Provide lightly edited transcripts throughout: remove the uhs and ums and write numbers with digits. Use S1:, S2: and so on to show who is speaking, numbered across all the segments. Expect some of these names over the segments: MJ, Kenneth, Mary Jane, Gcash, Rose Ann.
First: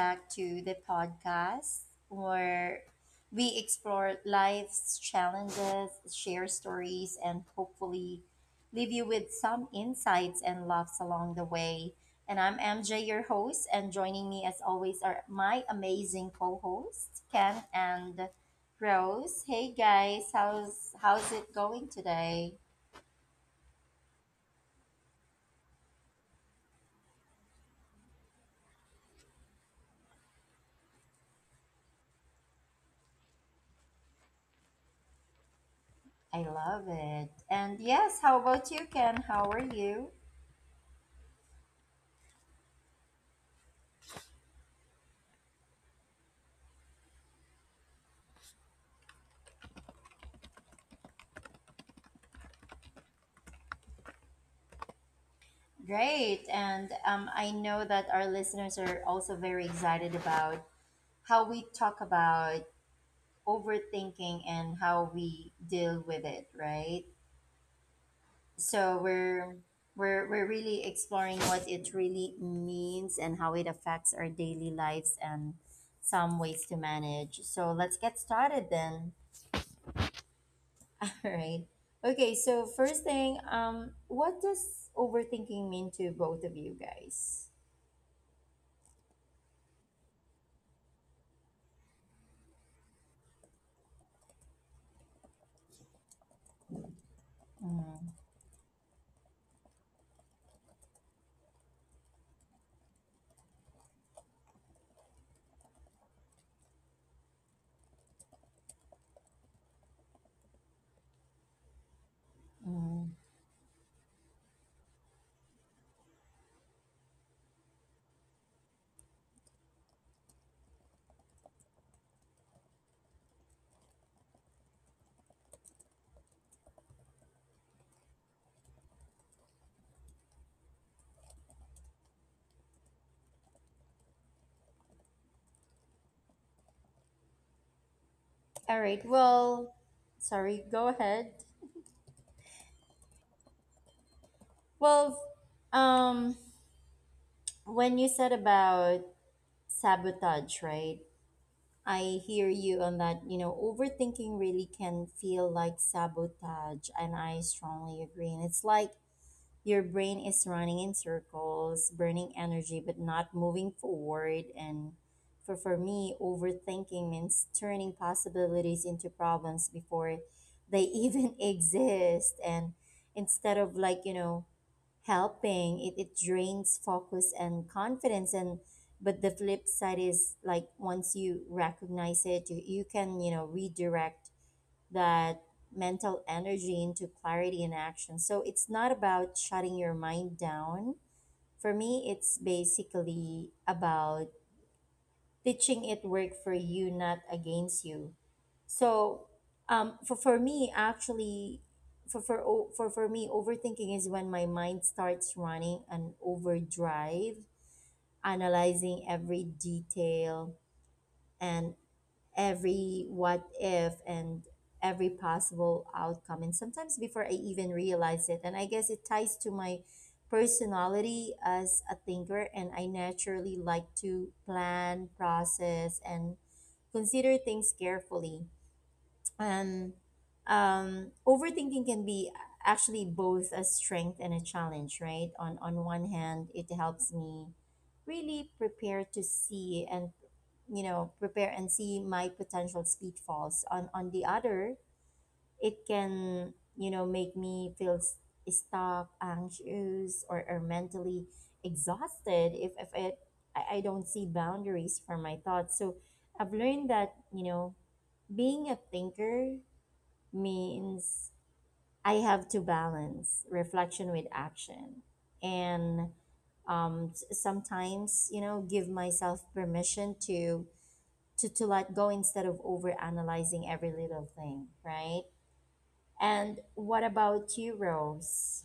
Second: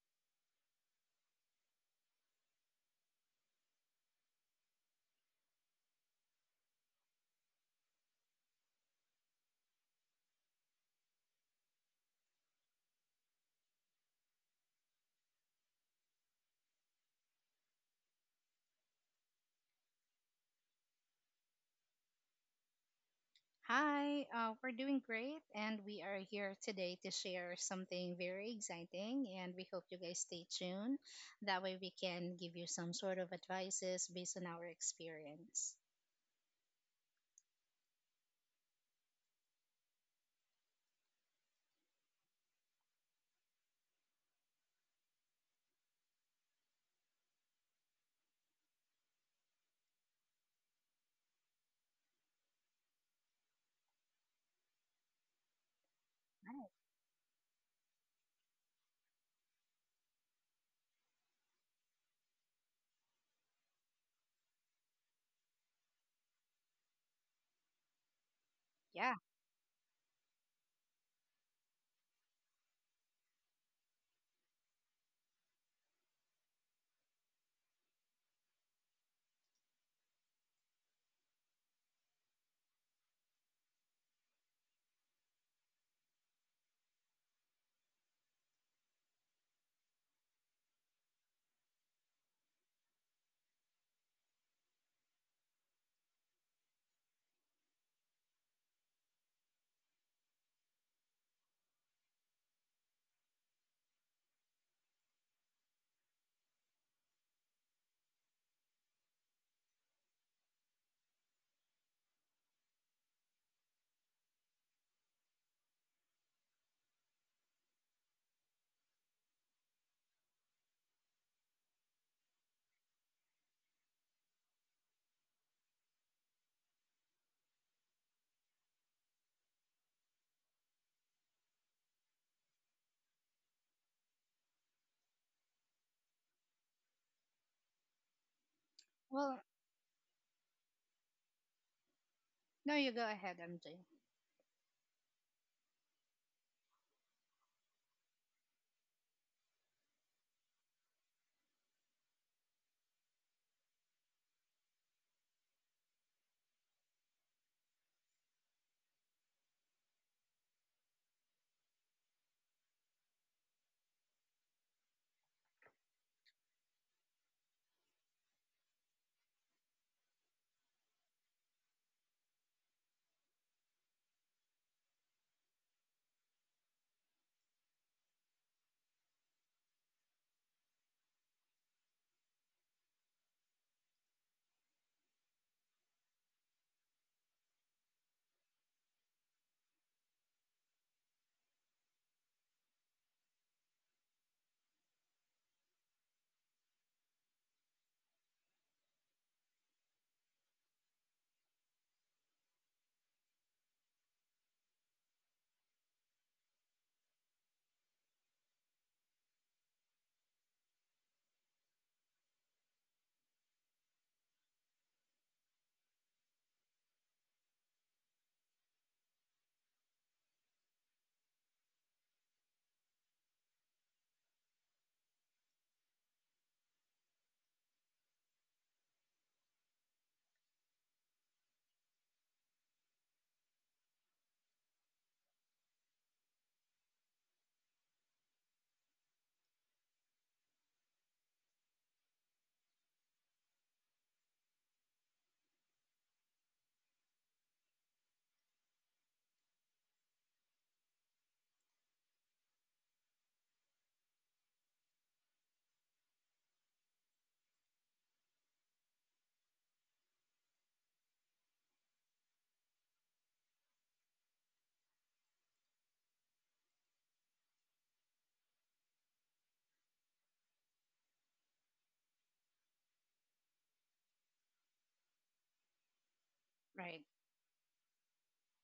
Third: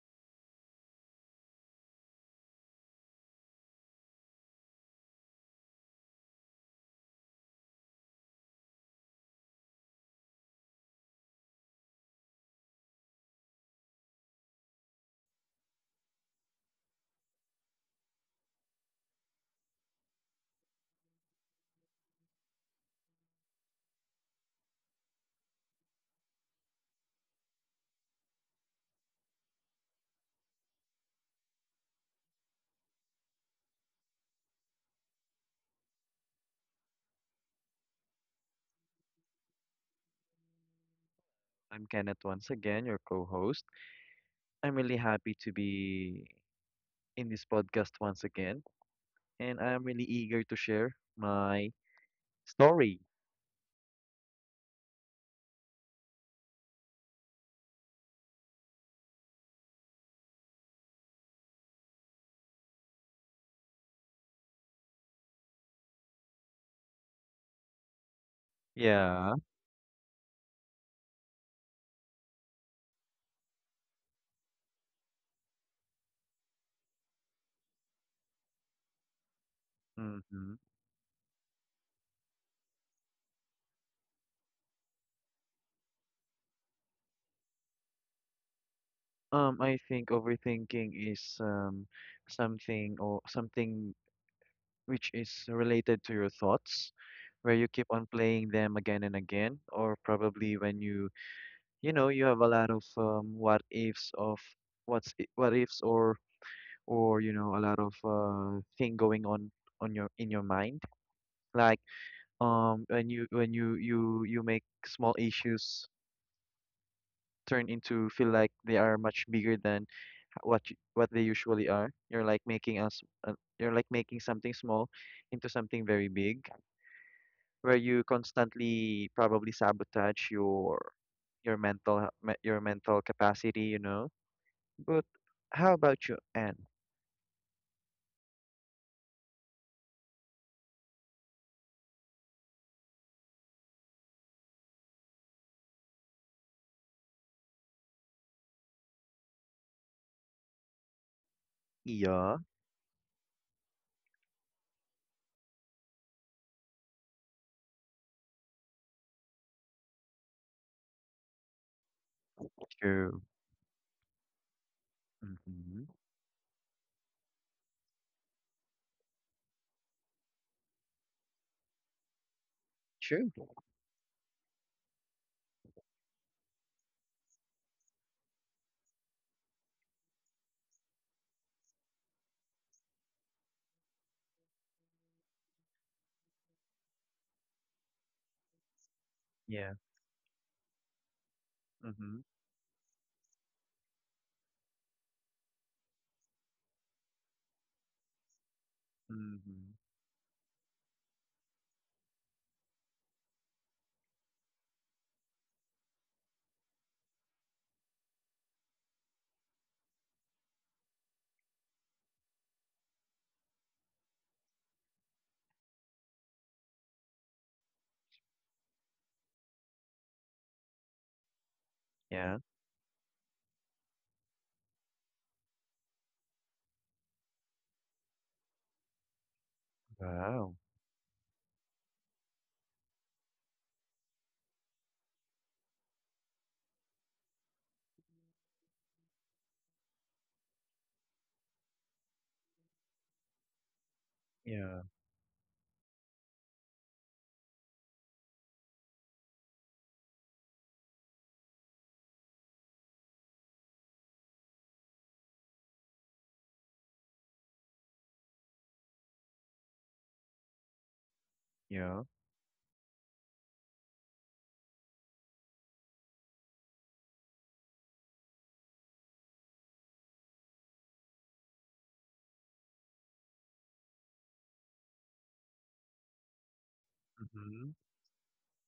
S1: back to the podcast where we explore life's challenges, share stories, and hopefully leave you with some insights and laughs along the way. And I'm MJ, your host, and joining me as always are my amazing co-hosts, Ken and Rose. Hey guys, how's it going today?
S2: Hi, we're doing great, and we are here today to share something very exciting. And we hope you guys stay tuned. That way, we can give you some sort of advices based on our experience.
S1: I love it. And yes, how about you, Ken? How are you?
S3: I'm Kenneth once again, your co host. I'm really happy to be in this podcast once again, and I'm really eager to share my story.
S1: Great. And I know that our listeners are also very excited about how we talk about overthinking and how we deal with it, right? So
S2: Yeah.
S3: Yeah.
S1: we're really exploring what it really means and how it affects our daily lives and some ways to manage. So let's get started then.
S3: Mm-hmm.
S1: All right. Okay, so first thing, what does overthinking mean to both of you guys?
S3: I think overthinking is something which is related to your thoughts, where you keep on
S1: Mm.
S3: playing them again and again, or probably you know, you have a lot of what ifs of what ifs or you know a lot of thing going on your in your mind like
S1: Hmm.
S3: when you make small issues turn into feel like they are much bigger than what they usually are. You're like making us uh, you're like making something small into something very big where you constantly probably sabotage your your mental capacity, you know. But how about you? And
S1: All right.
S2: Well,
S1: Well, sorry. Go ahead.
S2: no, you go ahead, MJ.
S1: Well, um, when you said about sabotage, right? I
S3: yeah,
S1: hear you on that. You know, overthinking really can feel like sabotage, and I strongly agree. And it's like your brain is running in circles, burning energy, but
S3: true,
S1: not moving forward. And for
S3: mm-hmm,
S1: me, overthinking means turning possibilities into problems before they even exist. And instead of, like, you know, helping it, it drains focus and confidence and but the flip side is like once you recognize it, you can, you know, redirect that mental energy into clarity and action. So it's not about
S3: true.
S1: shutting your mind down. For me,
S3: Mm-hmm.
S1: it's basically about teaching it work for you, not against you. So
S3: Mm-hmm.
S1: for me, actually, for me, overthinking is when my mind starts running an overdrive, analyzing every detail and every what if and every possible outcome and sometimes before I even realize it, and I guess it ties to my personality as a
S3: Yeah.
S1: thinker, and I naturally like to plan, process, and consider things carefully. And
S3: Wow.
S1: Overthinking can be actually both a strength and a challenge, right? On one hand, it helps me really prepare to see and, you know, prepare and see my potential pitfalls. On the other,
S3: Yeah.
S1: it can, you know, make me feel stuck, anxious, or mentally exhausted if it I don't see boundaries for my thoughts. So I've learned that, you know, being a thinker means
S3: Yeah.
S1: I have to balance reflection with action and, sometimes, you know, give myself permission to to let go instead of overanalyzing every little thing, right? And what
S2: Right.
S1: about
S3: Mm-hmm.
S1: you, Rose?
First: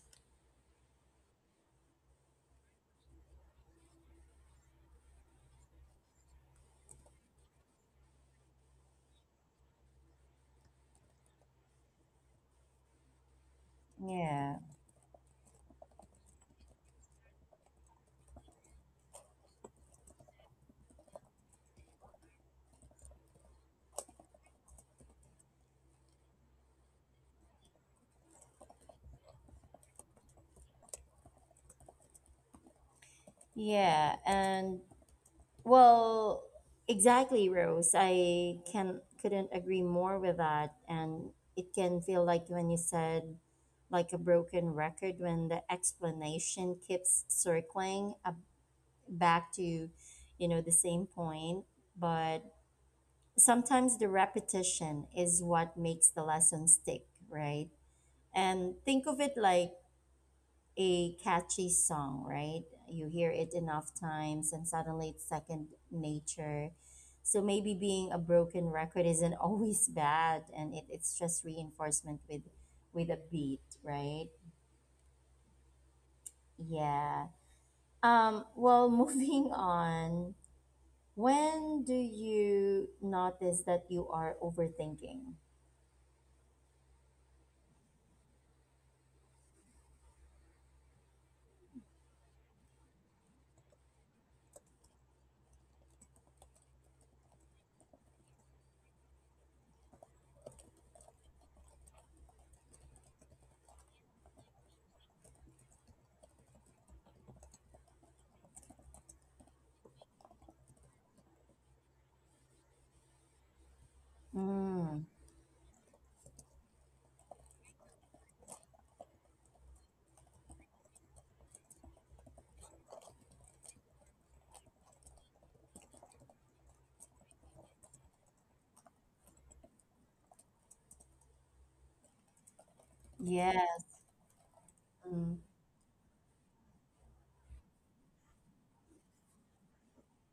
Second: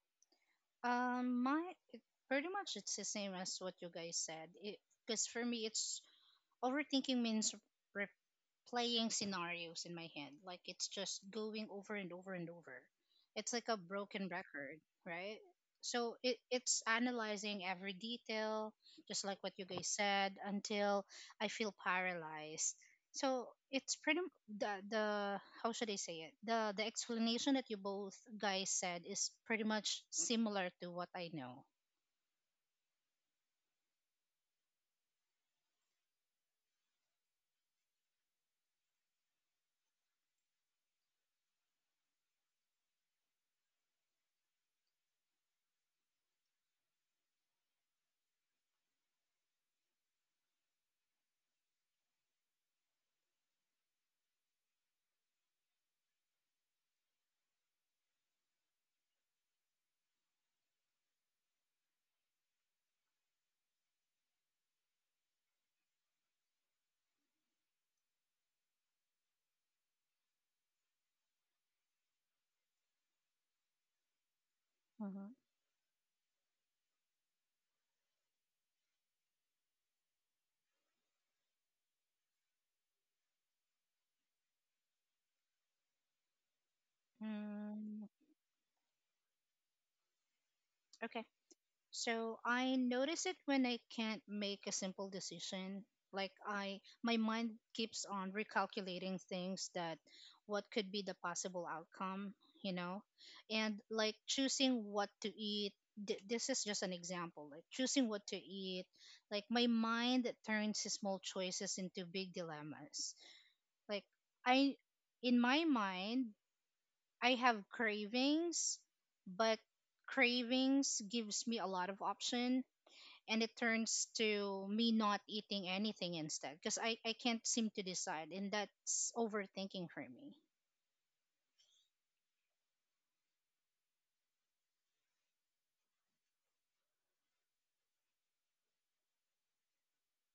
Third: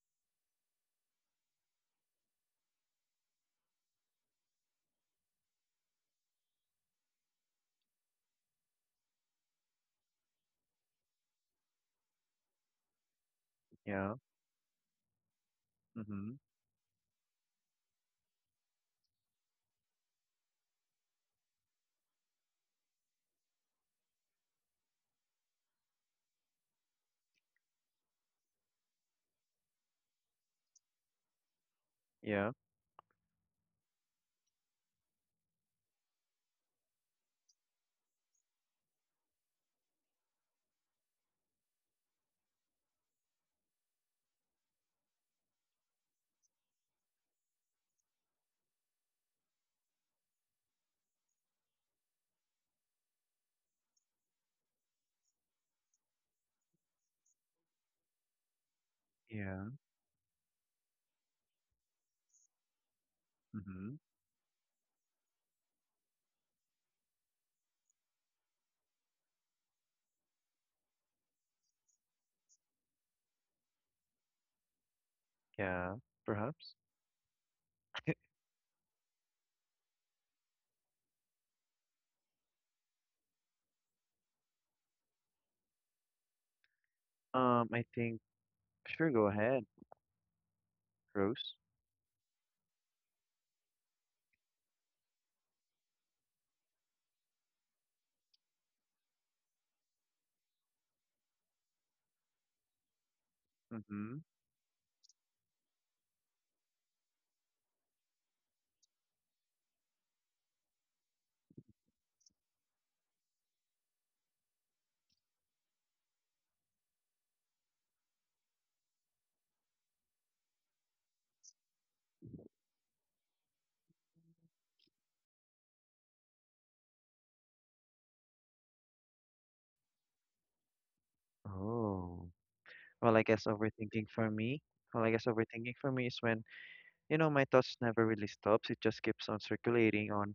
S2: Um, my it- Pretty much it's the same as what you guys said. Because for me, it's overthinking means replaying scenarios in my head. Like it's just going over and over and over. It's like a
S3: Yeah.
S2: broken
S1: Yeah.
S2: record, right? So
S3: Mm-hmm.
S2: it's analyzing every detail, just like what you guys said, until I feel paralyzed. So it's pretty the how should I say it? The explanation that you both guys said is pretty much similar to what I know.
S3: Yeah.
S1: Yeah. and Well, exactly, Rose. I can couldn't agree more with that. And it can feel like when you said like a broken record when the explanation keeps circling up back to, you know, the same point. But sometimes the repetition is what makes the lesson stick, right? And think of it
S3: Yeah.
S1: like a catchy song, right? You hear it
S3: Mm-hmm.
S1: enough times and suddenly it's second nature. So maybe being a broken record isn't always bad, and it's just reinforcement with a beat, right?
S2: Mm-hmm.
S3: Yeah. Perhaps.
S1: Yeah. Well, moving on, when do you notice that you are overthinking?
S3: I
S2: Mm,
S3: think sure, go ahead,
S2: okay.
S3: Rose.
S2: So I notice it when I can't make a simple decision. Like I my mind keeps on recalculating things that what could be the possible outcome, you know? And like
S3: Mm-hmm.
S2: choosing what to eat, this is just an example. Like choosing what to eat, like my mind turns small choices into big dilemmas. Like I
S1: Mm.
S2: in my mind, I have cravings, but cravings gives me a lot of option and it turns to me not eating anything instead because I can't seem to decide, and that's overthinking for me.
S3: Oh. Well, I guess
S1: Yes.
S3: overthinking for me. Well, I guess
S1: Hmm.
S3: overthinking for me is you know, my thoughts never really stops. It just keeps on circulating on,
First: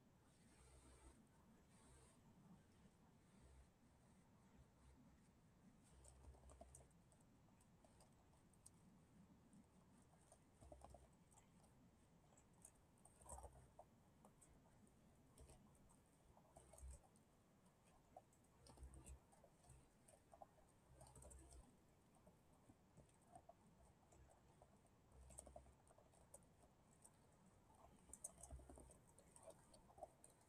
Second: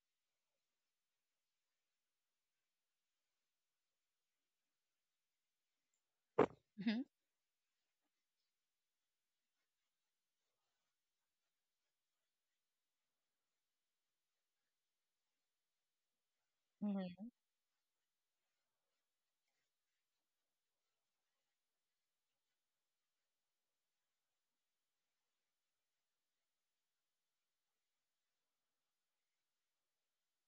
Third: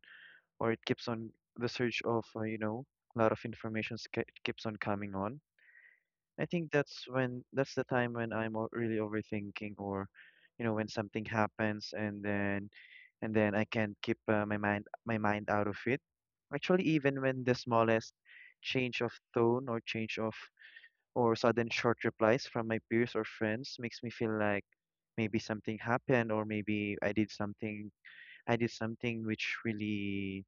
S3: or it keeps on the search of, you know, a lot of information keeps on coming on. I think
S2: Hmm.
S3: that's the time when I'm really overthinking, or you know, when something happens and then I can't keep my mind out of it. Actually, even
S2: Hmm.
S3: when the smallest change of tone or change of or sudden short replies from my peers or friends makes me feel like maybe something happened, or maybe I did something. Which really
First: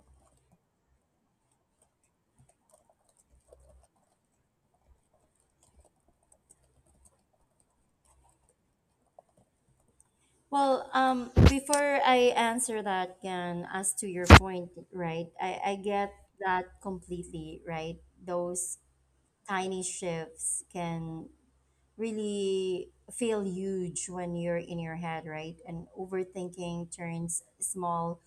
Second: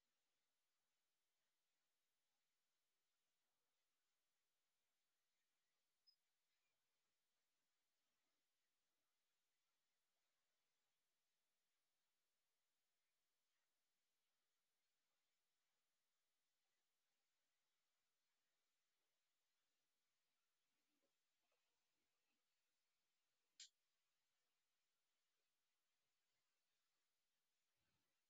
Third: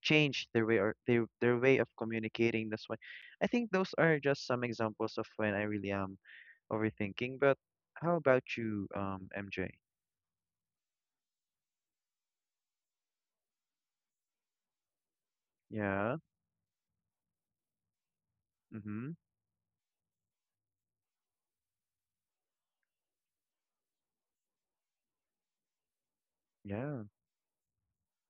S3: changed their way or their way of communicating. That's why I think those are just some examples of when I really am overthinking. But how about you, MJ?
S1: Well, before I answer that, Gan, as to your point, right? I get
S3: Yeah.
S1: that completely, right? Those
S3: Mm-hmm.
S1: tiny shifts can really feel huge when you're in your head, right? And overthinking
S3: Yeah.
S1: turns small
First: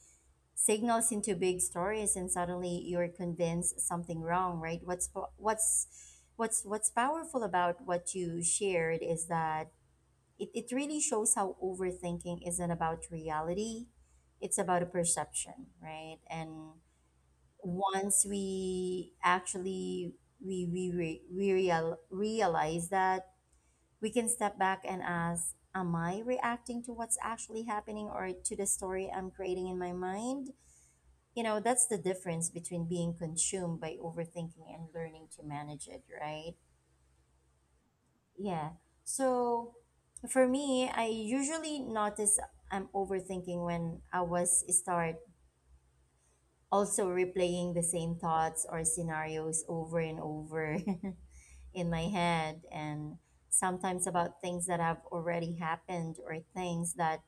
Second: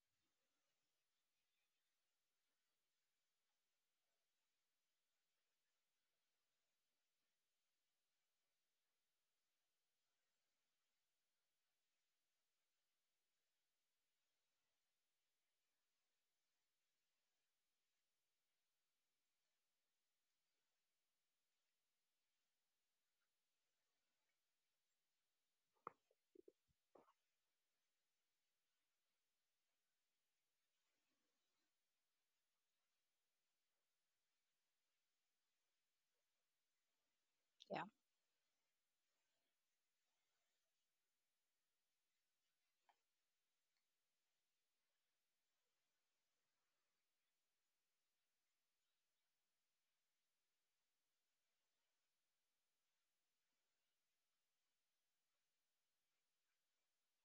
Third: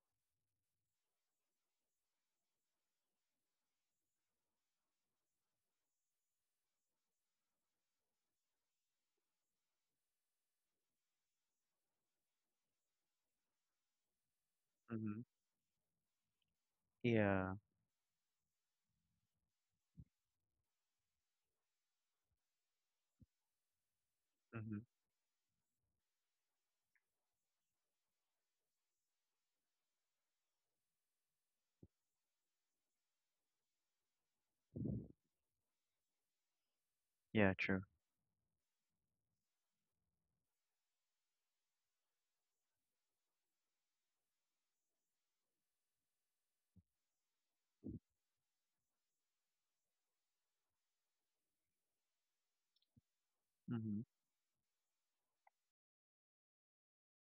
S1: signals into big stories, and suddenly you're convinced something wrong, right? What's powerful about what you shared is that it really shows how overthinking isn't about reality, it's about a
S3: Mm-hmm.
S1: perception, right? And
S3: Yeah.
S1: once we actually we, re, we real, realize that, we can step
S3: Mm-hmm.
S1: back and ask, am I reacting to what's actually happening or to the story I'm creating in my mind? You know, that's the difference between being consumed by overthinking and learning to manage it, right?
S3: Yeah,
S2: Yeah.
S3: true.
S1: Yeah. So for me, I usually notice I'm overthinking when I was start also replaying the same thoughts or scenarios over and over in my head, and
S3: Mm-hmm.
S1: sometimes about things that have already happened or things that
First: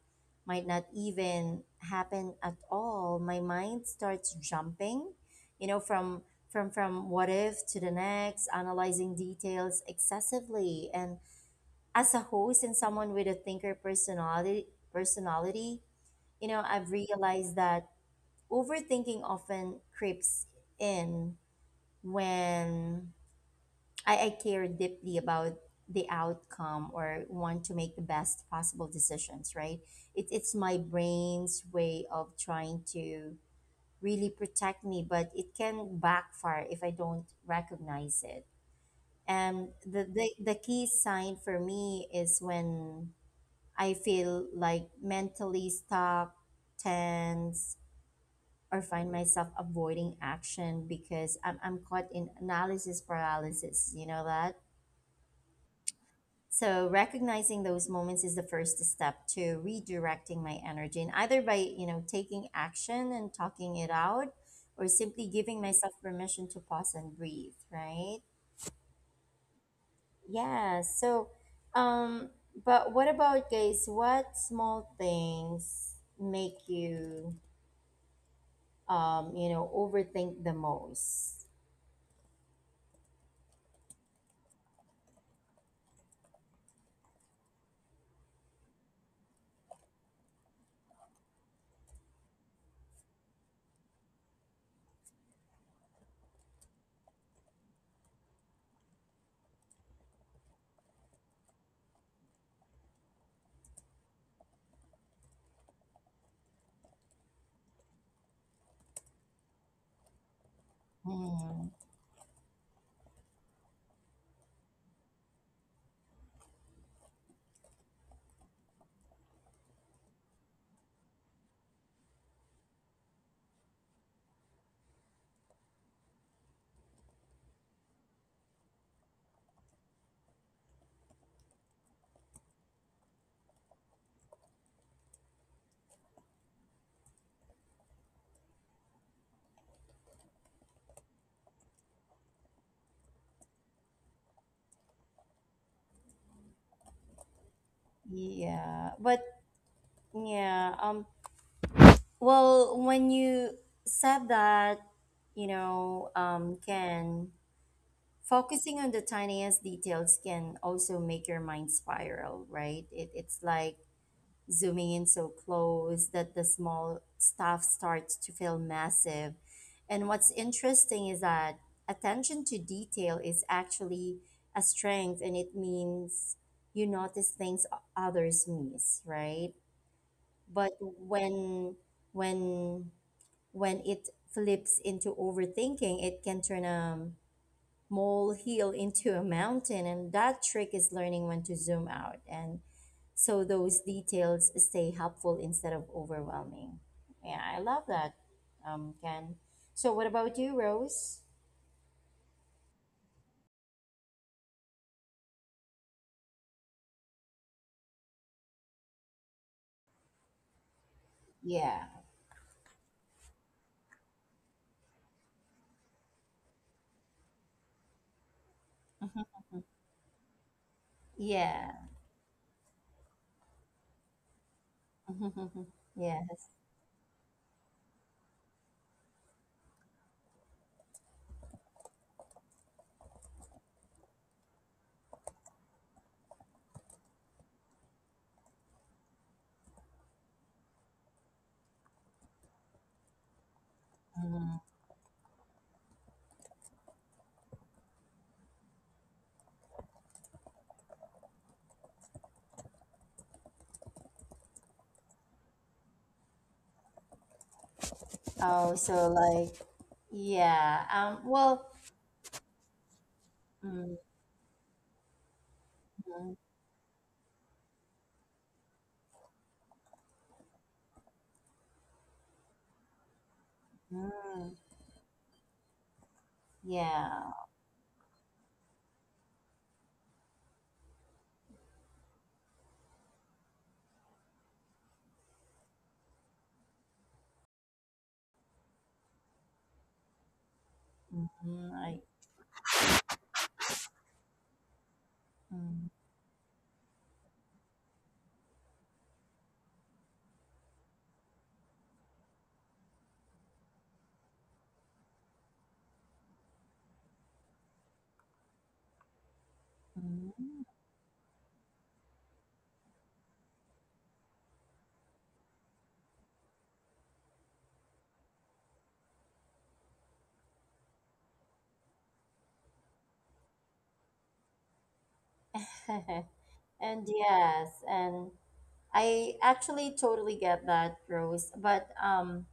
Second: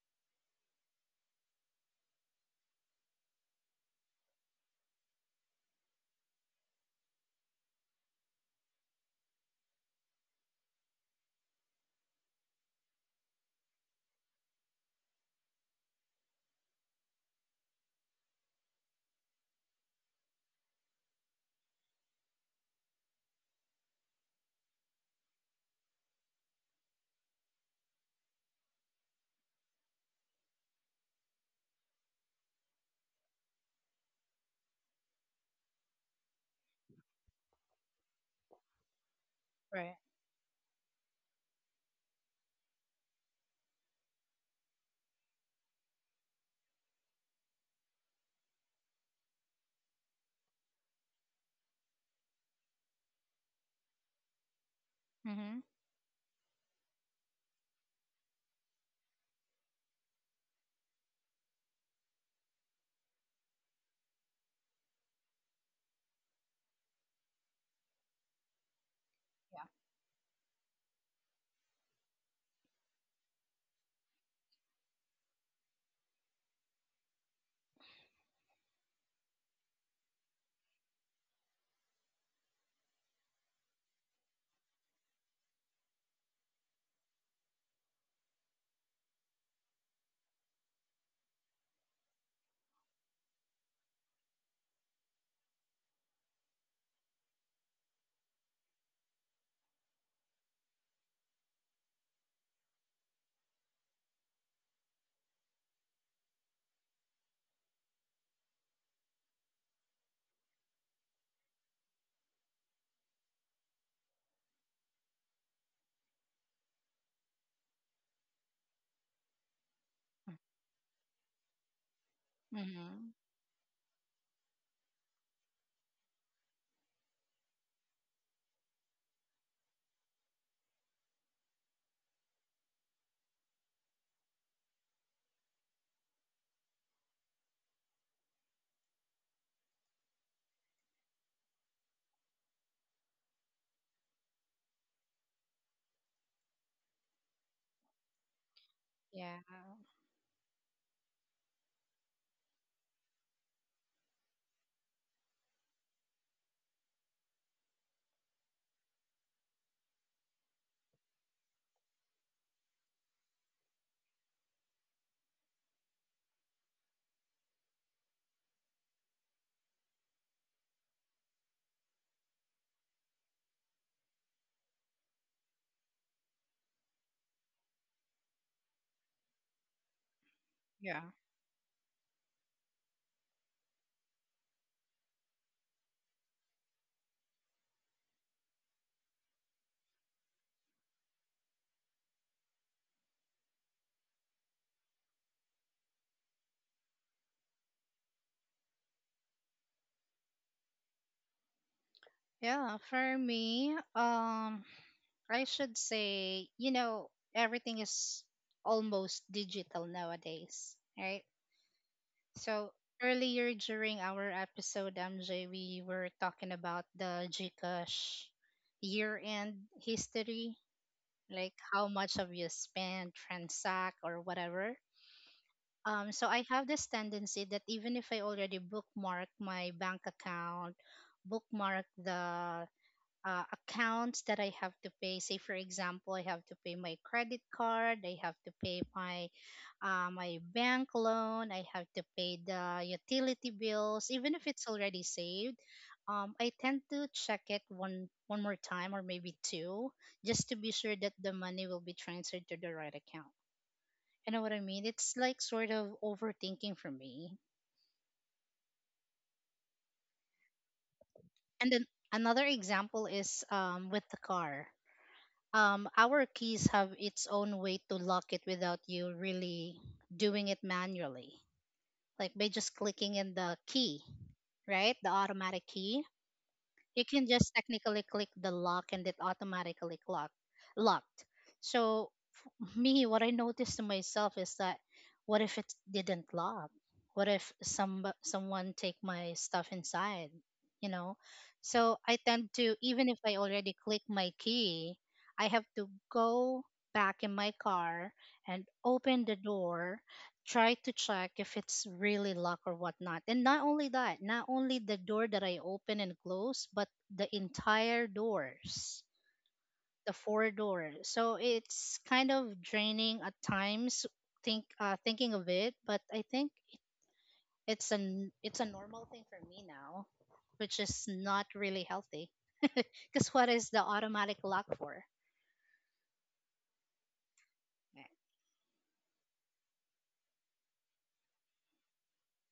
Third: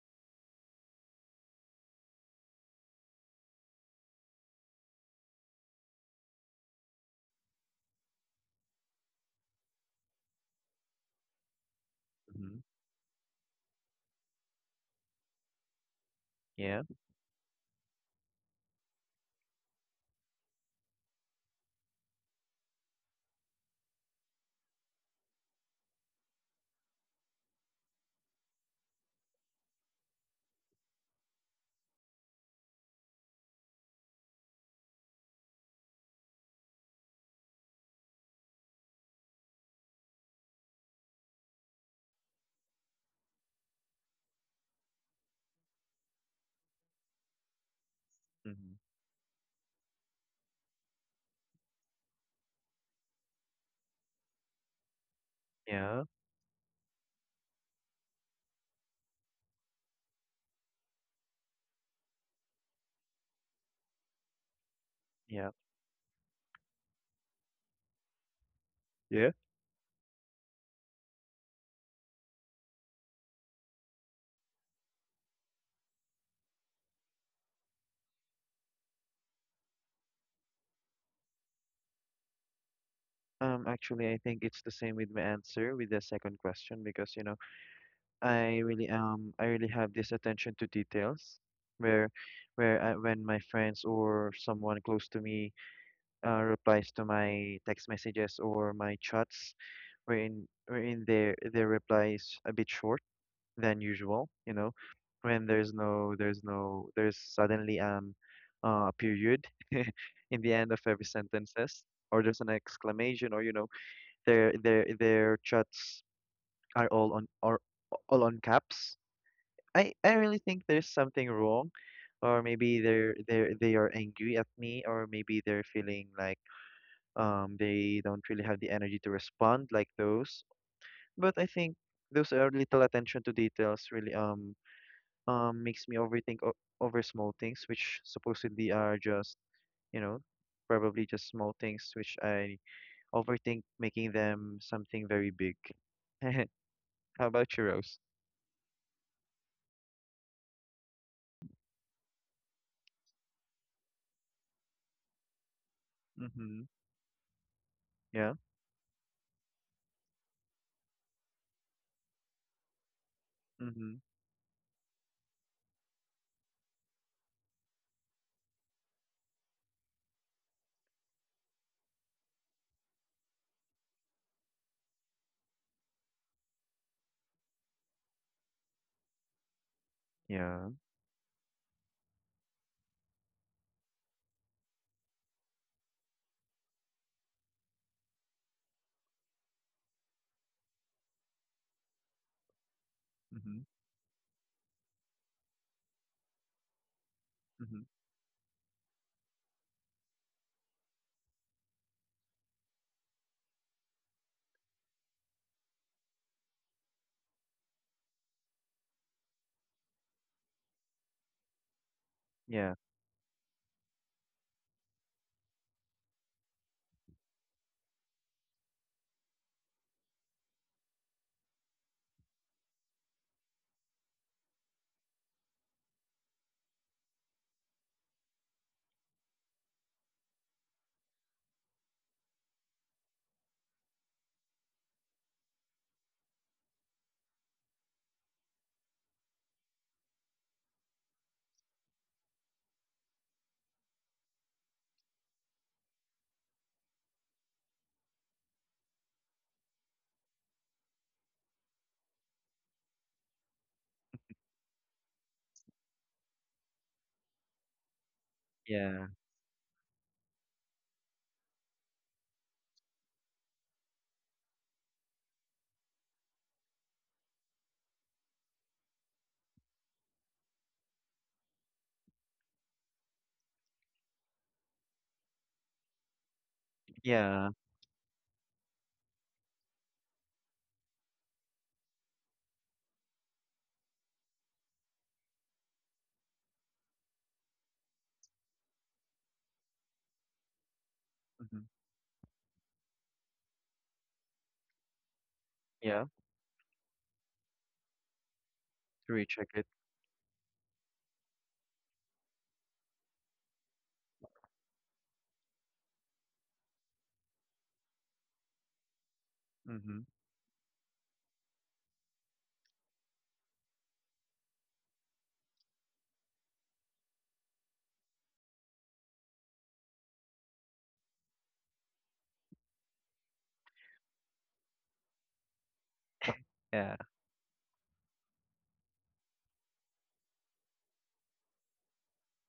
S1: might not even happen at all. My mind starts jumping, you know, from from what if to the next, analyzing details excessively and as a
S3: Mm-hmm.
S1: host and someone with a thinker personality personality, you know,
S3: Yeah.
S1: I've realized that overthinking often creeps in when I care deeply about the outcome or want to make the best possible decisions, right? It's my brain's way of trying to really protect me, but it can backfire if I don't recognize it. And
S2: Right.
S1: the key sign for me is when I feel like mentally stuck, tense,
S3: Mm-hmm.
S1: or find myself avoiding action because I'm caught in analysis paralysis. You know that?
S2: Hmm.
S3: Yeah.
S1: So recognizing those moments is the first step to redirecting my energy, and either by, you know, taking action and talking it out, or simply
S3: Yeah.
S1: giving myself permission to pause and breathe, right?
S3: Yeah.
S2: Yeah.
S1: Yeah. So, um, but what about guys? What small things make you, you know, overthink the most.
S3: Actually, I think it's the same with my answer with the second question because, you know, I really have this attention to details where where I, when my friends or someone close to me replies to my text messages or my chats, wherein their reply is a bit short than usual. You know, when there's no there's no there's suddenly a period in the end of every
S1: Mm.
S3: sentences, or there's an exclamation, or you know, their chats are all on caps. I really think there's something wrong. Or maybe
S2: Mm-hmm.
S3: they are angry at me, or maybe they're feeling like they don't really have the energy to respond, like those. But I think those are little attention to details really makes me overthink o over small things, which supposedly are just, you know, probably just small things which I overthink, making them something very big. How about you, Rose?
S1: Yeah, but
S2: Yeah.
S1: yeah, well, when you said that, you know,
S3: Mm-hmm.
S1: can
S3: Yeah.
S1: focusing on the tiniest details can also make your mind spiral, right? It's like
S3: Mm-hmm.
S1: zooming in so close that the small stuff starts to feel massive. And what's interesting is that attention to detail is actually a strength, and it means you notice things others miss, right?
S3: Yeah.
S1: But
S2: Yeah.
S1: when when it flips into overthinking, it can turn a molehill into a mountain, and that trick is learning when to zoom out and so
S3: Mm-hmm.
S1: those details stay helpful instead of overwhelming. Yeah, I
S3: Mm-hmm.
S1: love that, Ken. So, what about you, Rose?
S2: Yeah. For me, I should say, everything is almost digital nowadays, right?
S1: Yeah.
S2: So
S3: Yeah.
S2: earlier during our episode, MJ, we were talking about the Gcash year-end history, like
S1: Yeah.
S2: how much of you spend, transact, or whatever. So I
S1: Yes.
S2: have this tendency that even if I already bookmark my bank account, bookmark the, accounts that I have to pay. Say, for example, I have to pay my credit card, I have to pay my, my bank loan, I have to pay the utility bills, even if
S1: Mhm.
S2: it's already saved. I tend to check it one more time or maybe two, just to be sure that the money will be transferred to the right account. You know what I mean? It's like sort of overthinking for me.
S1: Oh,
S3: Yeah.
S1: so like, yeah. Well,
S2: And then another example is,
S1: mm
S2: with the car. Our keys have its own way to lock it without you really doing it manually. Like by just clicking in the key,
S1: mm,
S2: right? The automatic key. You can
S1: yeah.
S3: Yeah.
S2: just technically click the lock and it automatically locked. So me, what I noticed to myself is that, what if it didn't lock? What if someone take my stuff inside? You know,
S3: Mm-hmm.
S1: hmm
S2: so
S1: I,
S2: I tend to, even if I already click my key, I have to
S1: mm
S3: Yeah.
S2: go back in my car and
S3: To
S2: open the
S3: recheck it.
S2: door, try to check if it's really locked or whatnot. And not only that, not only the door that I open and close, but the entire doors,
S3: Mm-hmm.
S2: the four
S1: mm.
S2: doors. So it's kind of draining at times. Thinking of it, but I think it's a normal thing for me now, which is not really healthy. Because what is the automatic lock for?
S3: Yeah.
S1: And yes,
S2: Right.
S1: and I actually totally get that, Rose. But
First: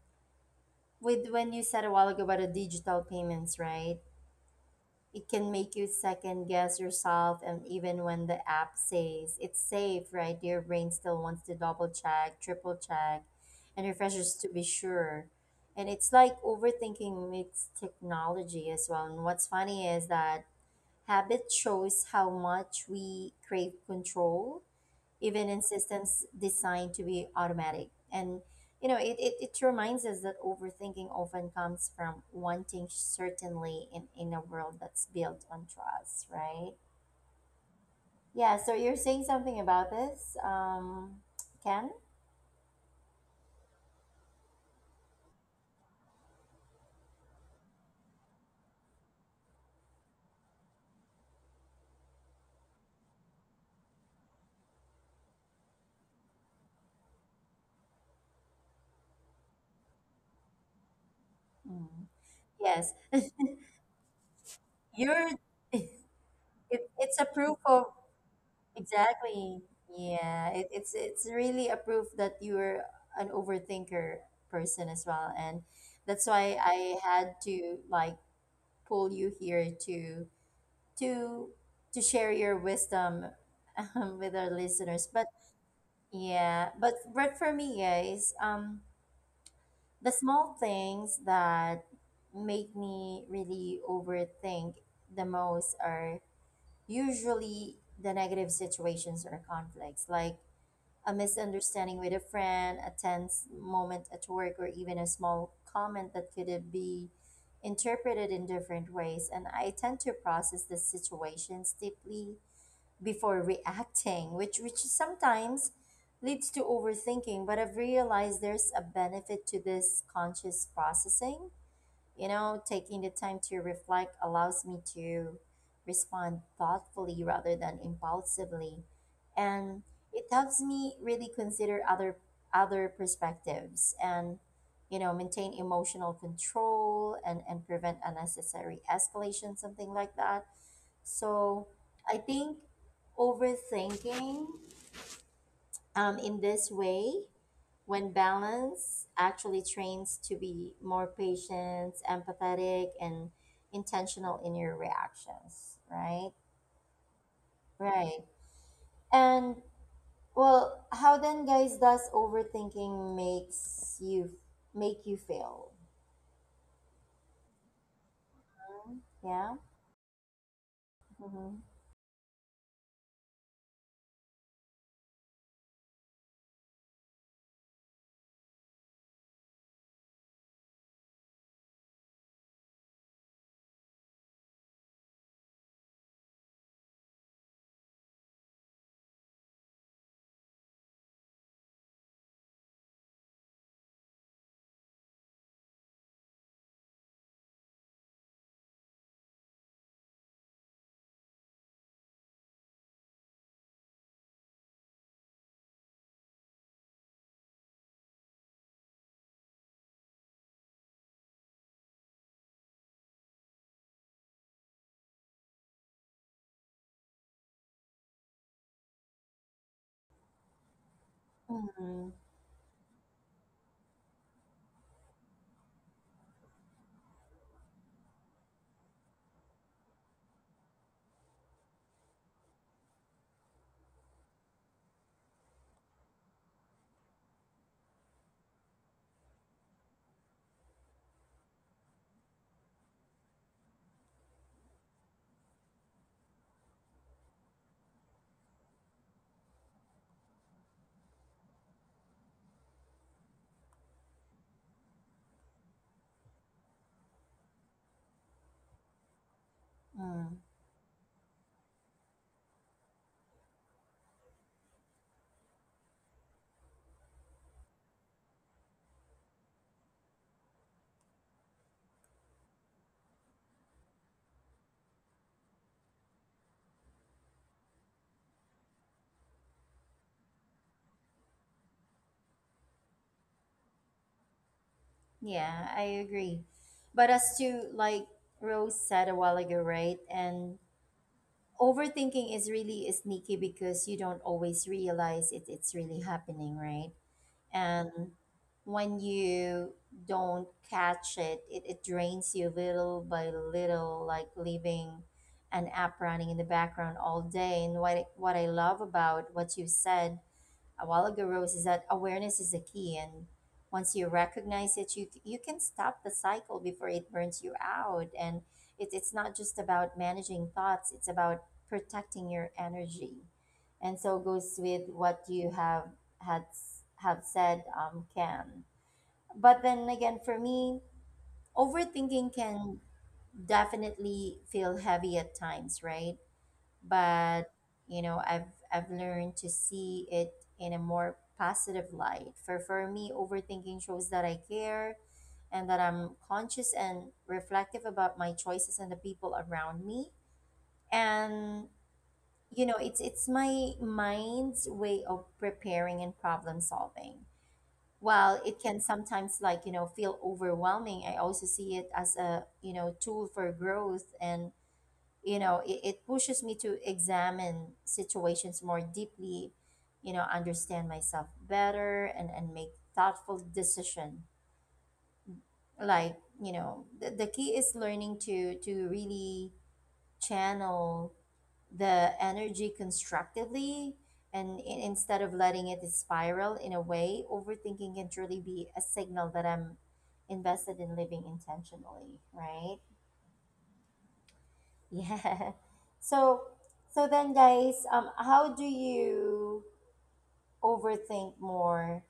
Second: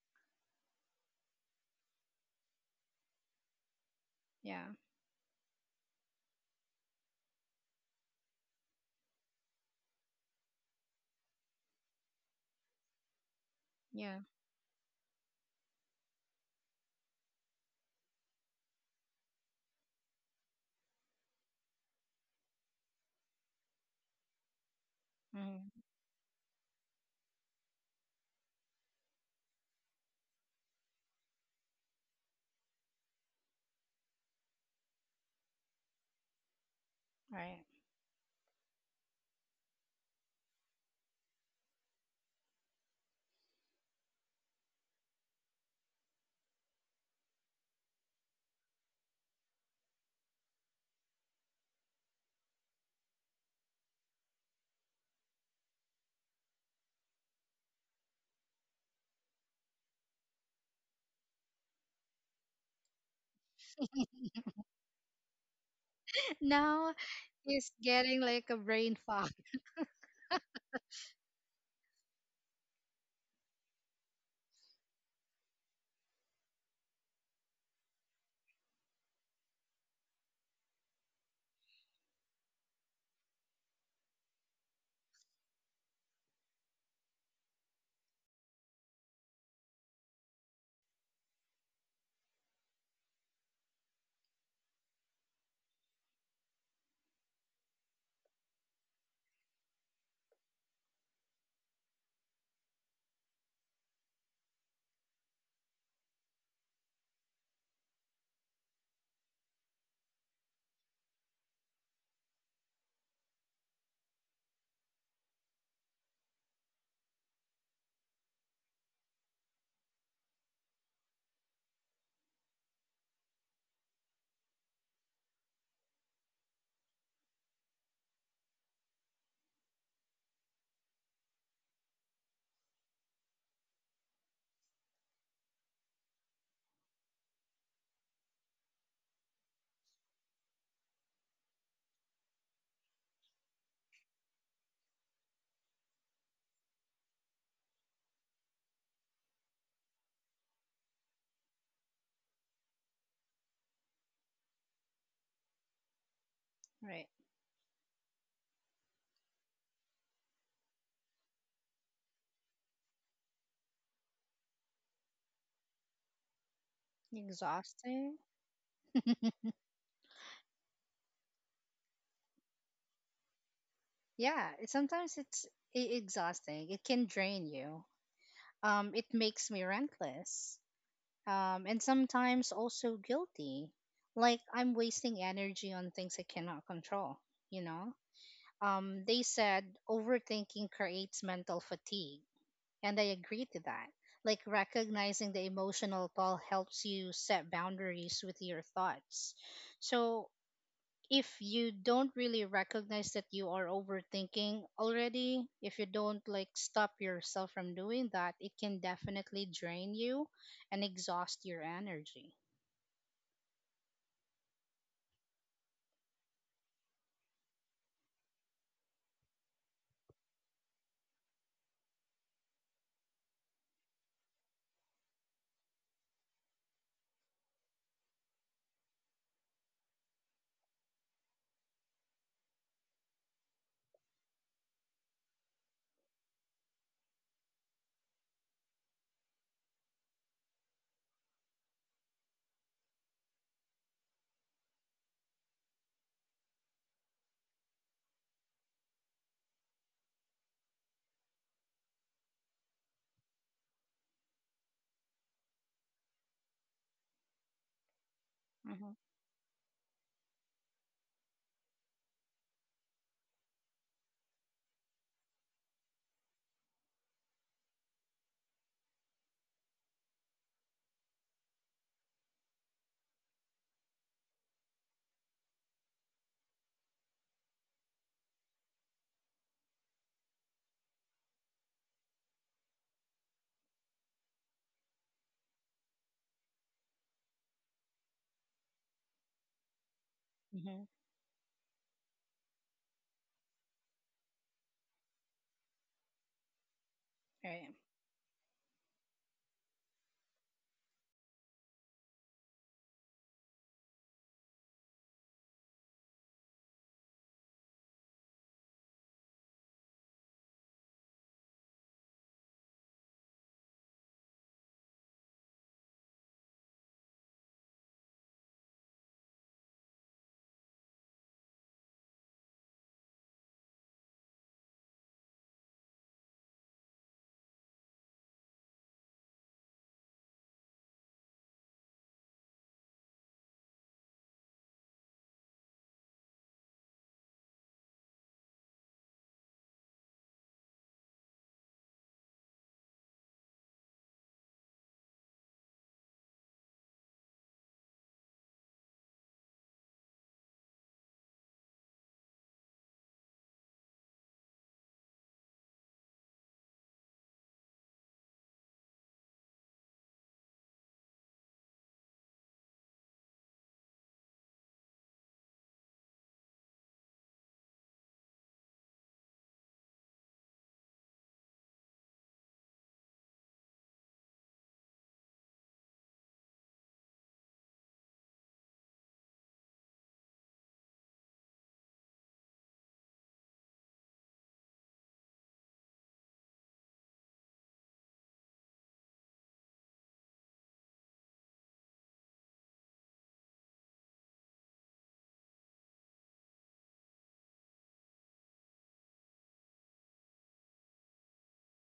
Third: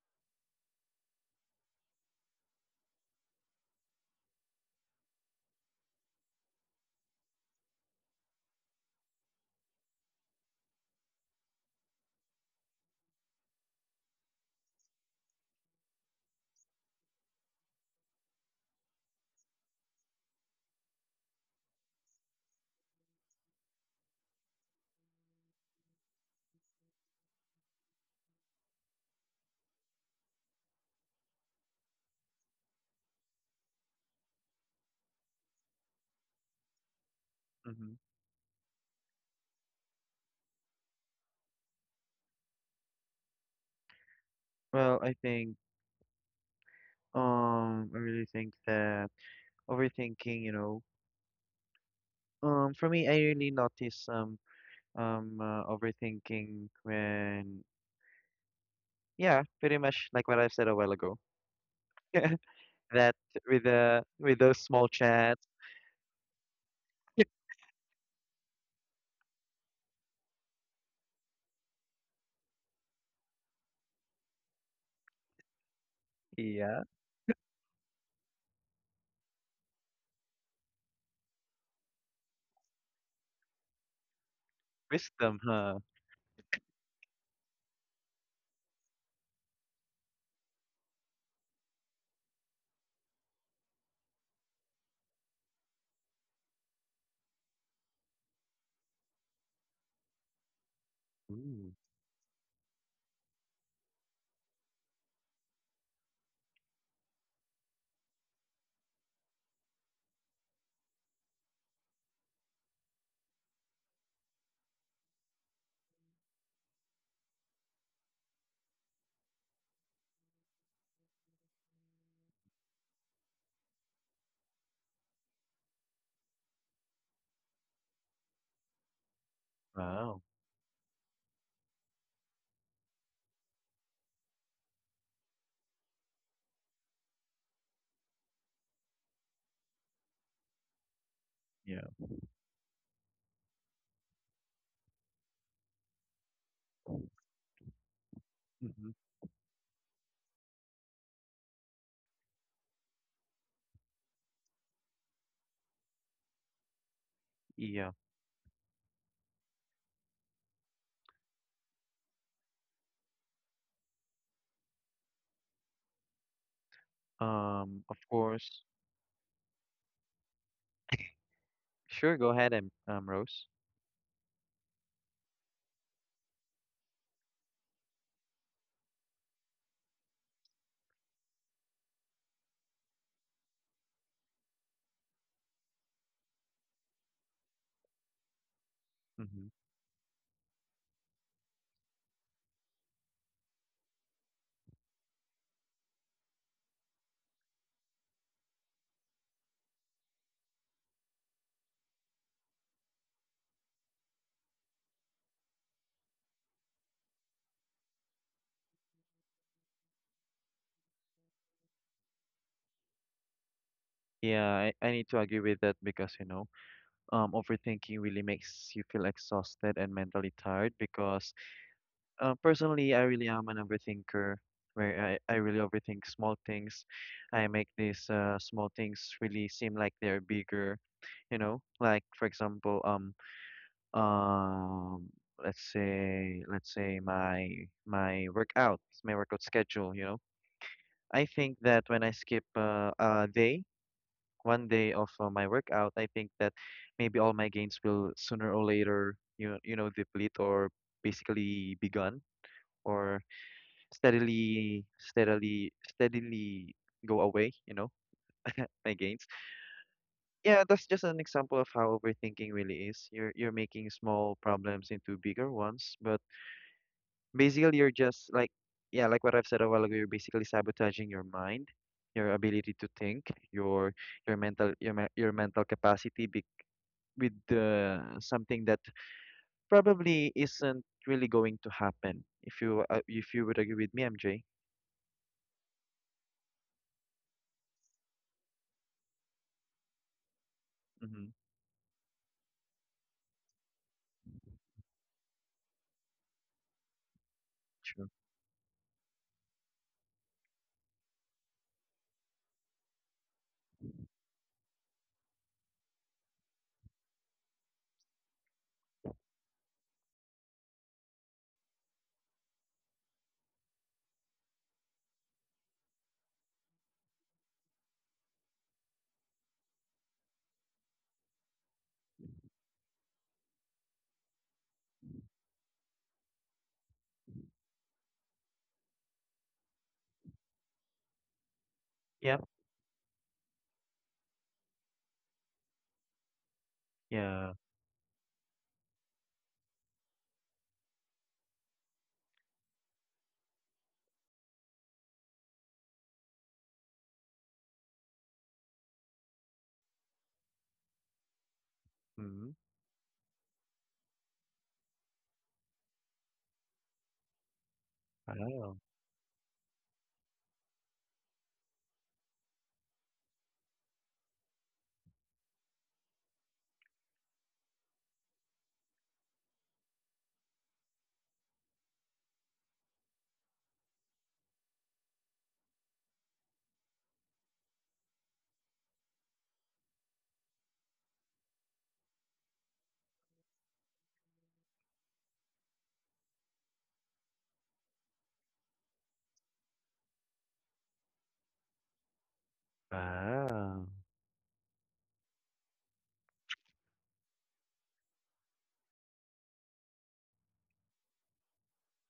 S1: with when you said a while ago about the digital payments, right?
S2: Yeah,
S1: It can make you second guess yourself, and even when the app says it's safe, right? Your brain still wants to double check, triple check, and
S2: yeah,
S1: refreshes to be sure. And it's like overthinking meets technology as well. And what's funny is that habit shows how much we crave control even in
S2: mm,
S1: systems designed to be automatic. And you know, it reminds us that overthinking often comes from wanting certainly in a world that's built on trust, right?
S2: right.
S3: Mm-hmm.
S1: Yeah, so you're saying something about this, Ken?
S3: Well, I think I really think that overthinking, you know, for me, I really notice overthinking when, yeah, pretty much like what I said a while ago.
S1: Mm. Yes,
S3: That With the with those small
S1: you're.
S3: chats,
S1: It,
S2: Now
S1: it's a proof
S2: it's
S1: of
S2: getting like a brain fog.
S1: exactly. Yeah, it's it's really a proof that you're an overthinker person as well, and that's why
S3: yeah,
S1: I had to like pull you here to to to share your wisdom with our listeners. But
S3: wisdom, huh?
S1: yeah, but for me, guys, the small things that make me really overthink the most are usually the negative situations or conflicts, like a
S3: Ooh,
S1: misunderstanding with a friend, a tense moment at work, or even a small comment that could be interpreted in different ways. And I tend to process the situations deeply before reacting, which sometimes leads to overthinking. But I've realized there's a benefit to this conscious processing, you know, taking the time to reflect allows me to respond thoughtfully rather than impulsively, and
S3: wow,
S1: it helps me really consider other perspectives and, you know, maintain emotional control and prevent unnecessary escalation, something like that. So
S3: yeah,
S1: I think overthinking, in this way when
S3: hmm,
S1: balance actually trains to be more patient, empathetic, and intentional in your reactions, right?
S2: Right.
S3: yeah.
S1: Right. And well, how then, guys, does overthinking make you feel?
S3: Of course,
S2: Exhausting.
S1: Yeah. Mm-hmm.
S3: sure. Go ahead, and Rose.
S2: Yeah, sometimes it's exhausting. It can drain you. It makes me relentless. And sometimes also guilty. Like I'm wasting energy on things I cannot control, you know? Um,
S3: Hmm.
S2: they said overthinking creates mental fatigue, and I agree to that. Like recognizing the emotional toll helps you set boundaries with your thoughts. So if you don't really recognize that you are overthinking already, if you don't like stop yourself from doing that, it can definitely drain you and exhaust your energy.
S3: Yeah, I need to agree with that because, you know, overthinking really makes you feel exhausted and mentally tired because
S1: Mm-hmm.
S3: uh, personally, I really am an overthinker where I really overthink small things. I make these small things really seem like they're bigger, you know? Like for example, um let's say my workout, my workout schedule, you know? I think that when I skip one day of my workout, I think that maybe all my gains will sooner or later, you know, deplete or basically be gone or steadily go away, you know, my
S2: Mm-hmm.
S3: gains.
S1: Mm.
S3: Yeah, that's just an example of how overthinking really is. You're making small problems into bigger ones, but basically you're just like, yeah, like what I've said a while ago, you're basically sabotaging your mind, your ability to think, your your mental capacity with something that probably isn't really going to happen. If you would agree with me, MJ.
S1: Yeah, I agree. But as to like Rose said a while ago, right? And
S2: Mm-hmm.
S3: Mm-hmm.
S1: overthinking is really sneaky because you don't always realize it, it's really happening, right? And
S2: Right.
S3: True.
S1: when you don't catch it, it drains you little by little, like leaving an app running in the background all day. And what I love about what you said a while ago, Rose, is that awareness is the key. And once you recognize it, you can stop the cycle before it burns you out. And it's not just about managing thoughts; it's about protecting your energy. And so goes with what you had have said, Ken. But then again, for me,
S3: Yeah.
S1: overthinking can definitely feel heavy at times, right? But
S3: Yeah.
S1: you know i've I've learned to see it in a more positive light. For me, overthinking shows that I care and that I'm conscious and reflective about my choices and the people around me. And
S3: Mm-hmm.
S1: it's my mind's way of preparing and problem solving. While it
S3: Wow.
S1: can sometimes feel overwhelming, I also see it as a tool for growth. And it pushes me to examine situations more deeply, understand myself better, and make thoughtful decision. like the key is learning to really channel the energy constructively, and instead of letting it spiral. In a way, overthinking can truly be a signal that I'm invested in living intentionally, right?
S3: Wow.
S1: Yeah. So so then, guys, how do you overthink more,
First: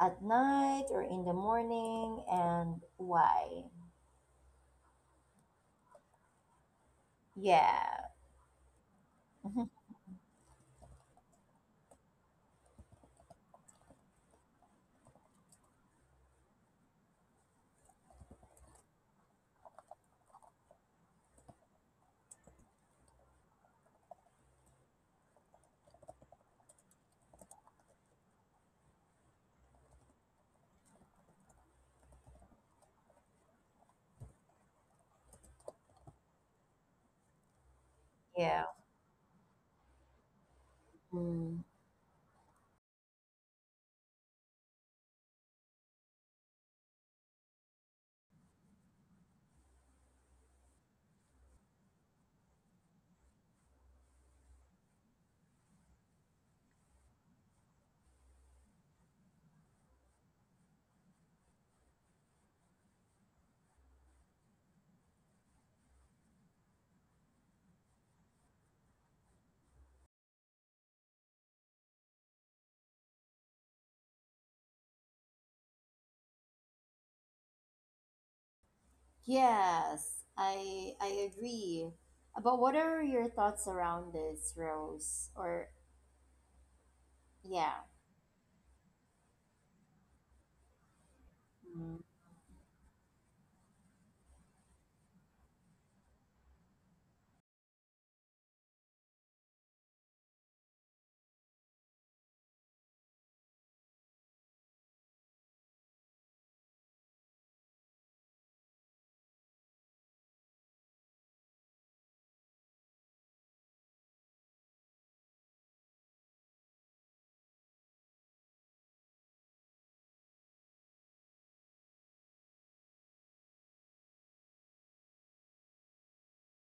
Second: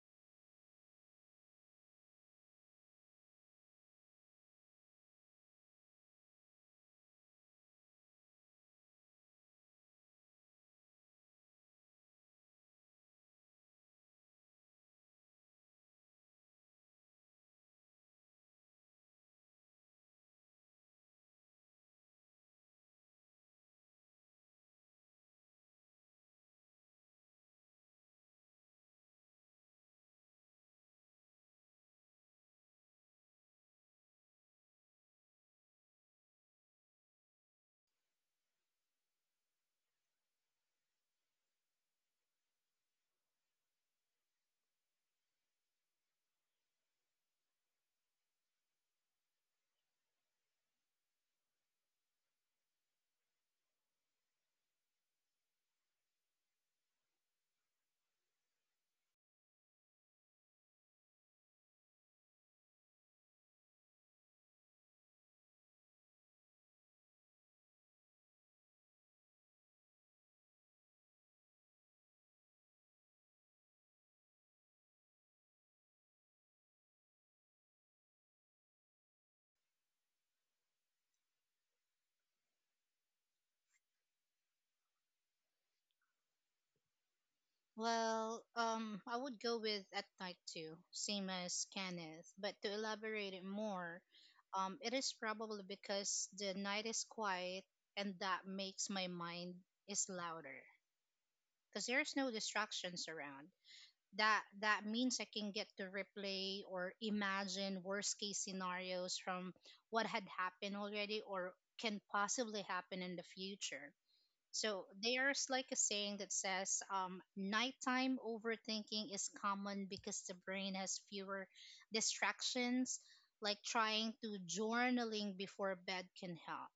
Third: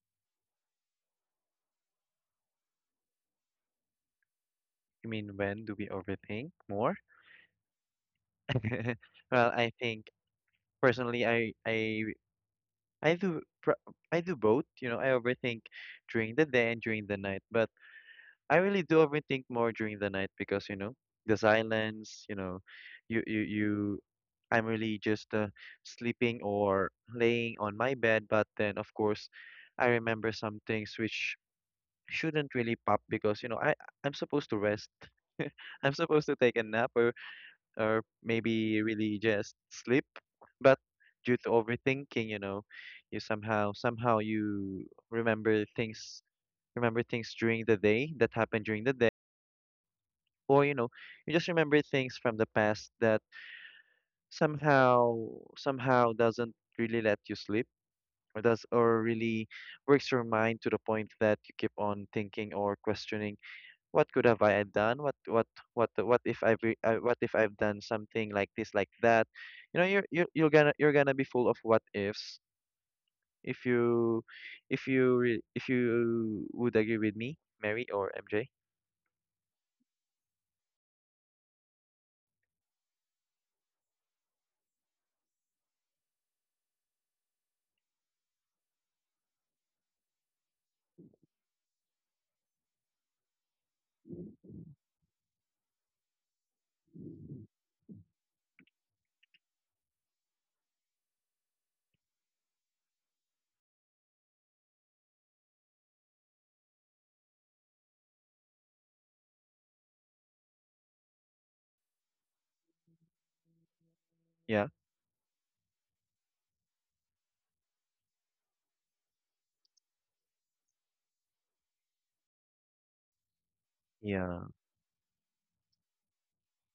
S1: at night or in the morning, and why?
S3: You mean when do we overthink more?
S1: Yeah.
S3: Well, I think personally, I do pr- I do both. You know, I overthink during the day and during the night, but I really do overthink more during the night because, you know, the silence. You know, you you you. I'm really just sleeping or laying on my bed, but then of course, I remember some things which shouldn't really pop because, you know, I'm supposed to rest. I'm supposed to take a nap or
S1: Yeah.
S3: maybe really just sleep, but due to
S1: Mm.
S3: overthinking, you know, you somehow you remember things remember things during the day that happened during the day, or you know, you just remember things from the past that somehow somehow doesn't really let you sleep or does, or really works your mind to the point that you keep on thinking or questioning, what could have I done? What what if what if I've done something like this, like that? You know, you're gonna be full of what ifs. If you if you would agree with me, Mary or MJ?
S1: Yes, I agree. But what are your thoughts around this, Rose? Or yeah.
S2: Well, I would go with at night too, same as Kenneth. But to elaborate it more, it is probably because the night is quiet and that makes my mind is louder because there's no distractions around. That means I can get to replay or imagine worst case scenarios from what had happened already or can possibly happen in the future.
S3: Yeah,
S2: So there's like a saying that says, nighttime overthinking is common because the brain has fewer distractions, like trying to
S3: yeah.
S2: journaling before bed can help.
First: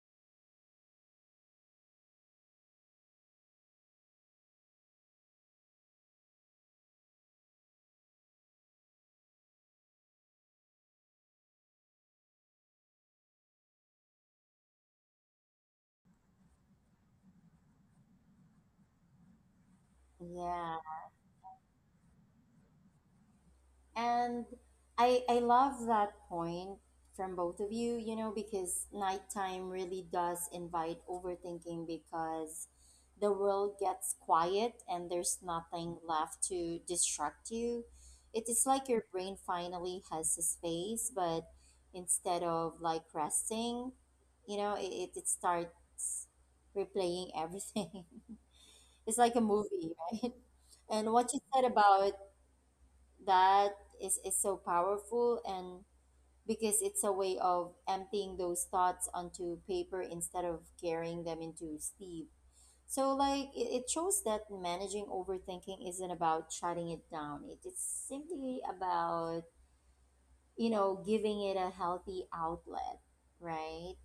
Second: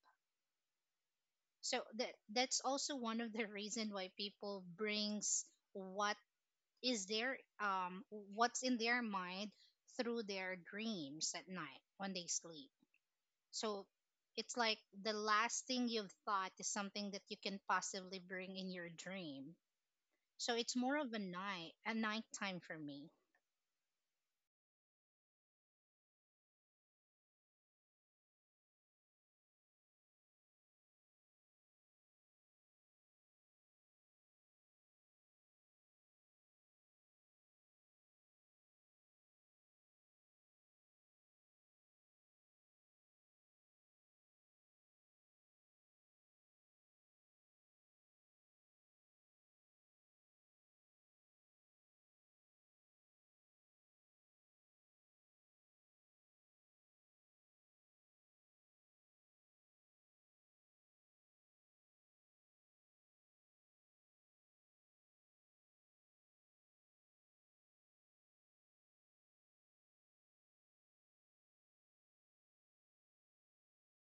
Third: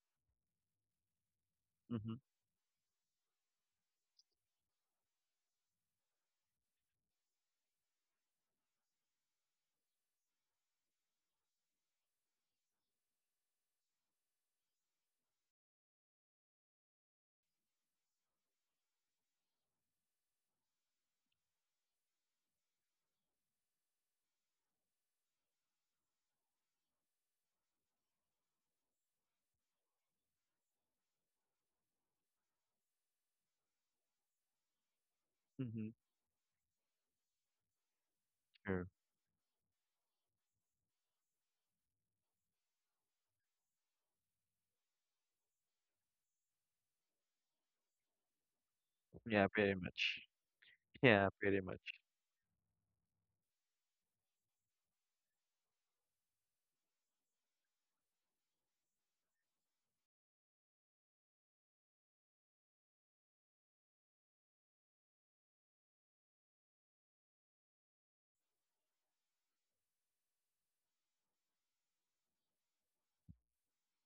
S2: So
S3: Mhm.
S2: that's also one of the reason why people brings what is there what's in their mind through their dreams at night when they sleep. So it's like the last thing you've thought is something that you can possibly bring in your dream. So it's
S1: Yeah.
S2: more of a nighttime for me.
S1: And I love that point from both of you, you know, because nighttime really does invite overthinking because the world gets quiet and there's
S3: Mhm.
S1: nothing left to distract you. It is
S3: Sure.
S1: like your brain finally has a space, but instead of resting, you know, it starts replaying everything. It's like a
S3: Yeah, pretty
S1: movie,
S3: much.
S1: right? And
S3: Yeah,
S1: what you
S3: pretty
S1: said
S3: much.
S1: about that is so powerful, and because it's a way of emptying those thoughts onto paper instead of carrying them into sleep. So like it shows that managing overthinking isn't about shutting it down, it's simply about giving it a healthy outlet, right?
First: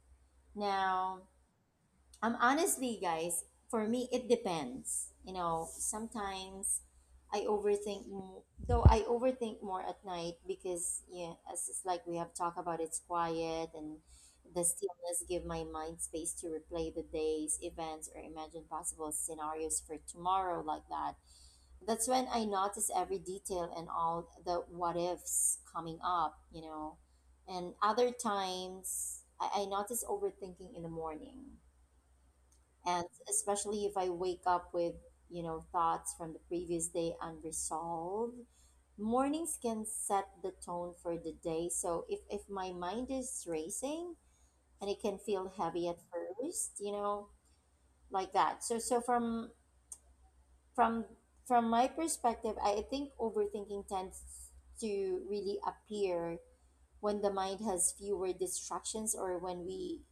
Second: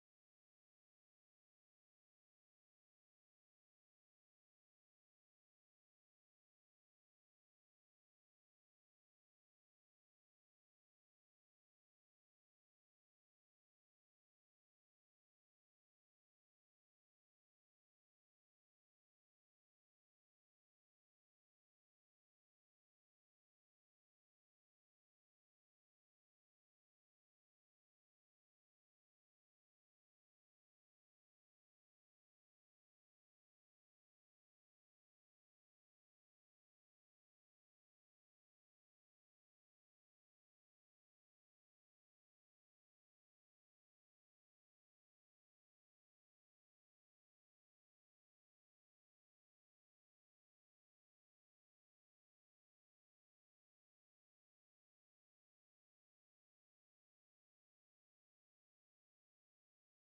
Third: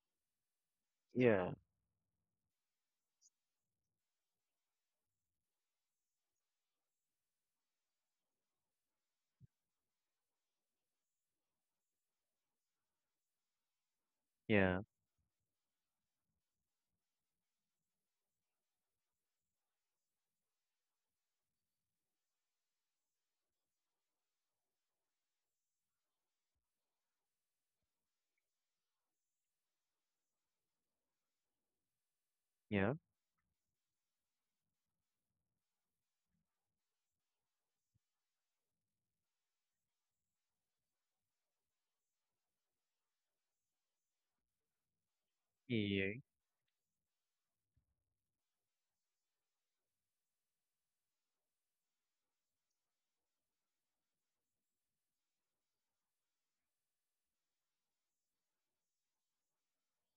S1: Now
S3: Yeah.
S1: honestly, guys, for me, it depends. You know, sometimes I overthink, though I overthink more at night because, yeah, as it's like we have talked about, it's quiet, and the
S3: Yeah.
S1: stillness give my mind space to replay the day's events or imagine possible scenarios for tomorrow like that. That's when I notice every detail and all the what ifs coming up, you know. And other times, I notice overthinking in the morning,
S3: Yeah.
S1: and especially if I wake up with, you know, thoughts from the previous day unresolved. Mornings can set the tone for the day. So if my mind is racing, and it can feel heavy at
S3: Yeah.
S1: first, you know, like that. So from from my perspective, I think overthinking tends to really appear when the mind has fewer distractions, or when we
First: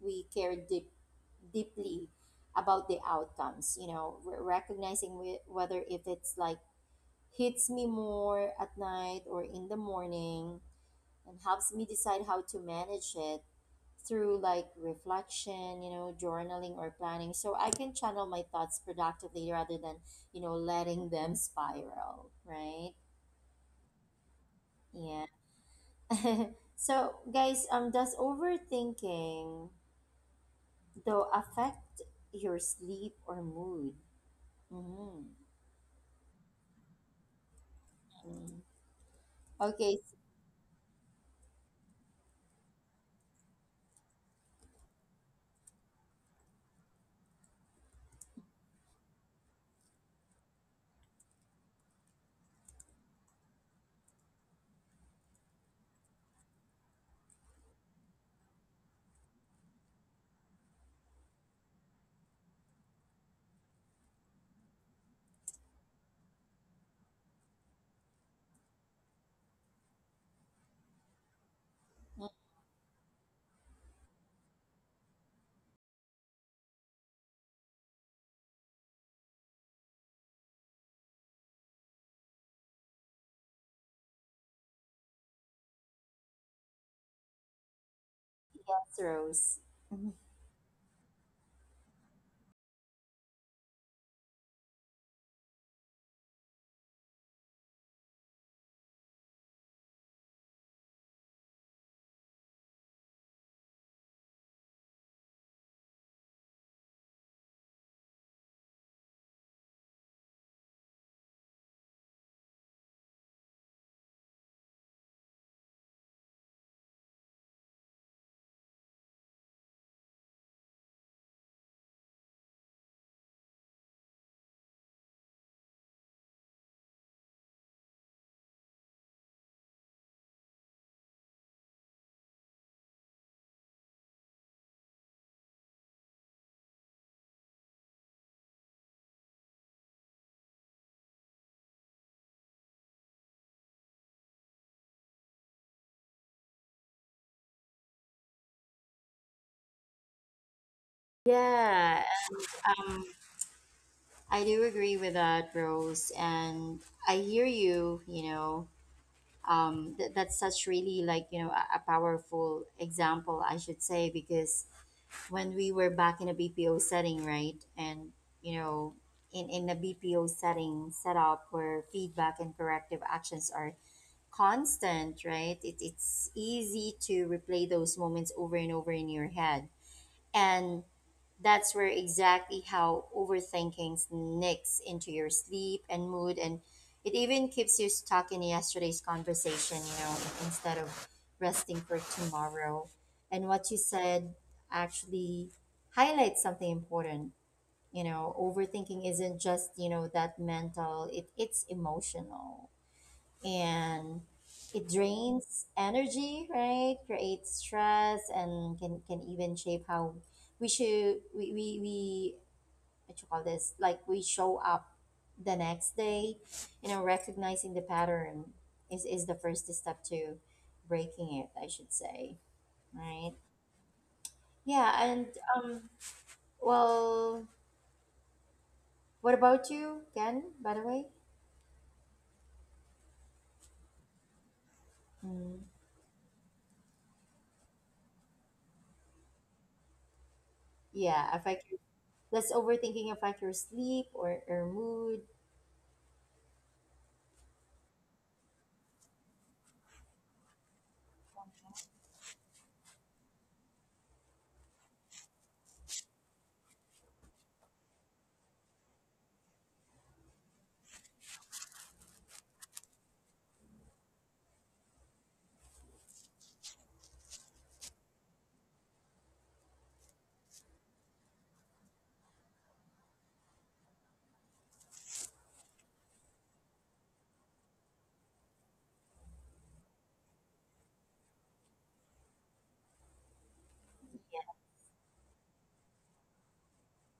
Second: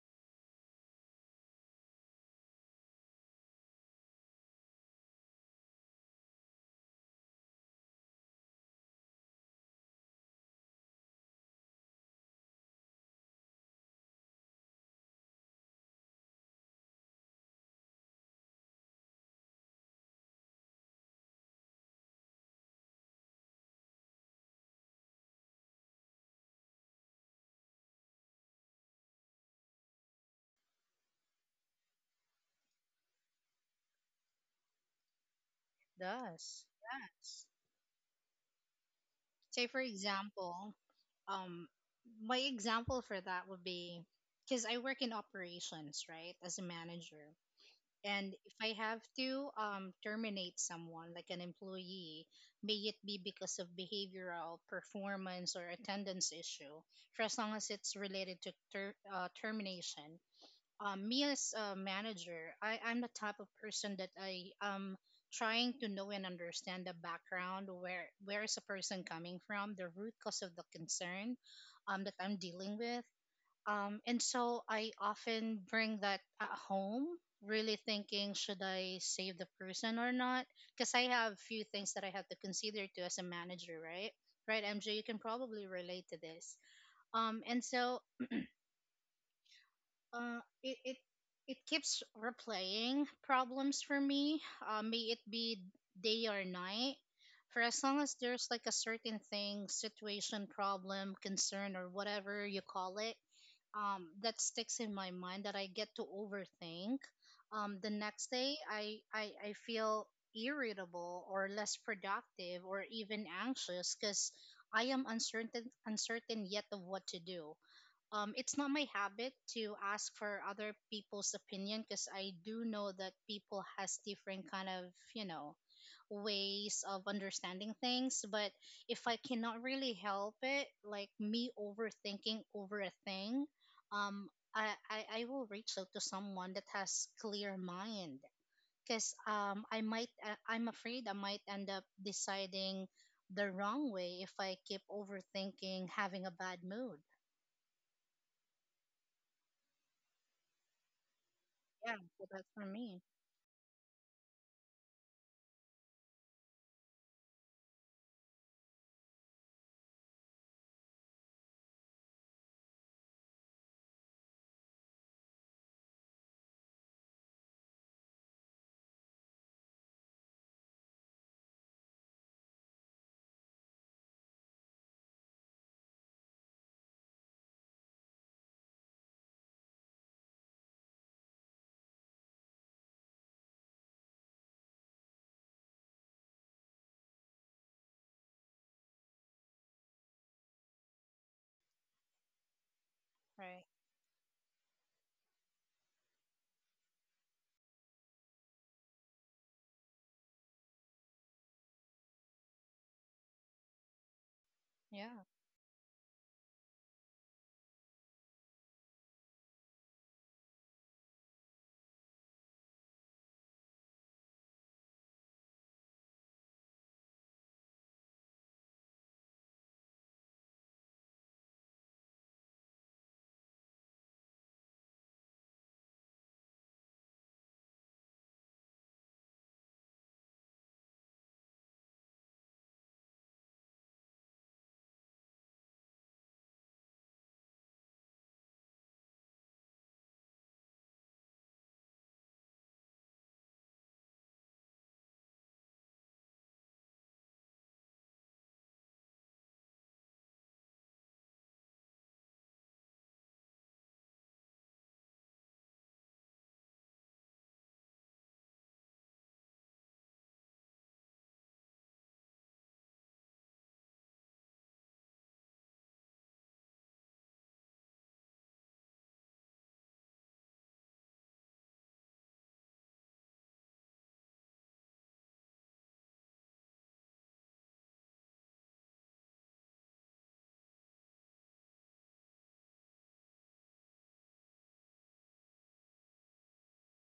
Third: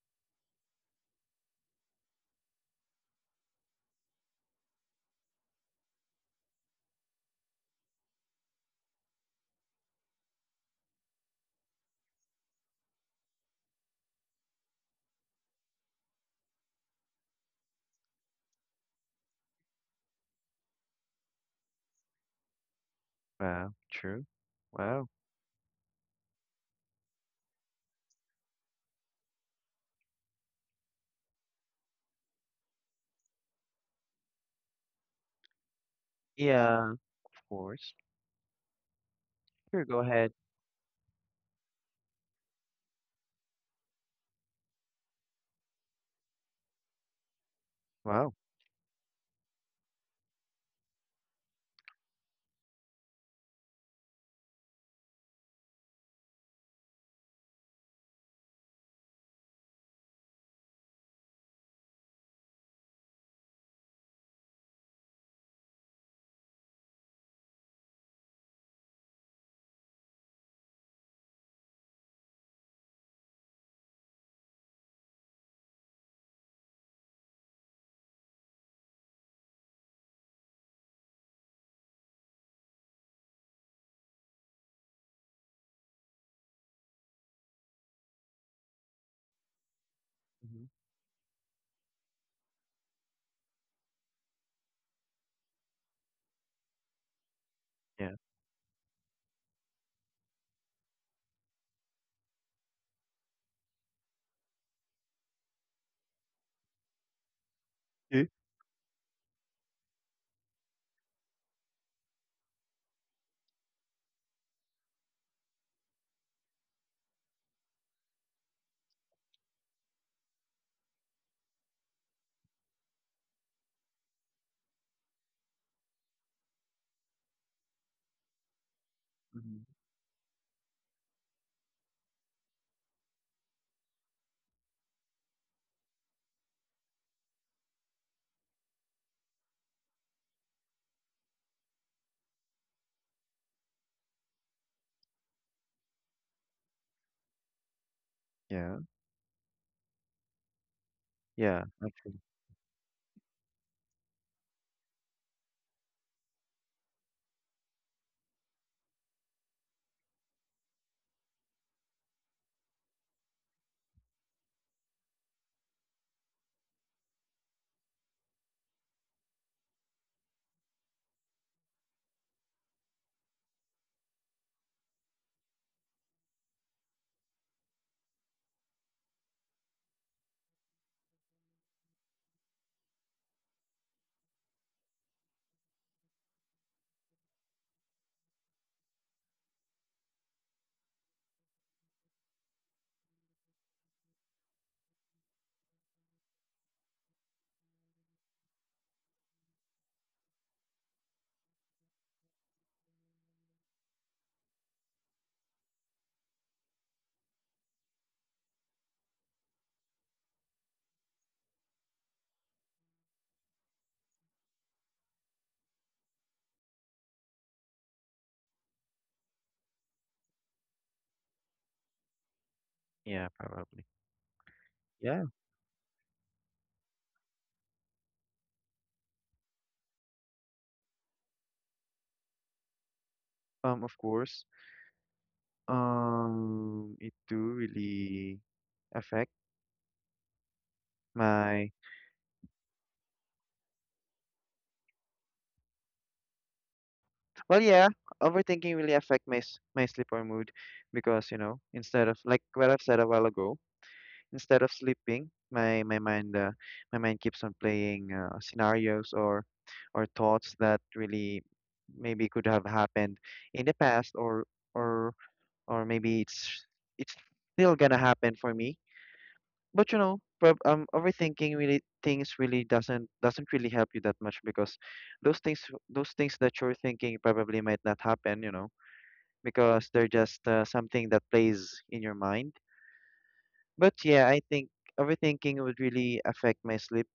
S1: we care deeply about the outcomes. You know, recognizing whether if it's like hits me more at night or in the morning and helps me decide how to manage it through like reflection, you know, journaling or planning, so I can channel my thoughts productively rather than, you know, letting them spiral, right?
S3: Wow. True. Wow.
S1: Yeah. So guys, does overthinking though affect your sleep or mood? Mm-hmm.
S2: Does,
S3: Yeah. Of
S2: yes.
S3: course.
S1: Mm-hmm.
S2: Say, for
S3: Sure.
S1: Okay,
S3: Go ahead.
S2: example, um my example for that would be, because I work in operations, right, as a manager.
S3: Wow.
S2: And if I have to, terminate someone, like an employee, may it be because of behavioral, performance, or attendance issue, for as long as it's related to termination. Me as a manager, I'm the type of person that I am trying to know and understand the background, where is a person coming from, the root cause of the concern that I'm dealing with. And so I often bring that at home, really thinking, should I save the person or not? Because I have few things that I have to consider too as a manager, right? Right, MJ, you can probably relate to this. And so,
S1: that's Rose. Mhm.
S2: uh,
S3: Mhm.
S2: it, it it keeps replaying problems for me, may it be day or night. For as long
S3: Yeah.
S2: as there's like a certain thing, situation, problem, concern, or whatever you call it, that sticks in my mind that I get to overthink. The
S3: Yeah.
S2: next day, I feel irritable or less productive or even anxious because I am uncertain yet of what to do. It's not my habit to ask for other people's opinion because I do know that people has different kind of, you know ways of understanding things. But if I cannot
S3: Mhm.
S2: really help it, like me overthinking over a thing, um, I will reach out to someone that has clear mind, because, I'm afraid I might end up deciding the wrong way if I keep overthinking having a bad mood.
S3: Yeah. Yeah.
S2: Yeah,
S1: Yeah.
S2: so that's for me.
S1: Um, I do agree with that, Rose, and I hear you. You know, that's such really a powerful example, I should say, because when we were back in a BPO setting, right, and you know, in a BPO setting setup where feedback and corrective actions are constant, right, it's easy to replay those moments over and over in your head, and that's where exactly how overthinking sneaks into your sleep and mood, and it even keeps you stuck in yesterday's conversation, you know, instead of resting for tomorrow. And
S2: Right.
S1: what you said actually highlights something important. You know, overthinking isn't just, you know, that mental, it's emotional, and it
S2: Yeah.
S1: drains energy, right? Creates stress and can even shape how we should we what you call this like we show up the next day. You know, recognizing the pattern is the first step to breaking it, I should say, right?
S3: Yeah, probably.
S1: Yeah, and
S3: Yeah,
S1: um, well, what about you, Ken? By the way,
S3: of course.
S1: mm,
S3: It do really affect
S1: yeah, affect.
S3: my,
S1: Your, less overthinking affect your sleep or mood?
S3: well, yeah, overthinking really affect my sleep or mood because, you know, instead of like what I've said a while ago, instead of sleeping, my mind keeps on playing scenarios or thoughts that really maybe could have happened in the past, or or maybe it's still gonna happen for me. But you know, prob overthinking really things really doesn't really help you that much because those things those things that you're thinking probably might not happen, you know, because they're just something that plays in your mind. But yeah, I think overthinking would really affect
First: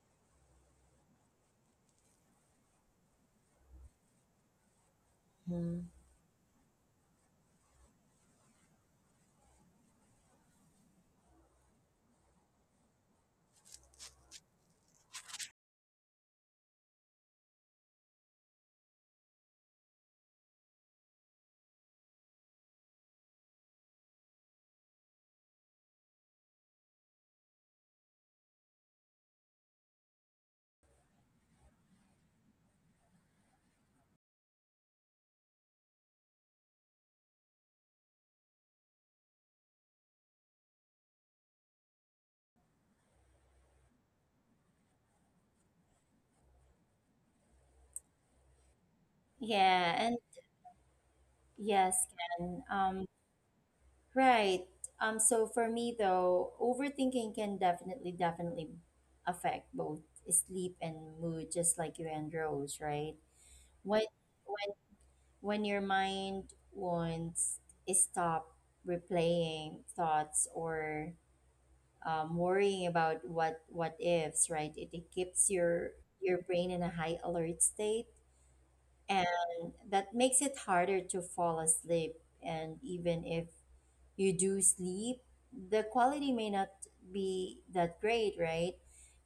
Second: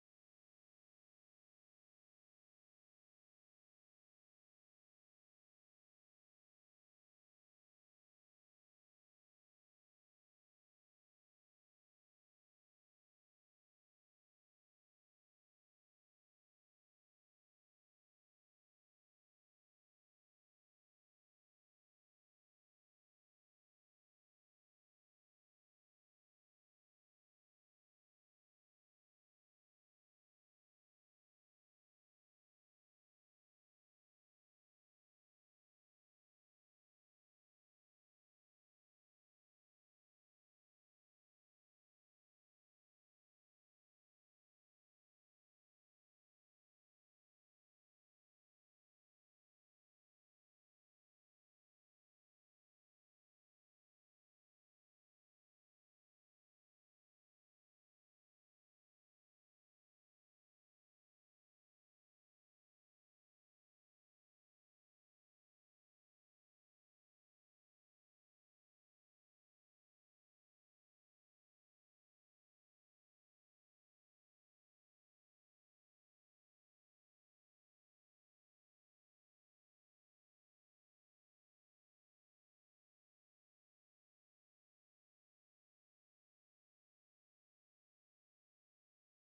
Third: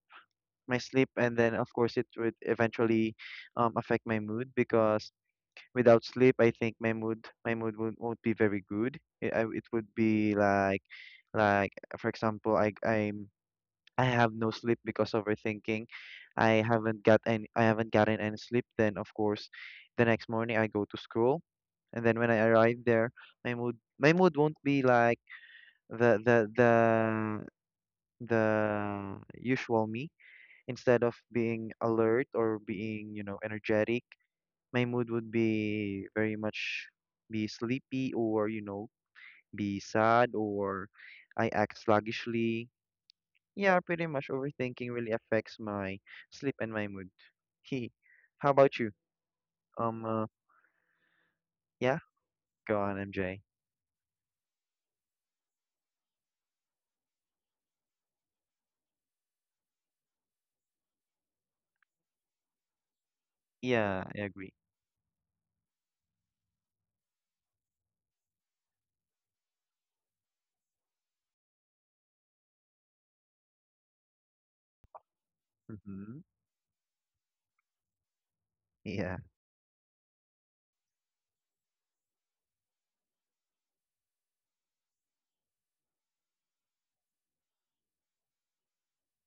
S3: my sleep, and then of course it would eventually affect my mood because
S1: Hmm.
S3: without sleep I think my mood won't be very good. It would be like, for example, I have no sleep because overthinking. I haven't gotten any sleep. Then of course, the next morning I go to school, and then when I arrive there, my mood won't be like the the the the usual me. Instead of being alert or being, you know, energetic, my mood would be very much be sleepy, or you know, be sad or I act sluggishly. Yeah, pretty much overthinking really affects my sleep and my mood. He, how about you?
S1: Yeah,
S3: Um,
S1: and
S3: uh, yeah,
S1: yes, can.
S3: go on, MJ.
S1: Right. So for me though, overthinking can definitely affect both sleep and mood, just like you and Rose, right? When
S3: Yeah, I agree.
S1: when when your mind wants to stop replaying thoughts or worrying about what ifs, right? It keeps
S3: Mm-hmm.
S1: your brain in a high alert state
S3: Yeah,
S1: that makes it harder to fall asleep. And even if you do sleep, the quality may not be that great, right?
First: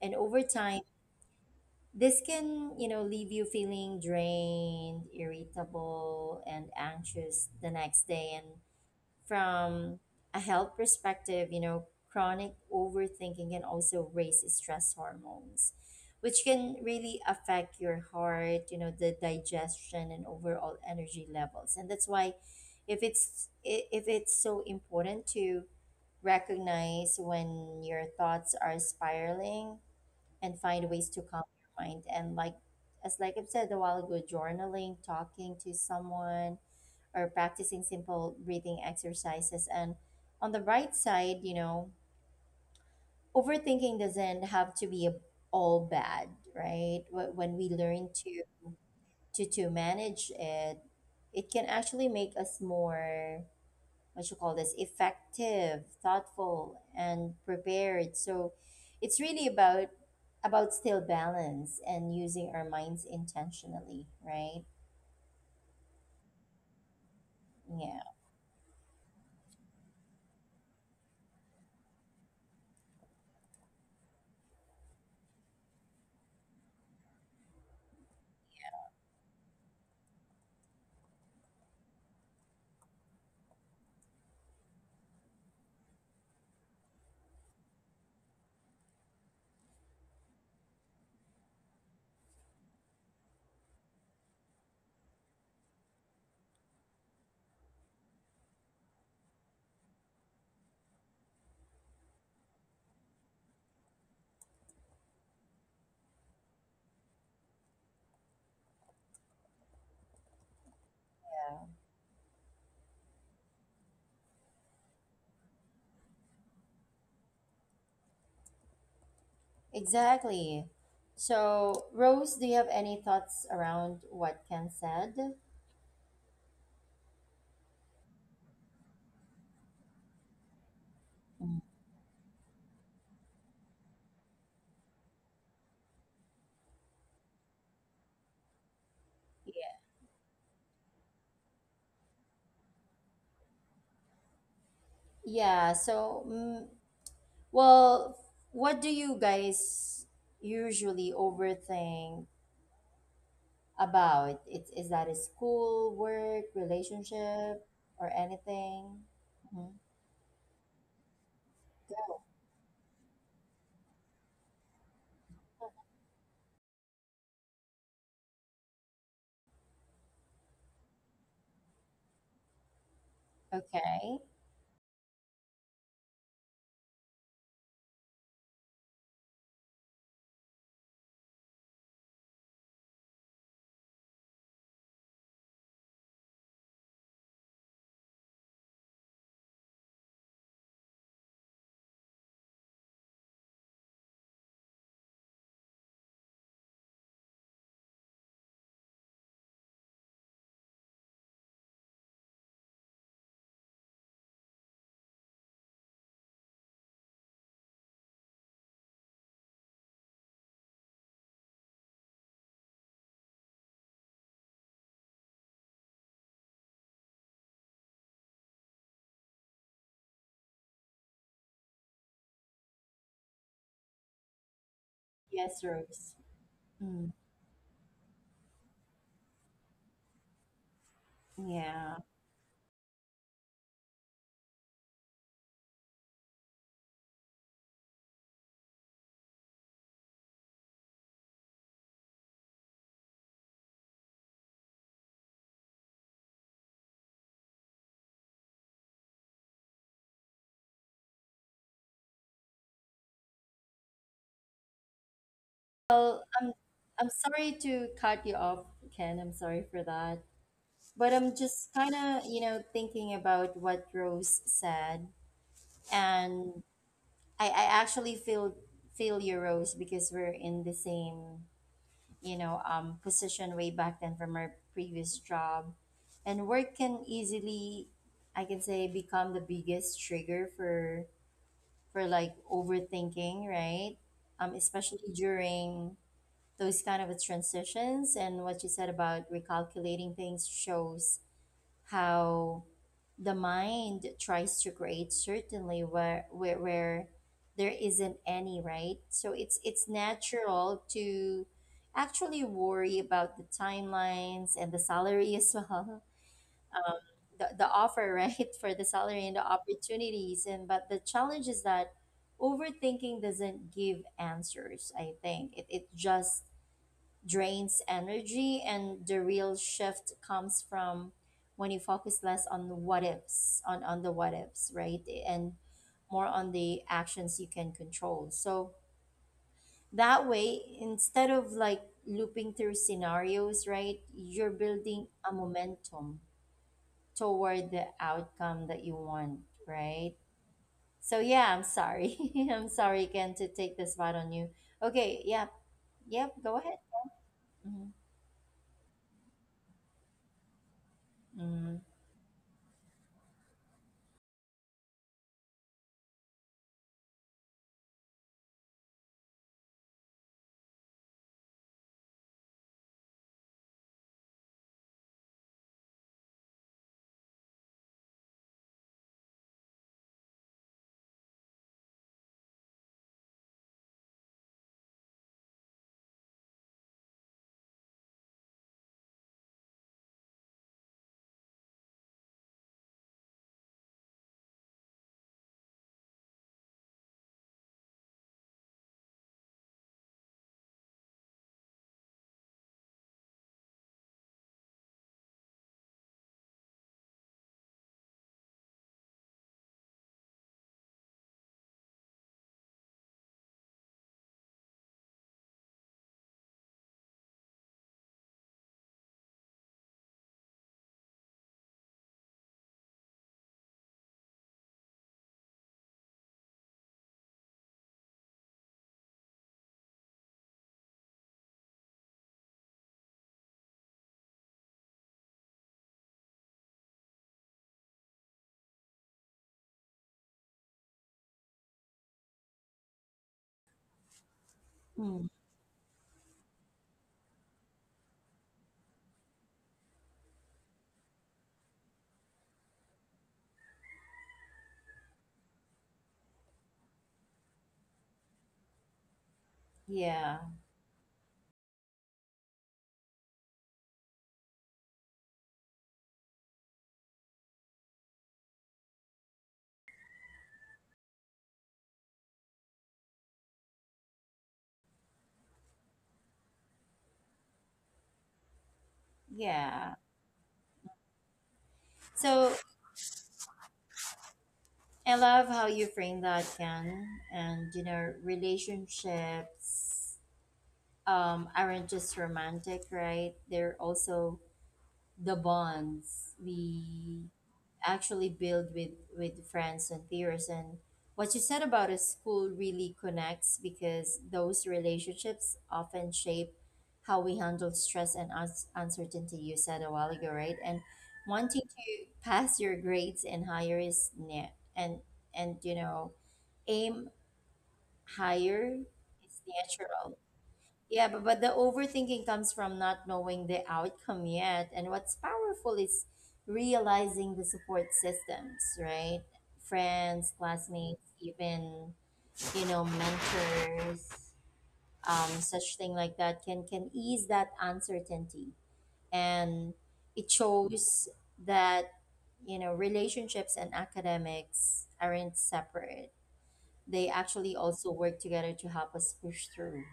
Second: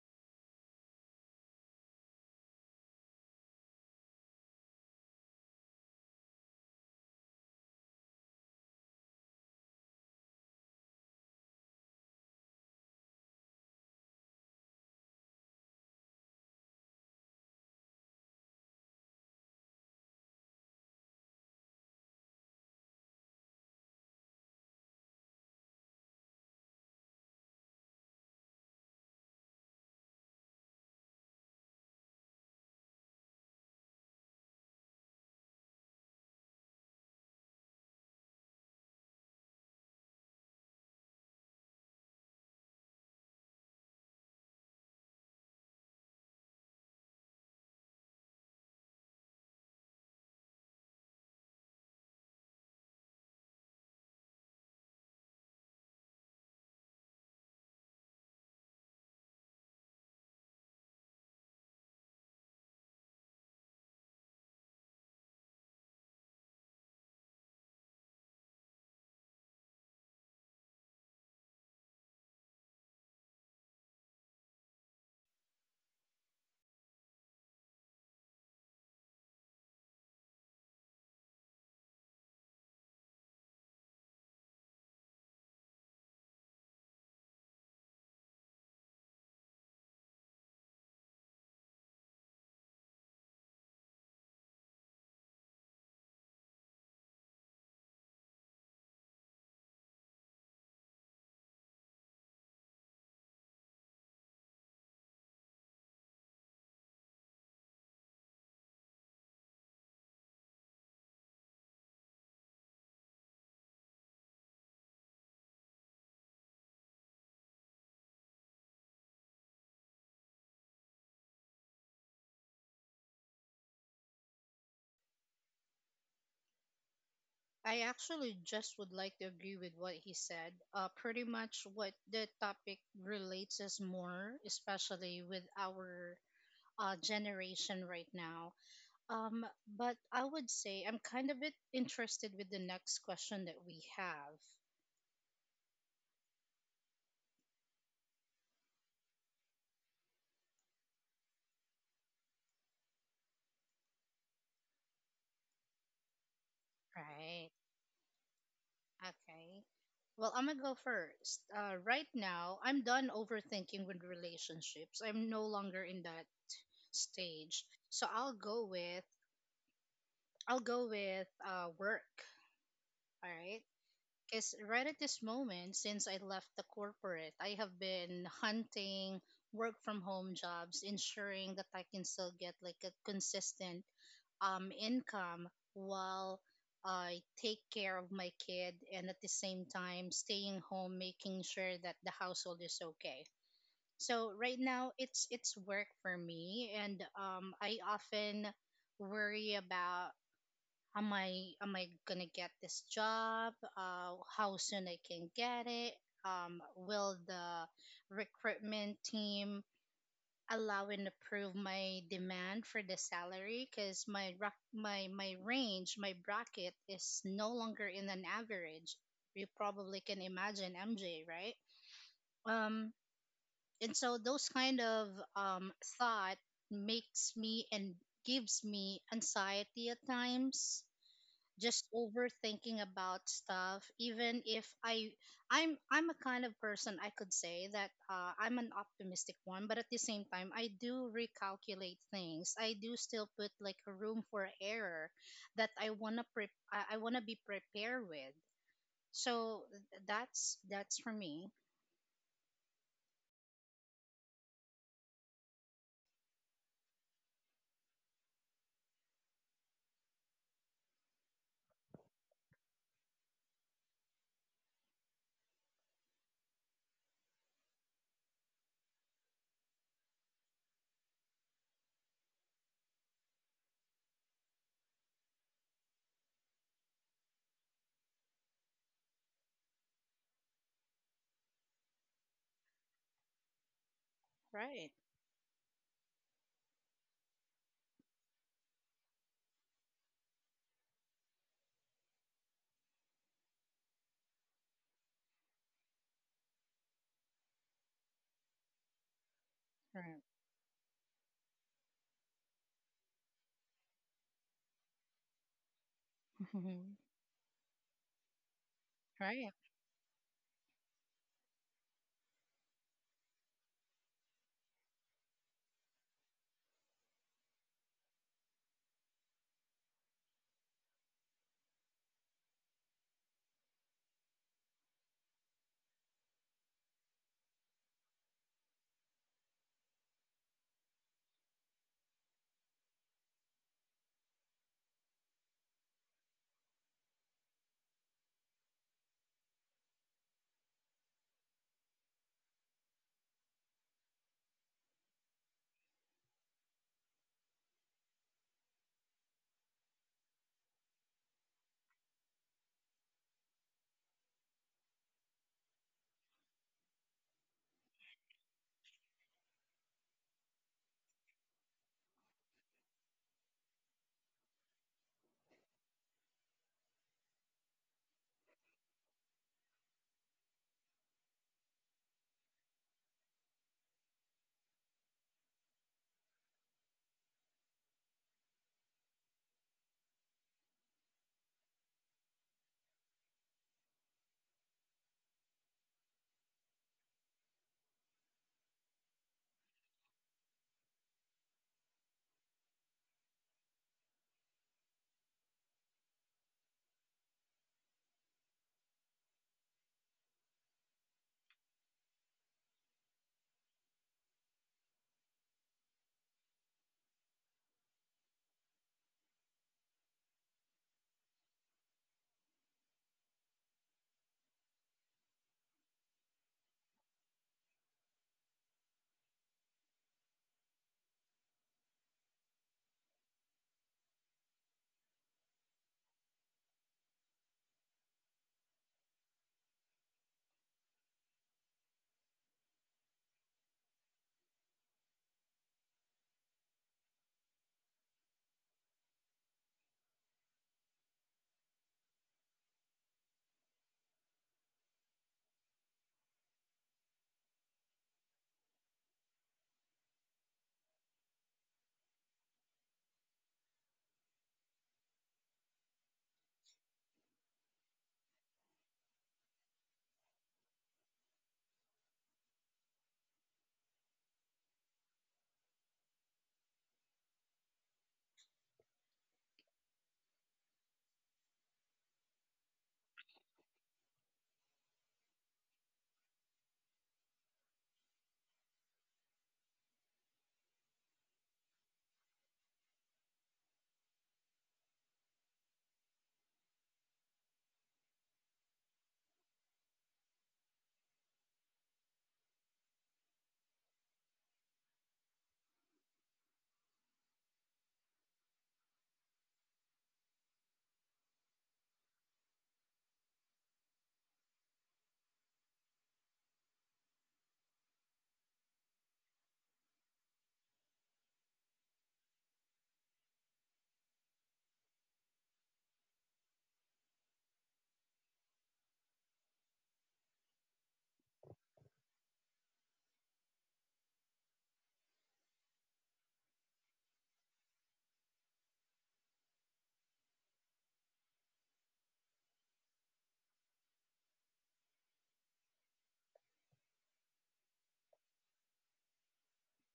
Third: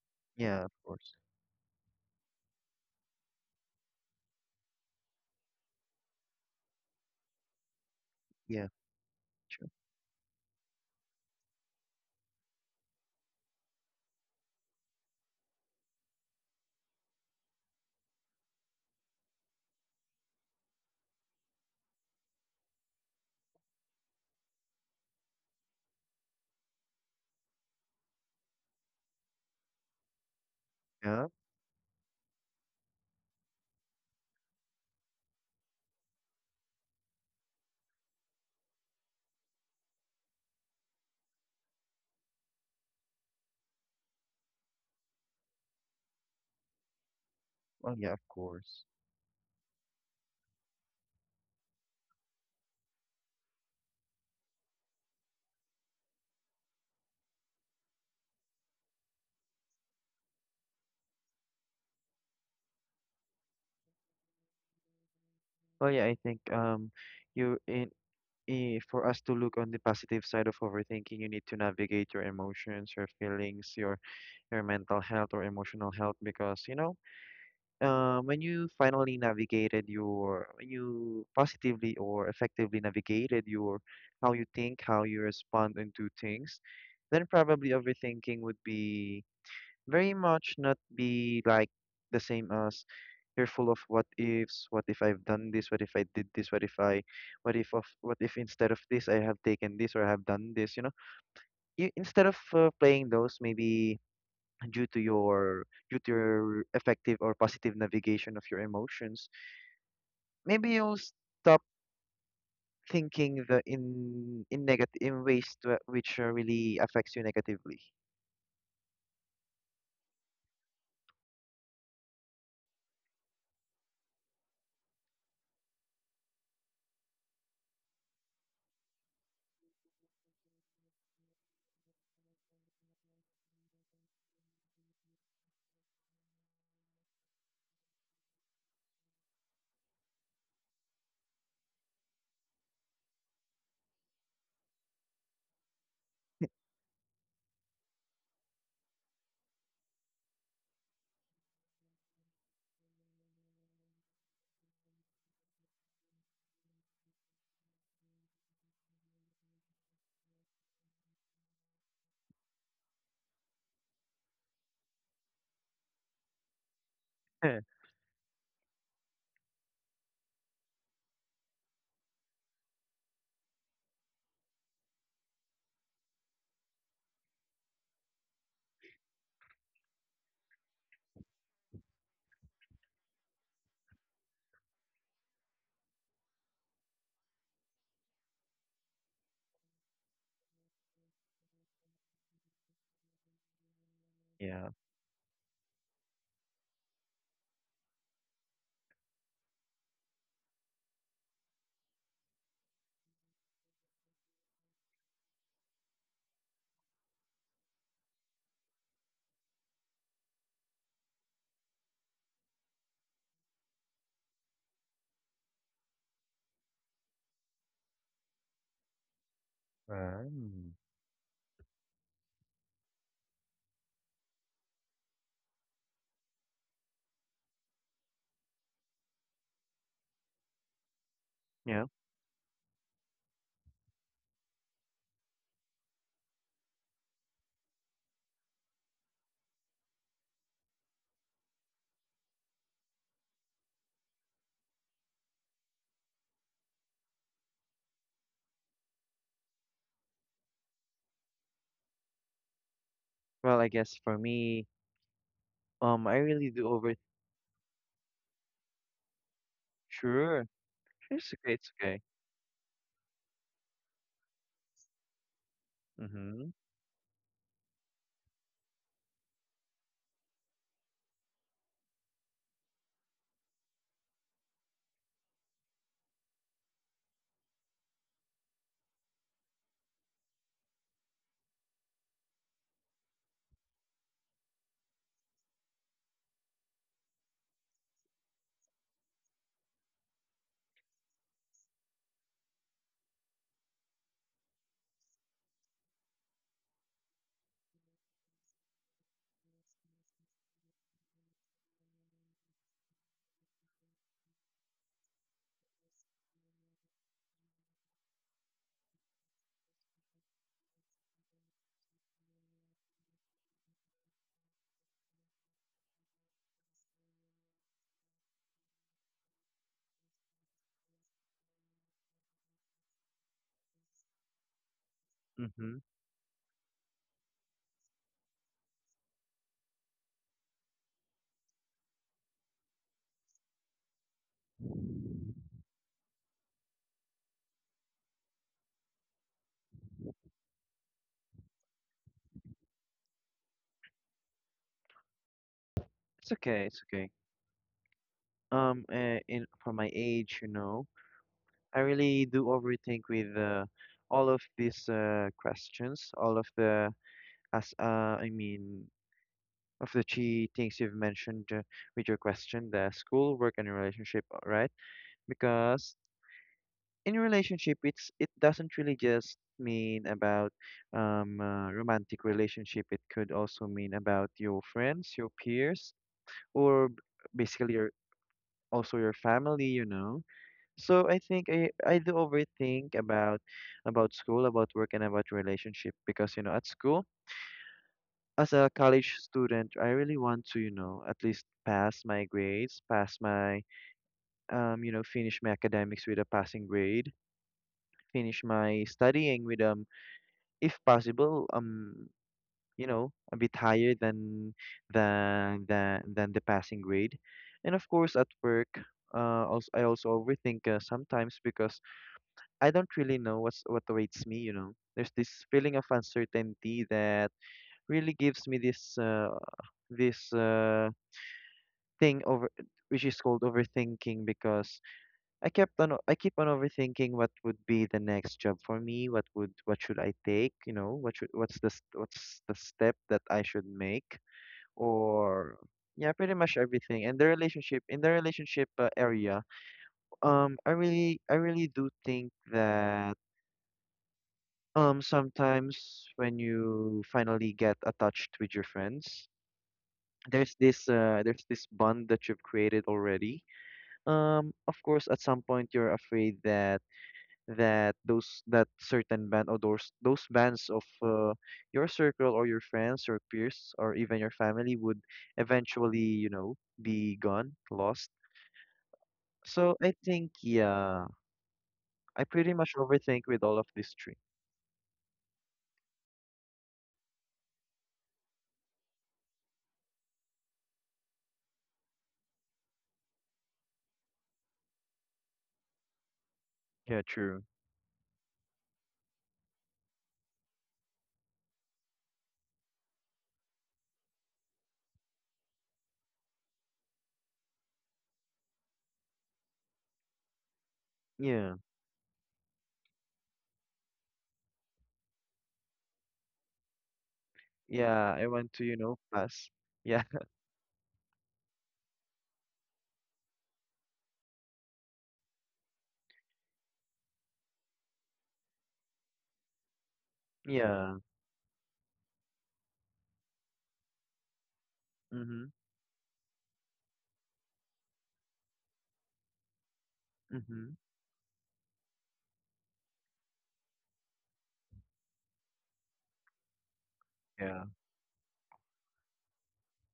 S1: And over
S3: yeah, of
S1: time,
S3: course.
S1: this can, you know, leave you feeling drained, irritable, and anxious the next day. And
S3: Yeah, true.
S1: from a health perspective, you know, chronic overthinking can also raise stress hormones, which can really affect your heart, you know, the digestion and overall energy levels. And that's why if it's so important to recognize when your thoughts are spiraling and find ways to
S3: Yeah,
S1: calm your mind. And like as like I've said a while ago, journaling, talking to someone, or practicing simple breathing exercises. And on the bright side, you know, overthinking doesn't have to be all bad, right? When we
S3: well,
S1: learn
S3: yeah, of
S1: to
S3: course.
S1: to manage it, it can actually make us more what you call this effective, thoughtful, and prepared. So it's really about still balance and using our minds intentionally, right?
S3: Well, yeah, I think you in,
S1: Yeah.
S3: I for us to look on the positive side of overthinking, you need to navigate your emotions, your feelings, your mental health or emotional health, because you know, when you finally navigated your when you positively or effectively navigated your how you think, how you respond into things, then probably overthinking would be very much not be like the same as you're full of what ifs. What if I've done this, what if I did this, what if instead of this I have taken this, or I have done this, you know, you instead of playing those, maybe due to your effective or positive navigation of your emotions, maybe you'll stop thinking the in negative in ways to, which really affects you negatively.
S1: Exactly. So, Rose, do you have any thoughts around what Ken said?
S2: I actually just would like to agree with what he said. Pretty
S1: Mm.
S2: much what the topic relates is more, especially with our, generation right now. Um, but I would say I'm kind of a bit interested with the next question that we have.
S1: Yeah, so, mm, well, what do you guys usually overthink about? It, is that a school, work,
S2: Right.
S1: relationship, or anything?
S2: Okay.
S1: Mhm.
S2: Well, I'm gonna go first. Right
S1: Go.
S2: now, I'm done overthinking with relationships. I'm no longer in that stage. So I'll go with, work. All right.
S1: Okay.
S2: Because right at this moment, since I left the corporate, I have been hunting work from home jobs, ensuring that I can still get like a consistent, income, while I take care of my kid and at the same time staying home, making sure that the household is okay. So right
S3: yeah.
S2: now, it's work for me, and, I often worry about, am I gonna get this job? How soon I can get it? Will the recruitment team allow and approve my demand for the salary? Because my range, my bracket is no longer in an average. You probably can imagine
S3: Um,
S2: MJ, right? Um, and so those kind of,
S1: Yes,
S2: um,
S1: Rose.
S2: thought
S1: Mm,
S2: makes me and gives me anxiety at times, just
S3: yeah.
S1: yeah.
S2: overthinking about stuff, even if I'm a kind of person, I could say, that, I'm an optimistic one, but at the same time I do recalculate things, I do still put like a room for error that I want to I want to be prepared with. So that's for me.
S3: Well, I guess for me, I
S1: Well,
S3: really do over.
S1: I'm sorry to cut you off, Ken. I'm sorry for that.
S3: Sure.
S1: But
S3: It's
S1: I'm
S3: okay. It's
S1: just kind
S3: okay.
S1: of, you know, thinking about what Rose said,
S3: Mhm.
S1: and I actually feel you, Rose, because we're in the same, you know, position way back then from our previous job, and work can easily, I can say, become the biggest trigger for overthinking, right?
S2: Right.
S1: Especially during those kind of transitions, and what you said about recalculating things shows how the mind tries to create certainly where, there isn't any, right? So it's
S2: Right.
S1: natural to actually worry about the timelines and the salary as well, the offer, right? For the salary and the
S2: Right.
S1: opportunities. And but the challenge is that overthinking doesn't give answers. I think it just drains energy, and the real shift comes from when you focus less on the what ifs, on the what ifs, right? And
S3: Mhm.
S1: more on the actions you can control. So that way, instead of like looping through scenarios, right, you're building a momentum toward the outcome that you want, right? So yeah, I'm sorry. I'm sorry again to take this spot on you. Okay, yeah. Yep,
S3: It's
S1: go
S3: okay.
S1: ahead.
S3: It's okay. In for my age, you know,
S1: Mm,
S3: I really do overthink with all of these questions, all of the As I mean, of the three things you've mentioned with your question, the school, work, and relationship, right? Because in relationship, it doesn't really just mean about romantic relationship. It could also mean about your friends, your peers, or b- basically your also your family. So I think I do overthink about school, about work, and about relationship because you know at school as a college student, I really want to, you know, at least pass my grades, pass my, you know, finish my academics with a passing grade, finish my studying if possible, a bit higher than than the passing grade, and of course at work. Also, I also overthink sometimes because I don't really know what awaits me. You know, there's this feeling of uncertainty that really gives me this this thing over which is called overthinking because I keep on overthinking what would be the next job for me, what should I take, you know, what's what's the step that I should make
S1: mm,
S3: or yeah, pretty much everything. And the relationship in the relationship area, I really do think that sometimes when you finally get attached with your friends,
S1: yeah.
S3: there's this bond that you've created already. Of course, at some point you're afraid that that those that certain band or those bands of your circle or your friends or peers or even your family would eventually, you know, be gone, lost. So
S1: Yeah.
S3: I think, yeah, I
S1: So
S3: pretty much overthink with all of this tree.
S1: I love how you frame that, Ken. And you know, relationships aren't just romantic, right? They're also the bonds
S3: Yeah,
S1: we
S3: true.
S1: actually build with friends and peers. And what you said about a school really connects, because those relationships often shape how we handle stress and uncertainty, you said a while ago, right? And
S3: Yeah,
S1: wanting to pass your grades and higher is net and you know aim
S3: yeah, I want to, you
S1: higher
S3: know, pass.
S1: is
S3: Yeah.
S1: natural. Yeah, but the overthinking comes from not knowing the outcome yet. And what's powerful is realizing the support systems, right? Friends,
S3: Yeah.
S1: classmates, even, you know, mentors,
S3: Mhm.
S1: such thing like that can ease that uncertainty. And it
S3: Mhm.
S1: shows that, you know, relationships and academics aren't separate. They actually
S3: Yeah.
S1: also work together to help us push through,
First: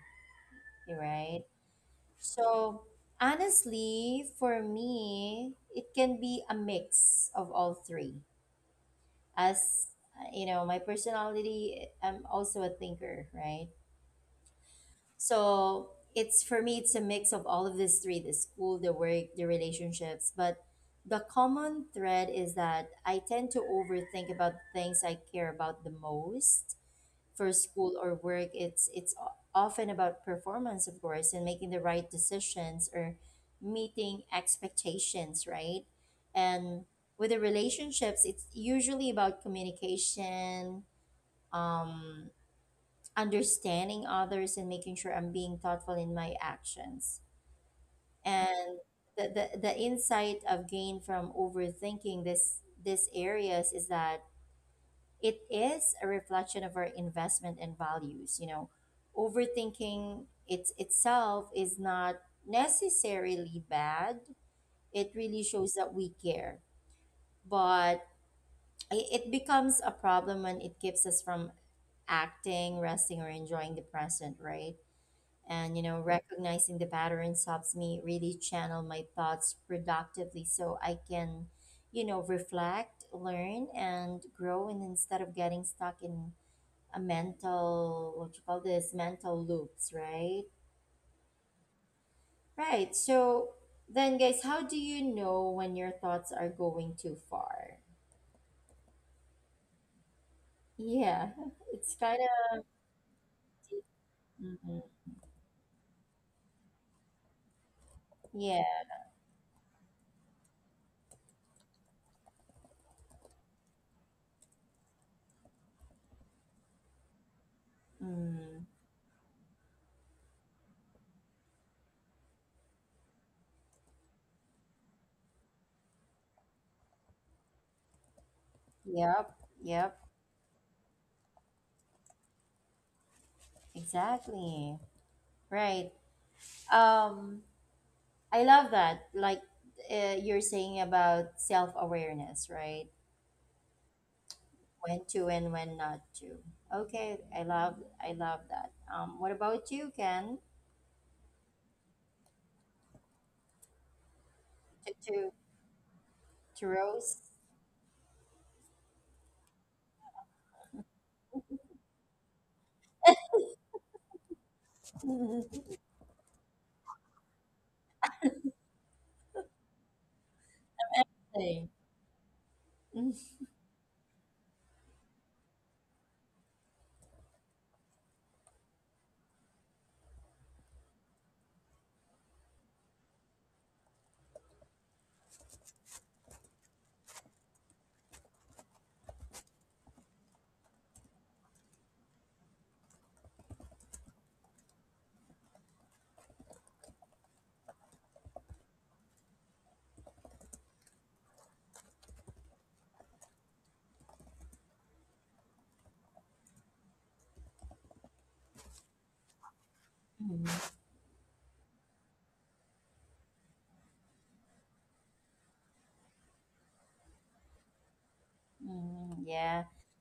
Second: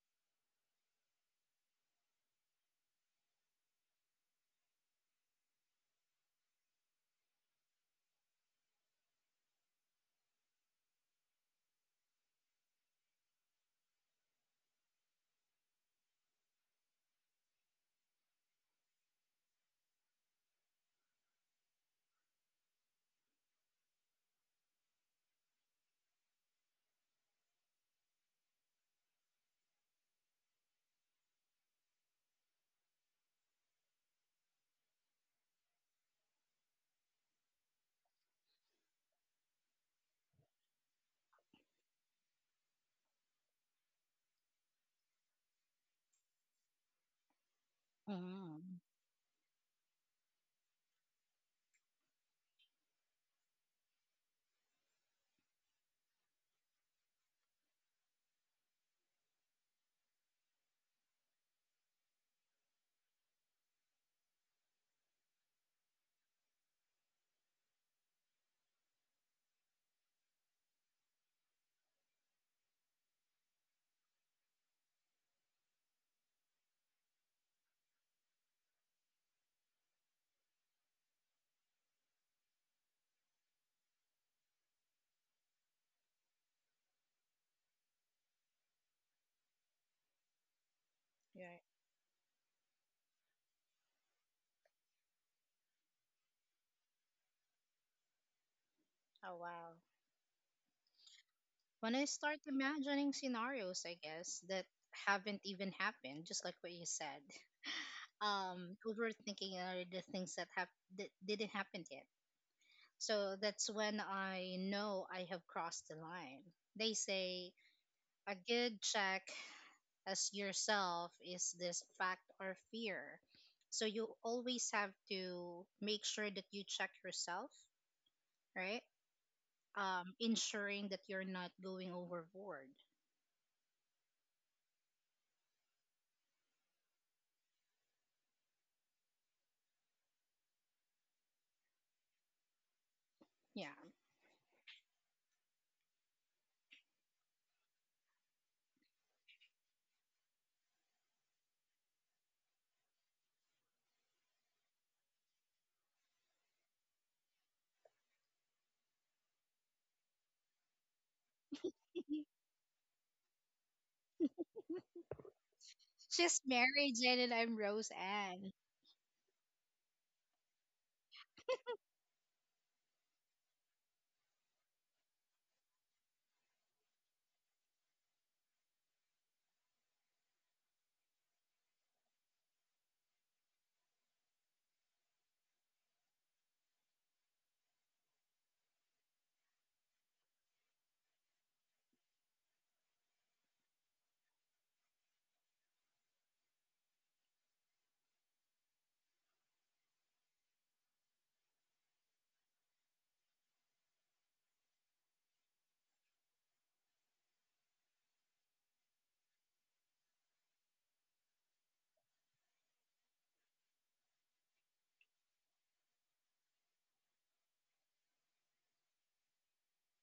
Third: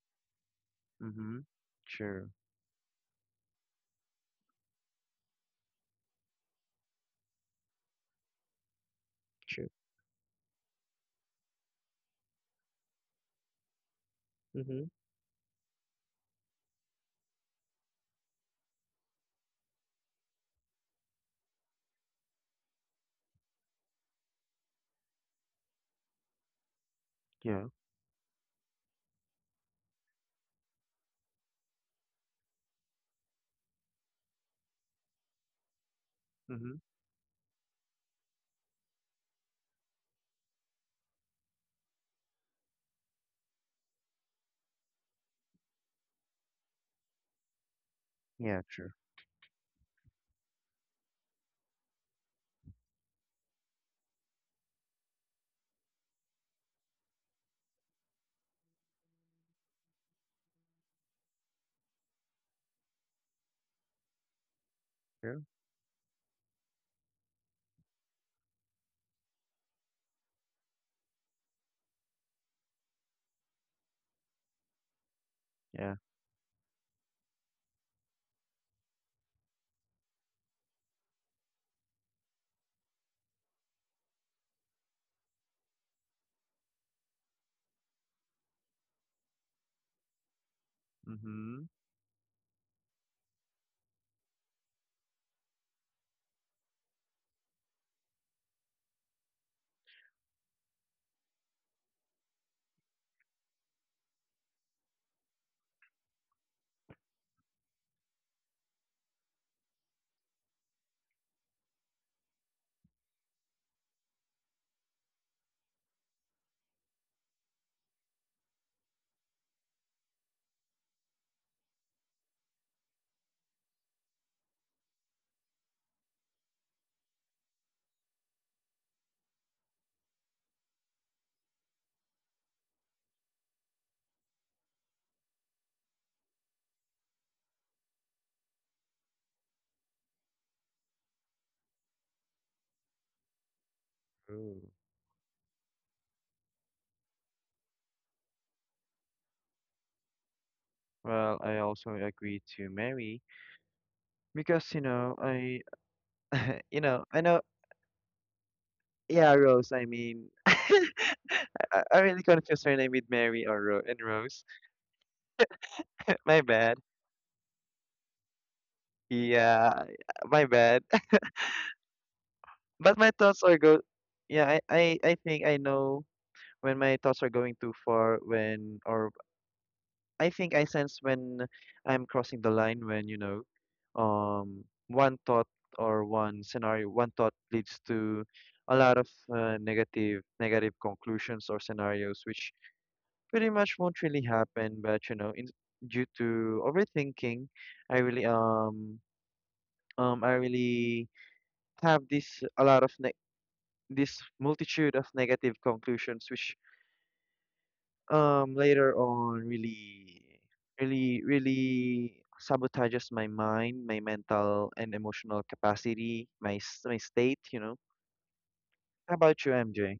S1: right?
S3: Mhm. Sure.
S1: So honestly, for me, it can be a mix of all three.
S3: True.
S1: As you know, my personality, I'm also a thinker, right?
S3: Mhm.
S1: So it's for me, it's a mix of all of these three: the school, the work, the relationships. But the common thread is that I tend to overthink about things I care about the most. For
S3: Yeah.
S1: school or work, it's often about performance, of course, and making the right decisions or meeting expectations, right?
S3: Mhm.
S1: And with the relationships, it's usually about communication, um understanding others, and making sure I'm being thoughtful in my actions.
S2: Mm-hmm.
S3: Yeah.
S1: And
S3: True.
S1: the insight I've gained from overthinking this areas is that it is a reflection of our investment and values. You know, overthinking it itself is not necessarily bad. It really
S3: Sure.
S1: shows that we care. But it becomes a problem when it keeps us from acting, resting, or enjoying the present, right? And you
S3: Yeah.
S1: know recognizing the patterns helps me really channel my thoughts productively, so I can, you know, reflect, learn and grow, and instead of getting stuck in a mental what you call this mental loops, right?
S2: Yeah.
S3: Mm-hmm.
S1: Right, so then guys, how do you know when your thoughts are going too far?
S2: Oh, wow.
S1: Yeah. It's
S2: When I
S1: kind
S2: start
S1: of
S2: imagining scenarios, I guess, that
S1: mm
S2: haven't even happened, just like what you said.
S1: yeah
S2: Overthinking are the things that didn't happen yet. So that's when I know I have crossed the line. They say a
S1: mm,
S2: good check as yourself is this fact or fear. So you always have to make sure that you check yourself, right?
S1: yep, yep,
S2: Ensuring that you're not going overboard.
S1: exactly, right. um I love that. Like, you're saying about self-awareness, right?
S2: Yeah.
S3: True.
S1: When to and when not to. Okay, I love, I love that. What about you, Ken?
S3: Well, I also agree to Mary because
S1: to, to Churros.
S3: I know. Yeah, Rose. I mean, I I really confused her name with Mary or Ro and Rose.
S2: She's
S3: My bad.
S2: Mary Jane and I'm Rose Ann.
S3: Yeah, my bad.
S1: Hey.
S3: But my
S1: Mhm.
S3: thoughts are go. Yeah, I, I think I know when my thoughts are going too far when or I think I sense when I'm crossing the line when, you know, one thought or one thought leads to a lot of negative conclusions or scenarios, which pretty much won't really happen. But you know, due to overthinking, I really um I really have this a lot of ne- this multitude of negative conclusions, which later on really
S1: Mm,
S3: really sabotages my mind, my mental and emotional capacity, my state, you know. How
S1: mm,
S3: about you,
S1: yeah.
S3: MJ?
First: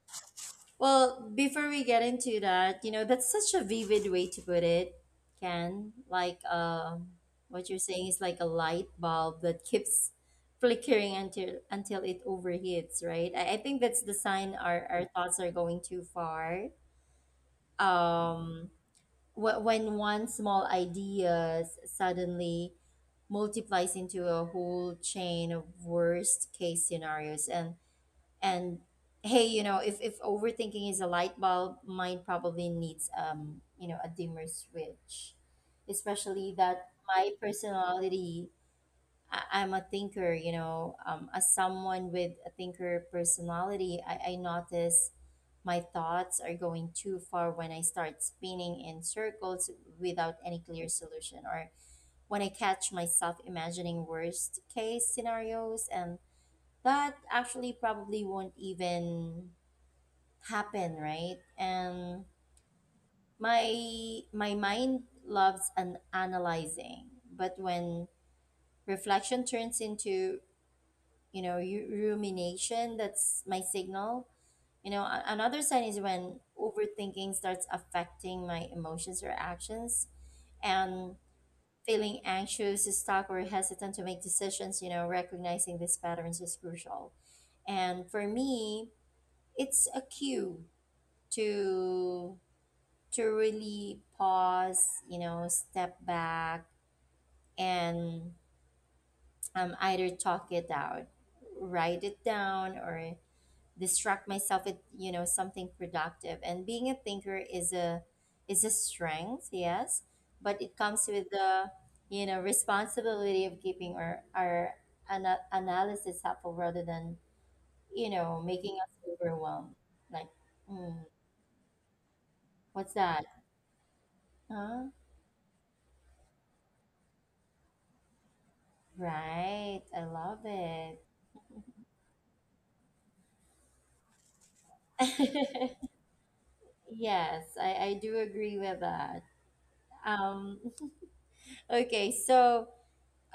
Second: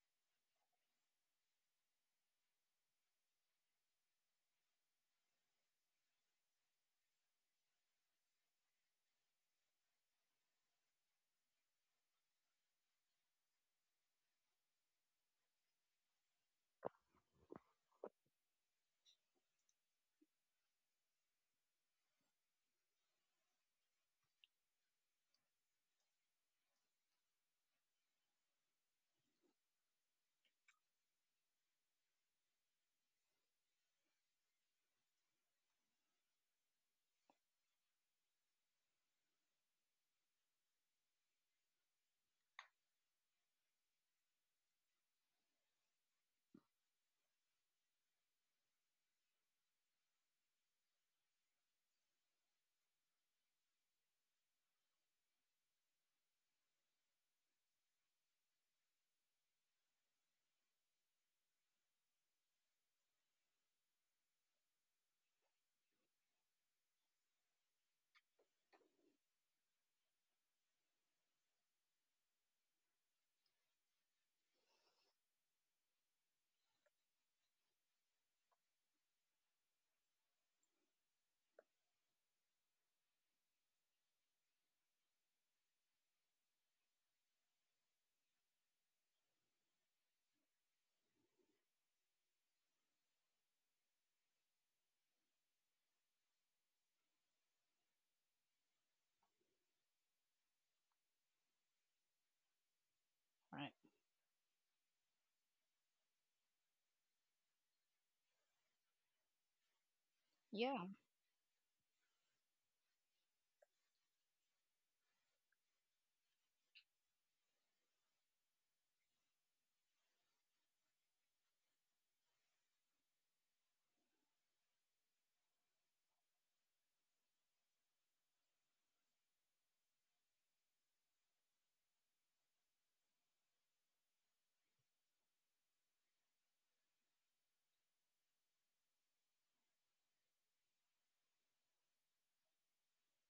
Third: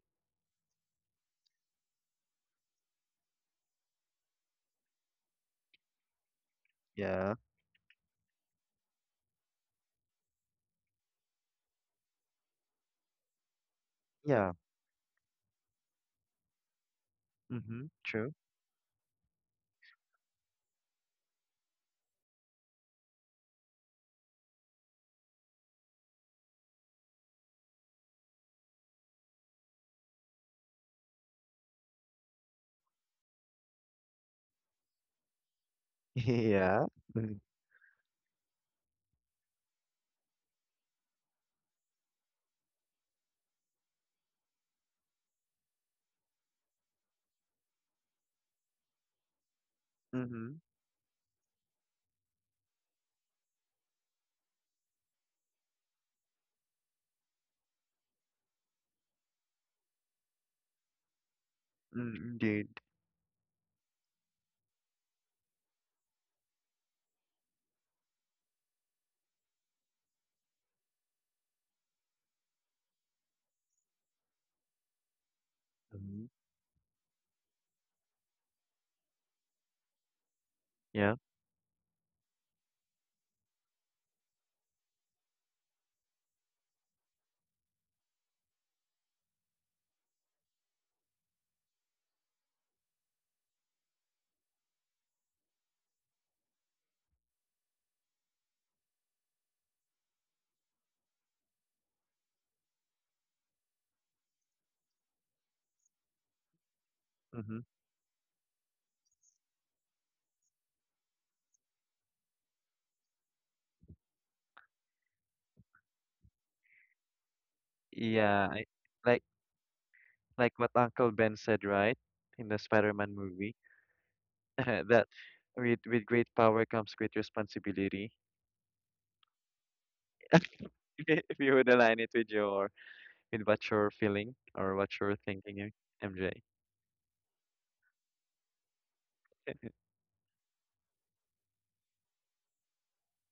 S1: Well, before we get into that, you know, that's such a vivid way to put it, Ken. Like,
S3: Yeah.
S1: what you're saying is like a light bulb that keeps flickering until it overheats, right? I think that's the
S3: Yeah.
S1: sign our thoughts are going too far.
S3: Mm-hmm, true.
S1: Um, when one small idea suddenly multiplies into a whole chain of worst case scenarios and hey, you know, if overthinking is a light bulb, mine probably needs a dimmer switch, especially
S3: Yeah.
S1: that my
S3: Mm-hmm.
S1: personality. I'm a thinker, as someone with a thinker personality, I notice my thoughts are going too far when I start spinning in circles without any
S3: Mm-hmm.
S1: clear solution, or when I catch myself imagining worst case scenarios, and that actually probably won't even happen, right?
S3: Mm,
S1: And
S3: indeed.
S1: my mind loves an analyzing, but when reflection turns into rumination, that's my signal. You know, another sign is
S3: Mm-hmm.
S1: when overthinking starts affecting my emotions or actions and
S3: Yeah.
S1: feeling anxious, stuck, or hesitant to make decisions. You know, recognizing these patterns is crucial, and for me it's a cue to to really pause, you know, step back, and either talk it out, write it down, or
S2: Right.
S1: distract myself with something productive. And being a thinker
S3: Mm-hmm.
S1: is a strength, yes, but it
S2: Yeah.
S1: comes with the, you know, responsibility of keeping our analysis helpful rather than, you know,
S3: yeah I,
S1: making us
S3: like
S1: overwhelmed. Like,
S3: like what
S1: mm,
S3: Uncle Ben said, right, in the
S1: what's
S3: Spider-Man
S1: that?
S3: movie.
S1: Huh?
S3: That, with great power comes great responsibility.
S1: Right, I love it.
S3: If you would align it with your with what you're feeling or what you're thinking, eh, MJ?
S1: Yes, I do agree with that. um okay, so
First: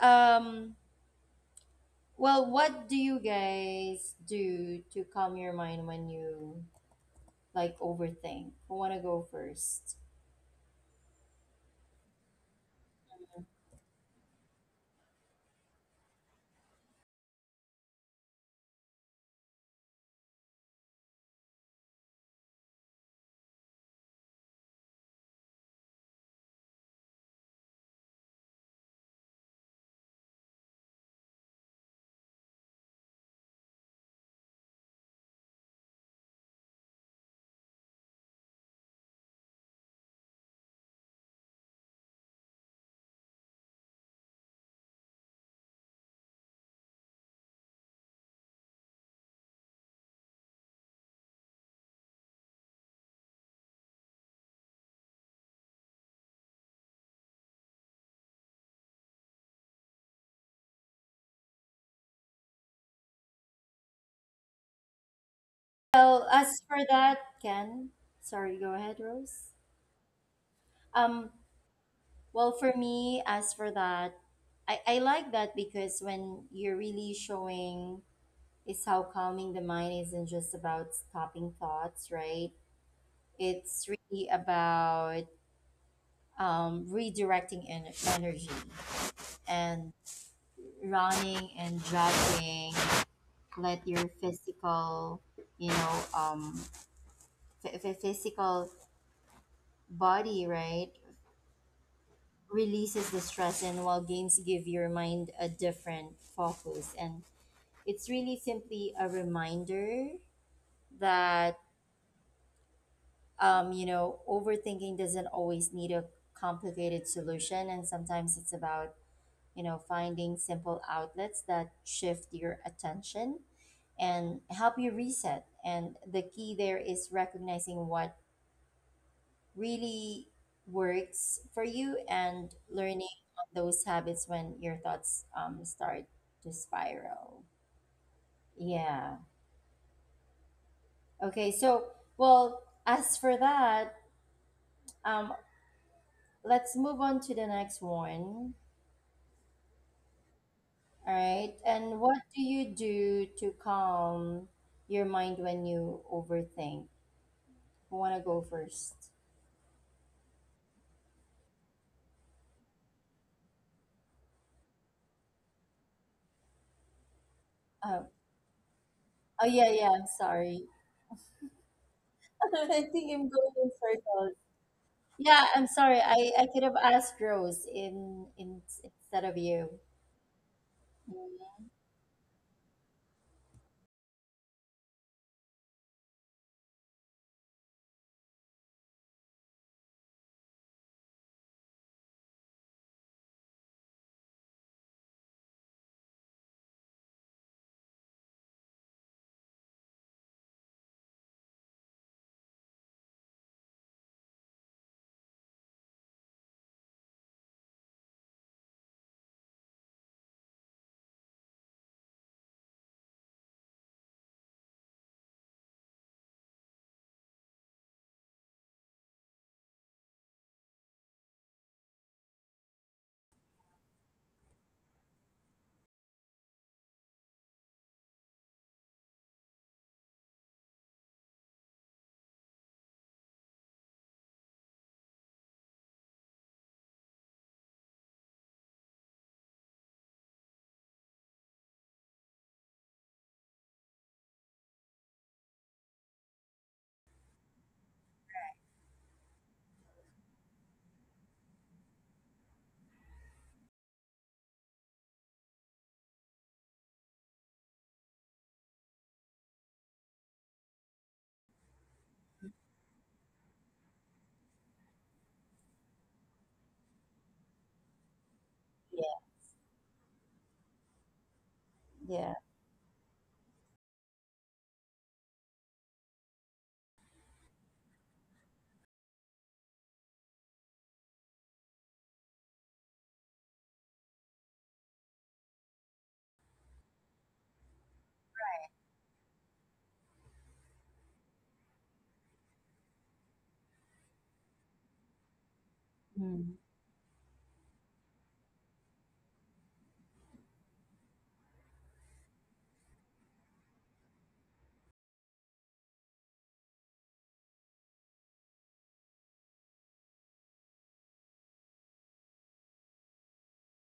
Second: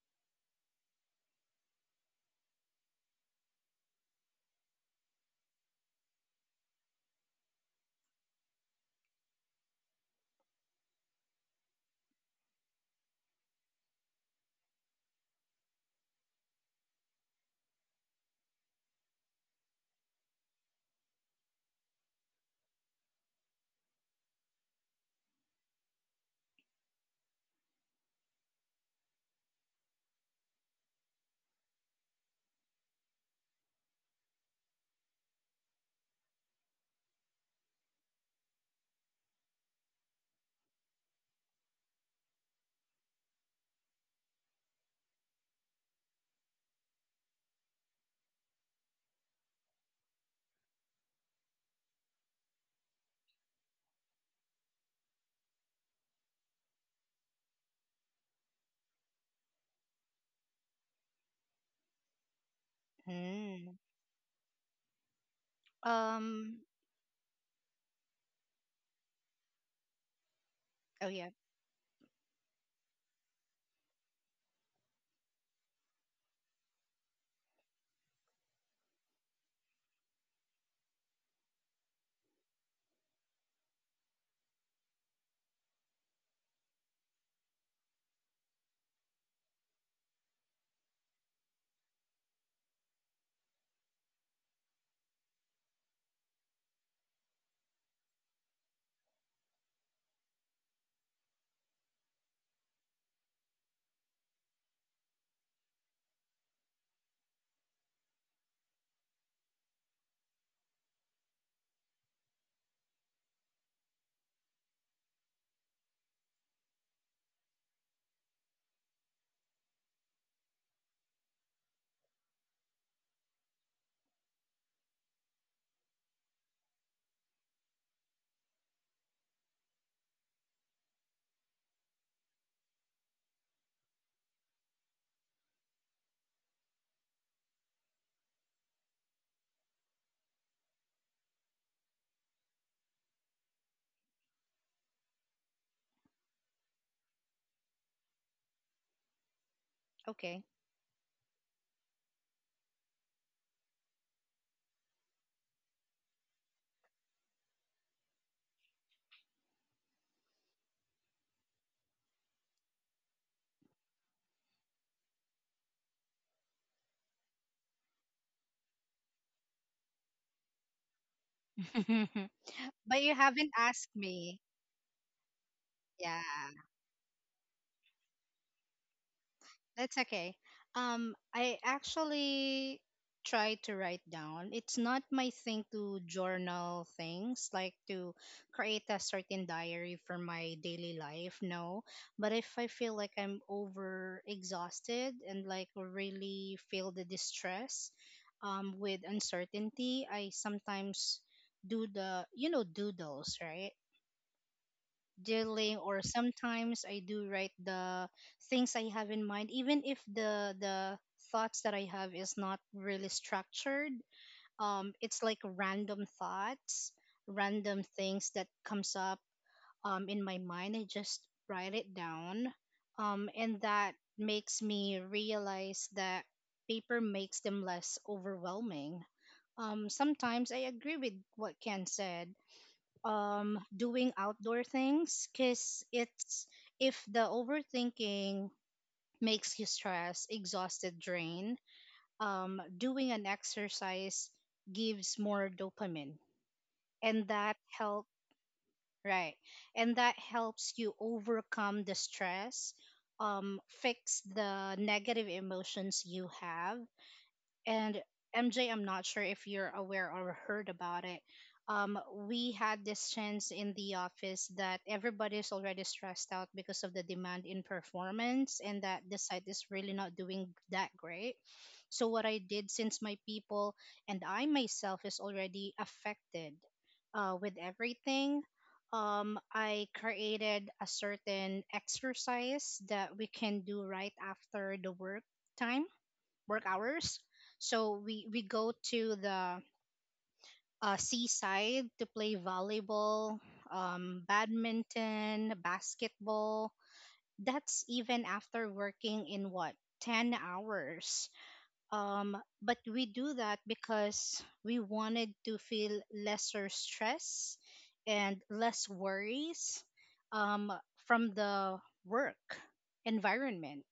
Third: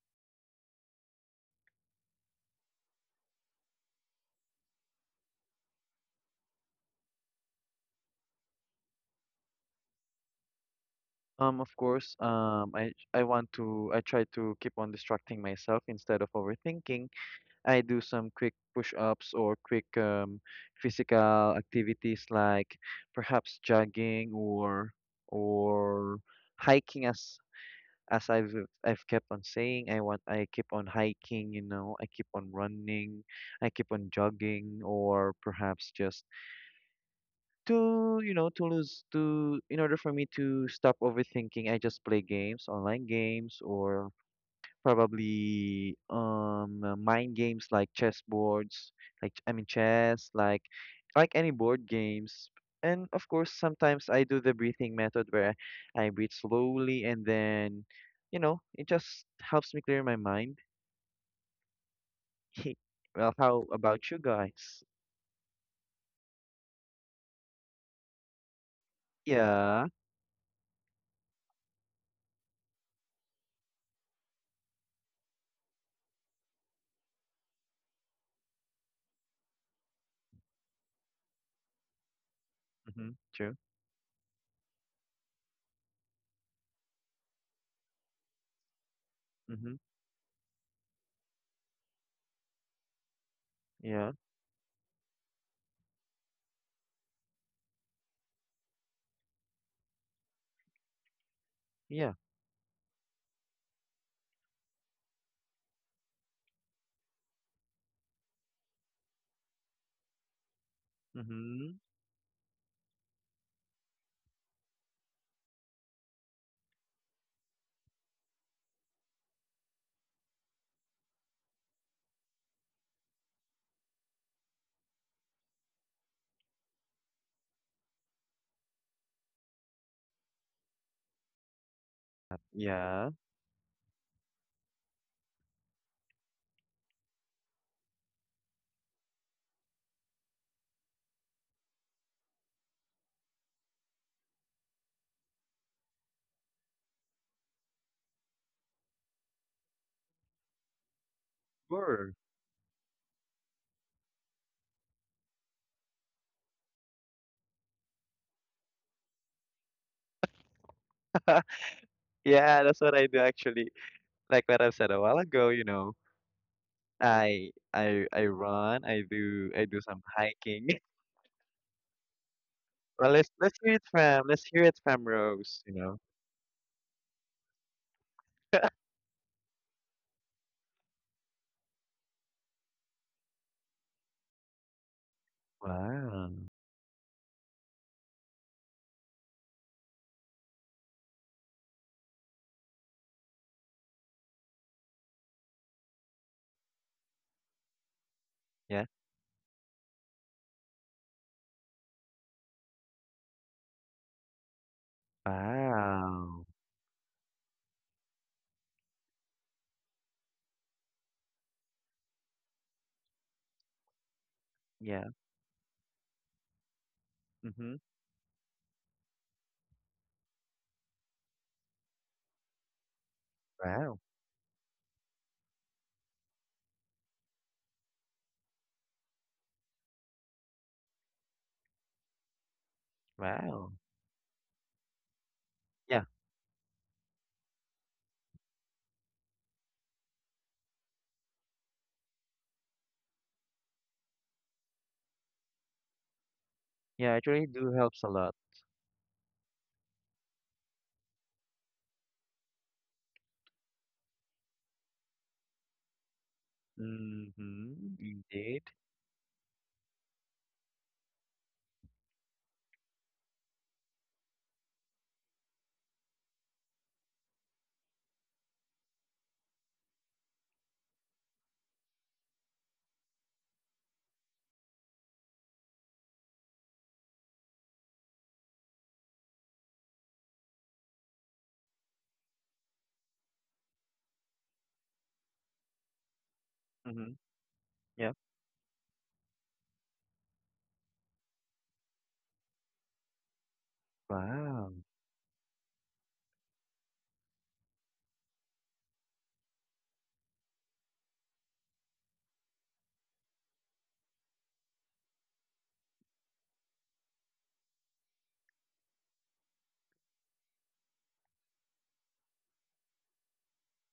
S1: um well, what do you guys do to calm your mind when you like overthink? Who want to go first?
S3: Of course, I want to I try to keep on distracting myself instead of overthinking. I do some quick push-ups or quick physical activities like perhaps jogging or hiking as as I've I've kept on saying. I want I keep on hiking, you know, I keep on running, I keep on jogging, or perhaps just to you know to lose to in order for me to stop overthinking, I just play games, online games, or probably mind games like chess boards, I mean chess, like any board games. And of course sometimes I do the breathing method where I breathe slowly, and then you know it just helps me clear my mind. Well, how
S2: Mm.
S3: about you guys?
S1: Well, as
S2: Um.
S1: for that, Ken, sorry, go ahead, Rose.
S3: Yeah.
S2: Oh
S1: Um,
S2: yeah.
S1: well, for me, as for that, I like that because when you're really showing is how calming the mind isn't just about stopping thoughts, right?
S3: Mm-hmm, true.
S1: It's really about, redirecting energy,
S3: Mm-hmm,
S1: and running and jogging let your
S3: yeah.
S1: physical, you know, physical body, right,
S3: Yeah.
S1: releases the stress, and while games give your mind a different focus. And it's really simply a reminder that,
S3: Mm-hmm.
S1: you know, overthinking doesn't always need a complicated solution, and sometimes it's about, you know, finding simple outlets that shift your attention and help you reset. And the key there is recognizing what really works for you and learning
S3: Yeah,
S1: on those habits when your thoughts start to spiral. Yeah. Okay. So, well, as for that, um, let's move on to the next one.
S2: Okay.
S1: All right. And
S3: sure.
S1: what do you do to calm your mind when you overthink? Who wanna go first?
S3: Yeah, that's what I do actually. Like what I've said a while ago, you know, I
S1: Uh,
S3: I I run,
S1: oh
S3: I
S1: yeah,
S3: do
S1: yeah.
S3: some
S1: Sorry.
S3: hiking.
S1: I
S2: But
S3: Well,
S1: think
S2: you
S1: I'm
S2: haven't
S1: going in
S2: asked
S1: circles.
S2: me.
S3: let's hear it from
S1: Yeah,
S3: Rose,
S1: I'm
S3: you know.
S1: sorry.
S2: Yeah.
S1: I could have asked Rose in instead of you.
S2: That's okay. I actually try to write down. It's not my thing to
S3: Wow.
S2: journal things, like to create a certain diary for my daily life. No, but if I feel like I'm over exhausted and like really feel the distress,
S3: Yeah.
S2: with uncertainty, I sometimes do the, doodles, right? Doodling, or
S3: Wow.
S2: sometimes I do write the things I have in mind even if the thoughts that I have is not really structured. um
S3: Yeah.
S2: it's like random thoughts,
S3: Mm-hmm.
S2: random things that comes up, in my mind. I just write it down, and that
S3: Wow.
S2: makes me realize that paper makes them less overwhelming. Sometimes I agree with what Ken said,
S3: Wow.
S2: doing outdoor things, because
S3: Yeah.
S2: it's if the overthinking makes you stressed, exhausted, drained, doing an exercise gives more dopamine,
S3: Yeah,
S2: and
S3: actually it
S2: that
S3: really do helps a
S2: help
S3: lot.
S2: right, and that helps you overcome the stress, fix the negative emotions you have,
S3: Mm-hmm.
S2: and
S3: Indeed.
S2: MJ, I'm not sure if you're aware or heard about it. Um, we had this chance in the office that everybody's already stressed out because of the demand in performance and
S1: Yeah,
S2: that the site is really not doing that great. So, what
S1: yeah.
S2: I did, since my people and I myself is already affected, with everything, I created a certain exercise that we can do right after the time work
S3: Mm-hmm.
S2: hours. So
S3: Yeah.
S2: we go to the, seaside to play volleyball,
S3: Wow.
S2: badminton,
S1: Mm.
S2: basketball. That's even after working in, what, 10 hours. Um, but we do that because we wanted to feel lesser stress and less worries, um, from the work environment.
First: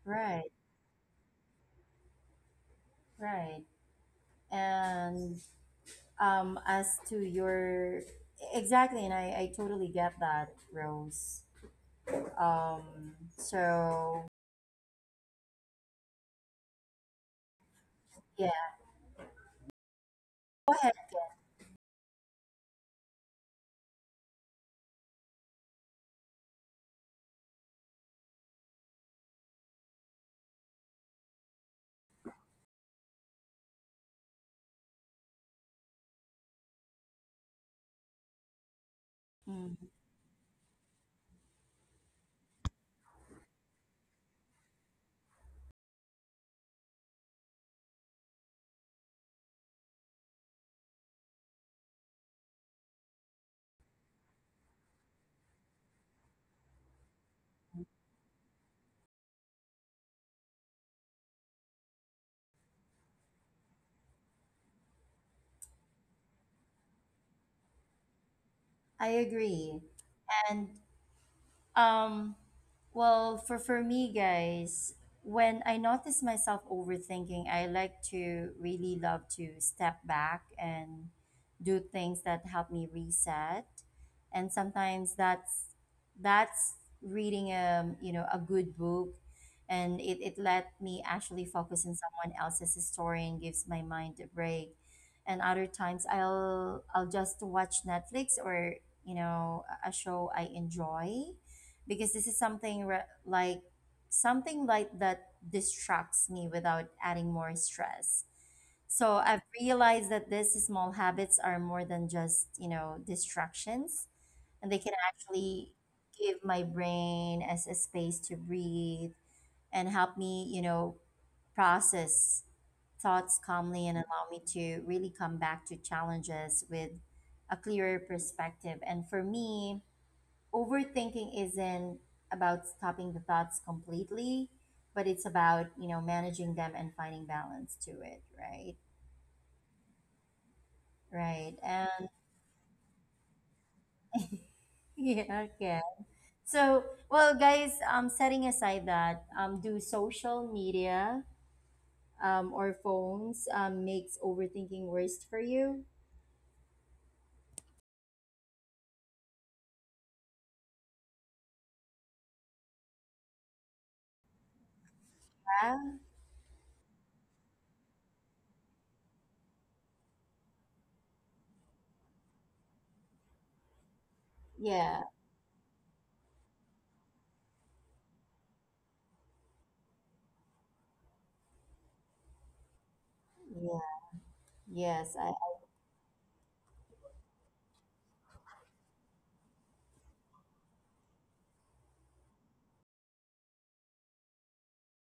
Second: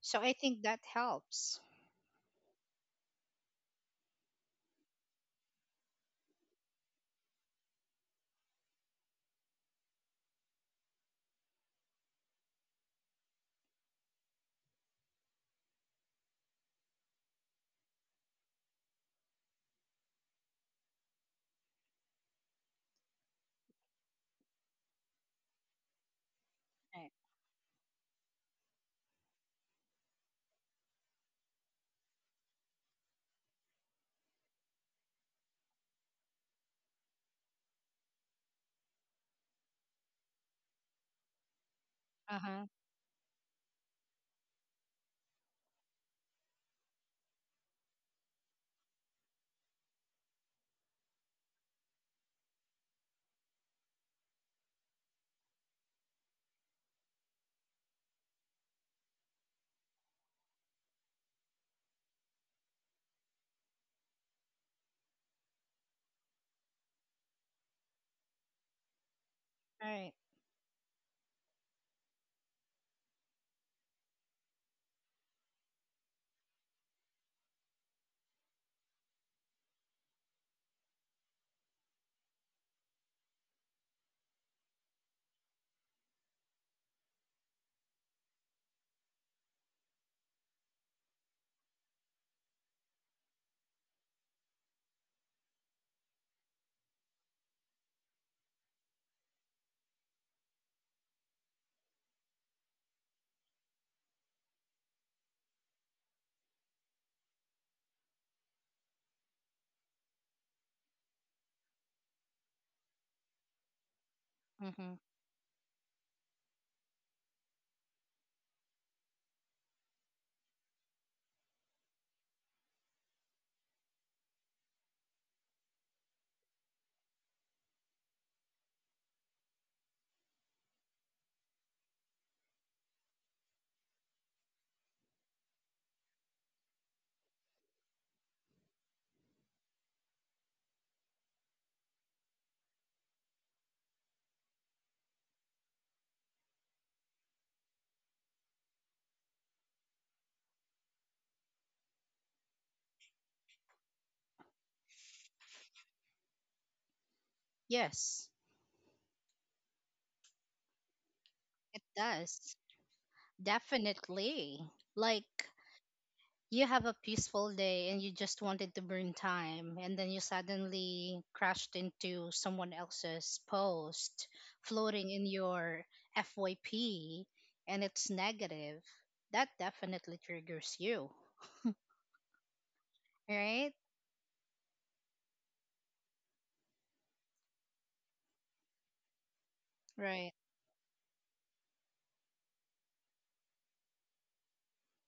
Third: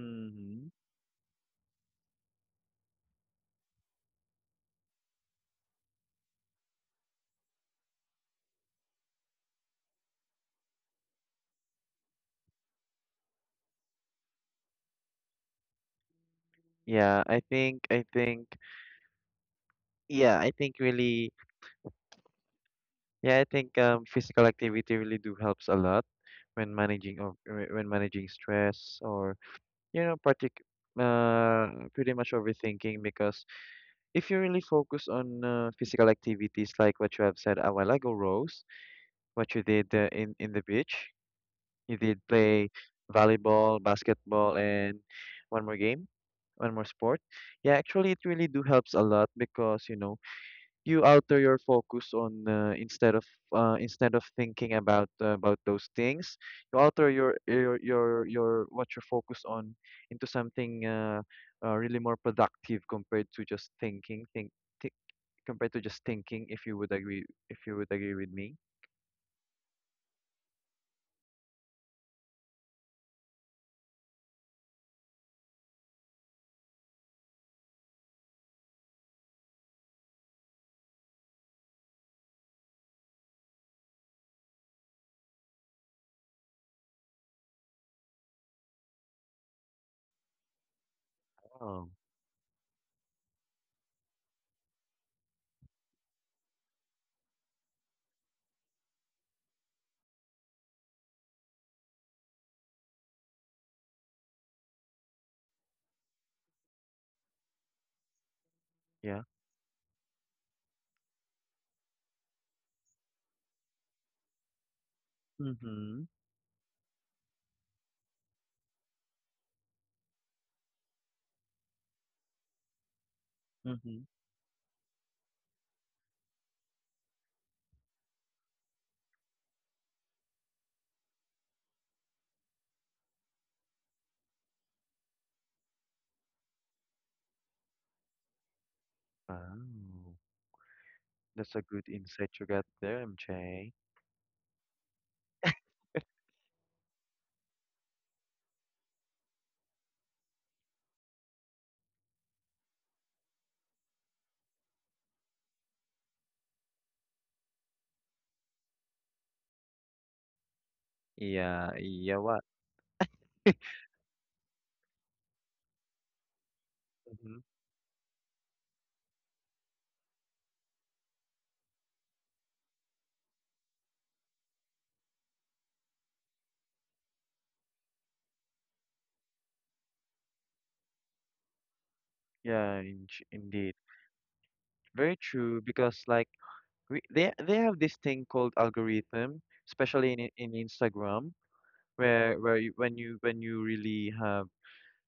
S2: So I
S1: Right,
S2: think that helps.
S1: right. And as to your, exactly, and I totally get that, Rose. So
S3: Yeah, I think
S1: yeah,
S3: yeah, I
S1: go
S3: think
S1: ahead.
S3: really Yeah, I think physical activity really do helps a lot when
S2: Right.
S3: when managing stress or you know partic pretty much overthinking, because if you really focus on physical activities like what you have said a while ago, Rose, what you
S1: Mm,
S3: did in the beach, you did
S2: Uh huh.
S3: play volleyball, basketball, and one more game, one more sport. Yeah, actually, it really do helps a lot because you know you alter your focus on instead of thinking about those things, you alter your what you're focused on into something really more productive compared to just thi- thinking, if you would agree with me.
S1: I agree.
S2: Right.
S1: And Um, well, for me, guys, when I notice myself overthinking, I like to really love to step back and do things that help me reset. And sometimes that's reading, you know, a good book, and it let me actually
S3: Oh
S1: focus on someone else's story and gives my mind a break. And other times I'll just watch Netflix, or you know, a show I enjoy, because this is something like something like that distracts me without adding more stress.
S3: yeah.
S1: So I've realized that these small habits are more than just, you know, distractions, and they
S2: Mm-hmm.
S1: can actually
S3: Mm-hmm.
S1: give my brain as a space to breathe and help me, you know, process thoughts calmly and
S3: Mm-hmm.
S1: allow me to really come back to challenges with a clearer perspective. And for me, overthinking isn't about stopping the thoughts completely, but it's about, you know, managing them and finding balance to it, right?
S3: Wow, that's
S1: Right.
S3: a good
S1: And
S3: insight you got there, MJ.
S1: yeah, okay. So, well, guys, setting aside that, do social media or phones makes overthinking worse for you?
S2: Yes,
S3: Yeah,
S2: it
S3: yeah, what?
S2: does. Definitely. Like
S1: Yeah.
S2: you have a
S3: Mm-hmm.
S2: peaceful day and you just wanted to burn time, and then you suddenly crashed into someone else's post
S1: Yeah.
S2: floating in your FYP, and it's negative. That definitely triggers you,
S3: Yeah, in
S2: right?
S3: indeed.
S1: Yeah.
S3: Very
S1: Yes.
S3: true, because like they have this thing called algorithm, especially
S2: Right.
S3: in Instagram, where when you really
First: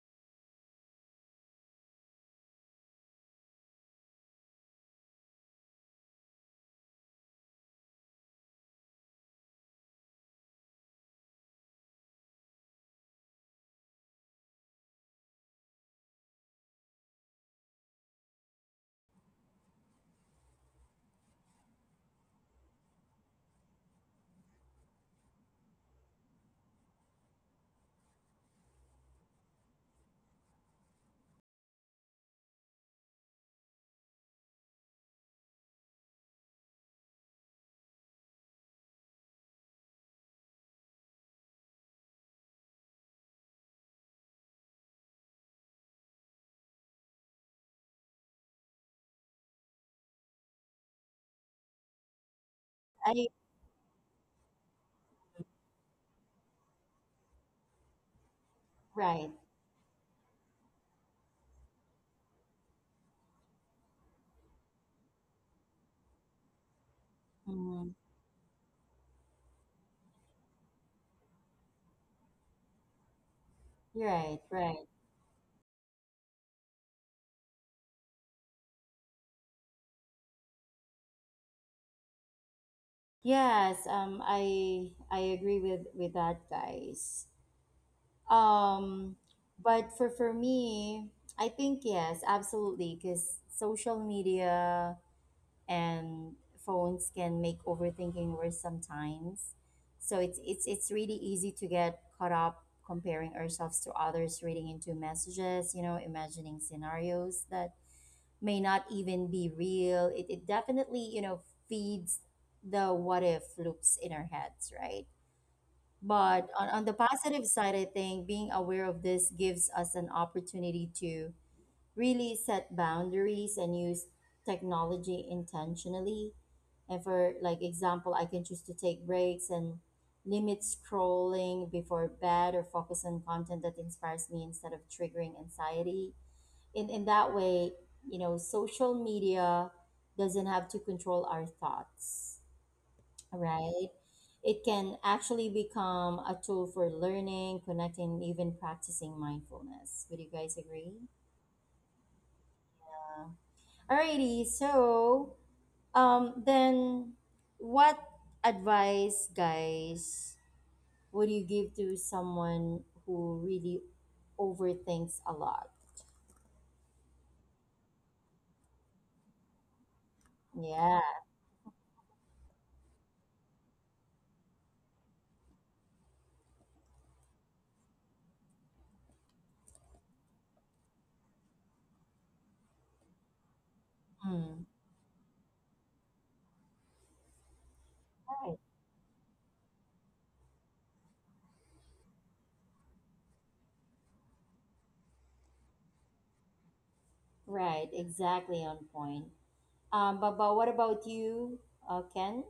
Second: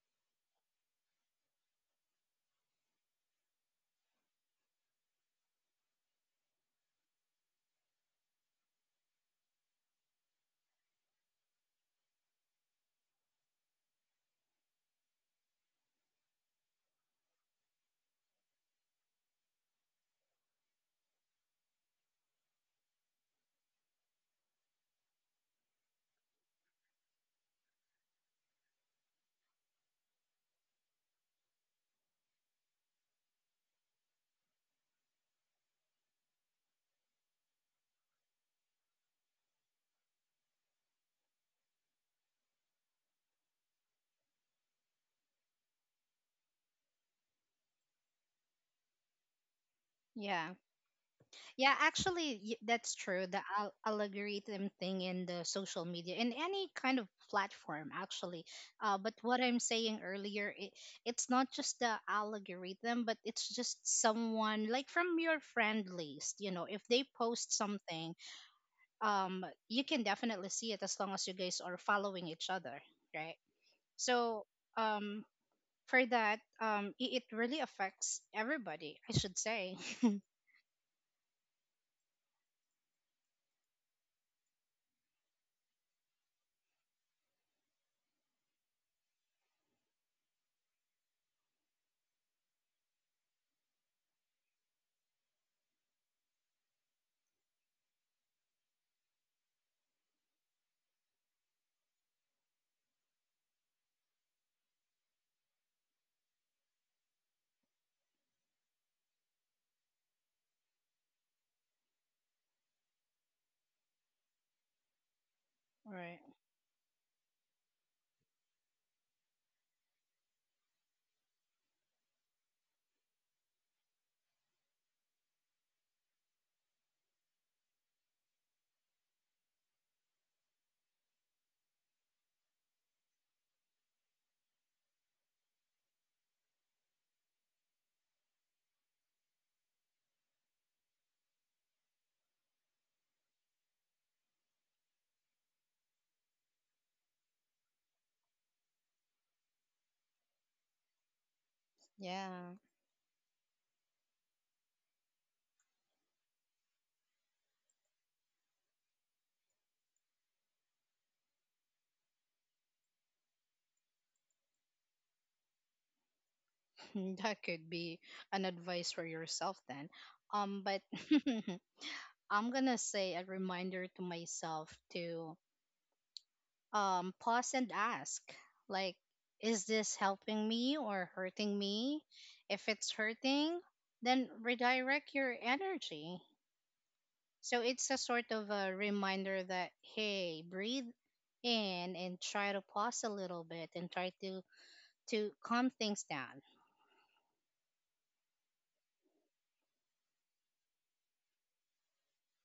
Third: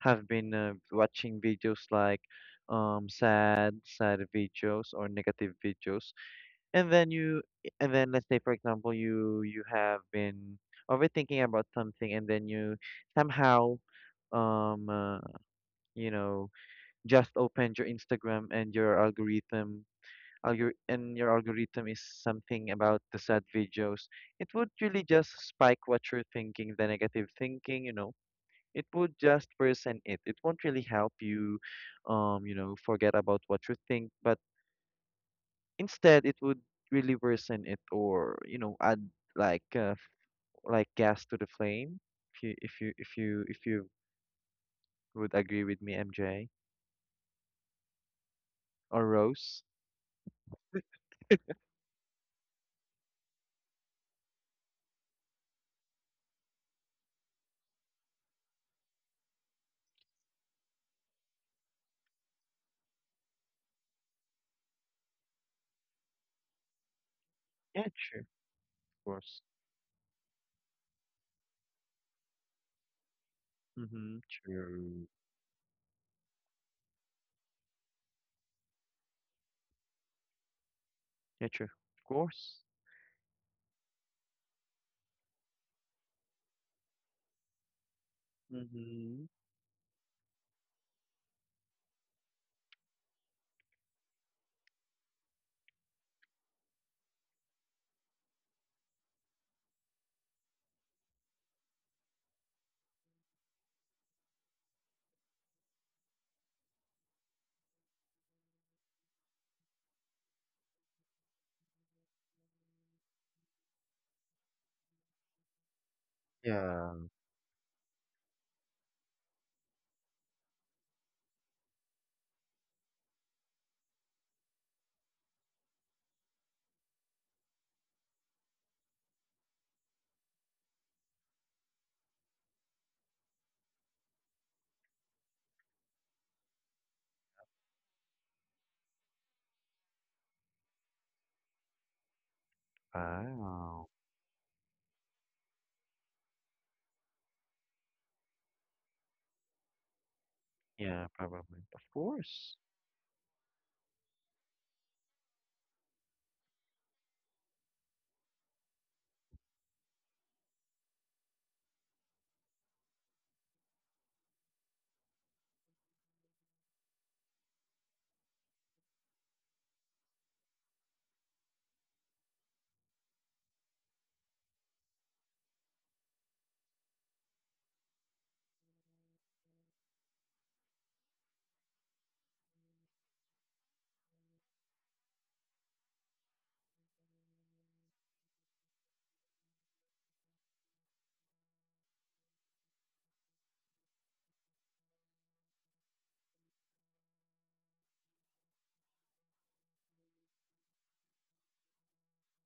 S3: have been watching videos like sad videos or negative videos, and then you and then let's say for example you you have been overthinking about something, and then you somehow um uh, you know just opened your Instagram and your algorithm is something about the sad videos, it would really just spike what you're thinking, the negative thinking, you know. It would just worsen it. It won't really help you, you know, forget about what you think, but instead it would really worsen it or, you know, add like like gas to the flame. If you if you if you if you would agree with me, MJ or Rose.
S2: Yeah. Yeah, actually, that's
S1: I,
S2: true. The algorithm thing in the social media, in any kind of platform, actually. But
S1: right.
S2: what I'm saying earlier, it's not just the algorithm, but it's just someone like from your friend list. You know, if they post
S3: Yeah,
S1: Mm,
S2: something,
S3: sure, of course.
S2: you can definitely see it as long as you guys are following each other, right?
S3: Mm-hmm,
S1: right.
S2: So,
S1: Right.
S3: true.
S2: um, for that, it really affects everybody, I should say.
S3: Yeah, true, of course.
S1: Yes, I agree with that, guys. Um,
S3: Mm-hmm.
S1: but for me, I think yes, absolutely, because social media and phones can make overthinking worse sometimes. So it's really easy to get caught up comparing ourselves to others, reading into messages, you know, imagining scenarios that may not even be real. It definitely, you know, feeds the what if loops in our heads, right?
S2: Right.
S1: But on the
S3: Yeah.
S1: positive side, I think being aware of this gives us an opportunity to really set boundaries and use technology intentionally. And for like example, I can choose to take breaks and limit scrolling before bed, or focus on content that inspires me instead of triggering anxiety. In that way, you know, social media doesn't have to control our thoughts, right?
S3: Wow.
S1: It can actually become a tool for learning, connecting, even practicing mindfulness. Would you guys agree?
S3: Yeah, probably. Of
S2: Yeah.
S3: course.
S1: Uh, Alrighty, so then what advice, guys, would you give to someone who really overthinks a lot?
S2: That could be an advice for yourself then. But
S1: Yeah.
S2: I'm gonna say a reminder to myself to, pause and ask, like, is this helping me or hurting me? If it's hurting, then
S1: Mm.
S2: redirect your energy. So it's a sort of
S1: Right.
S2: a reminder that, hey, breathe in and try to pause a little bit and try to calm things down,
S1: Right. Exactly on point. But what about you, Ken?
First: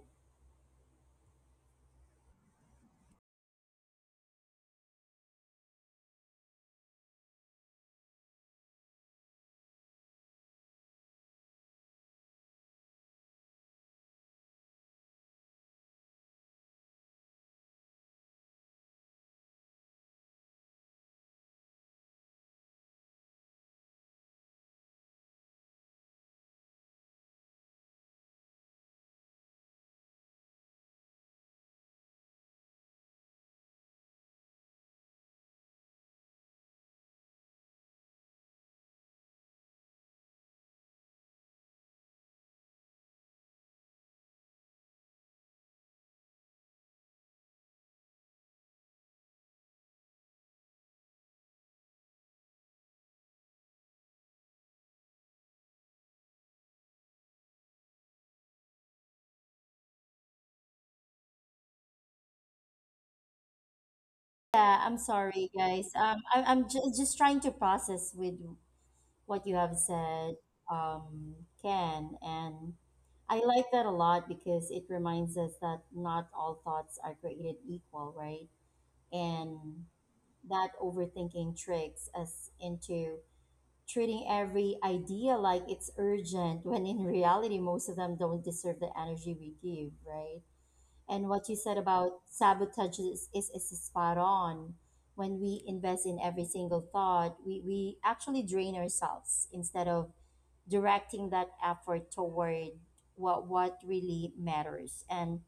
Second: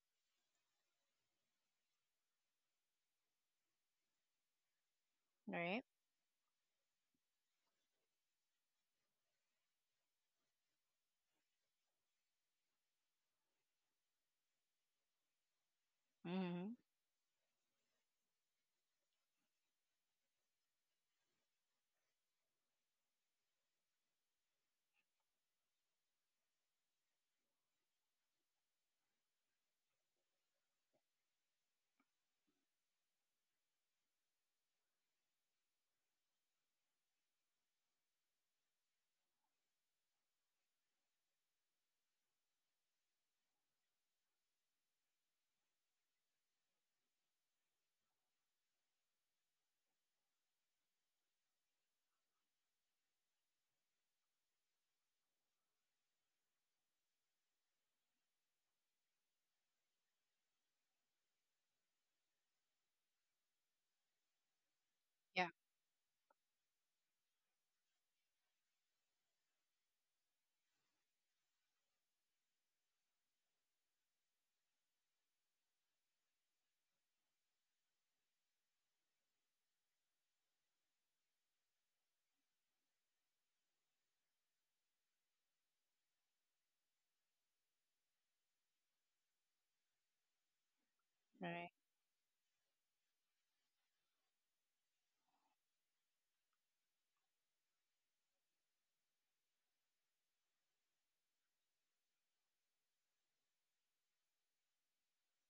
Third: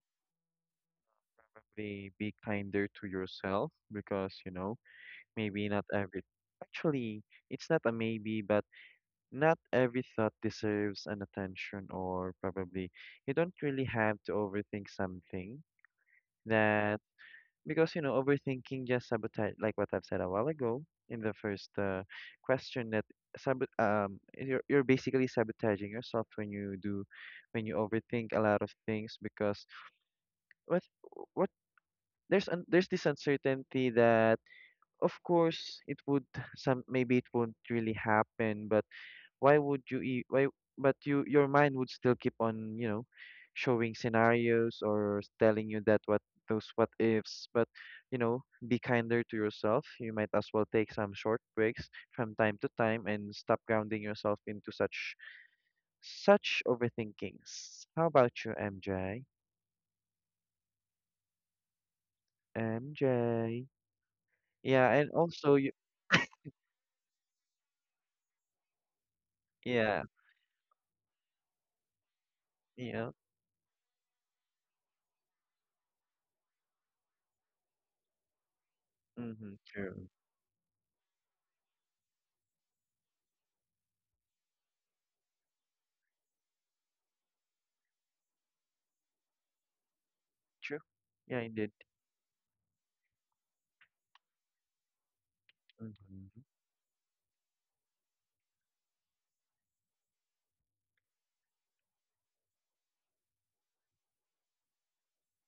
S3: Be kinder to yourself because, you know, maybe
S2: right?
S3: not every actually, it's not a maybe, but not every thought deserves an attention, or probably you don't really have to overthink something
S2: Mm-hmm.
S3: that because you know overthinking just sabotage, like what I've said a while ago in the first question, that you're basically sabotaging yourself when you do when you overthink a lot of things because what what there's there's this uncertainty that of course it would some maybe it won't really happen, but why but you, your mind would still keep on you know showing scenarios or telling you that what those what ifs but you know, be kinder to yourself, you might as well take some short breaks from time to time and stop grounding yourself into such overthinkings. How about you, MJ?
S1: Yeah,
S3: Yeah,
S1: I'm
S3: and
S2: Yeah.
S1: sorry,
S3: also you.
S1: guys. I, I'm just trying to process with what you have
S3: Yeah.
S1: said, um, Ken, and
S3: Yeah.
S1: I like that a lot because it reminds us that not all thoughts are created equal, right?
S3: Mm-hmm,
S1: And
S3: true.
S1: that overthinking tricks us into treating every idea like it's urgent, when in reality, most of them don't deserve the energy we give, right?
S3: True.
S1: And
S3: Yeah,
S1: what you
S2: Right.
S3: indeed.
S1: said about sabotage is spot on. When we invest in
S3: Mm-hmm,
S1: every single thought, we actually drain ourselves instead of directing that effort toward what really matters. And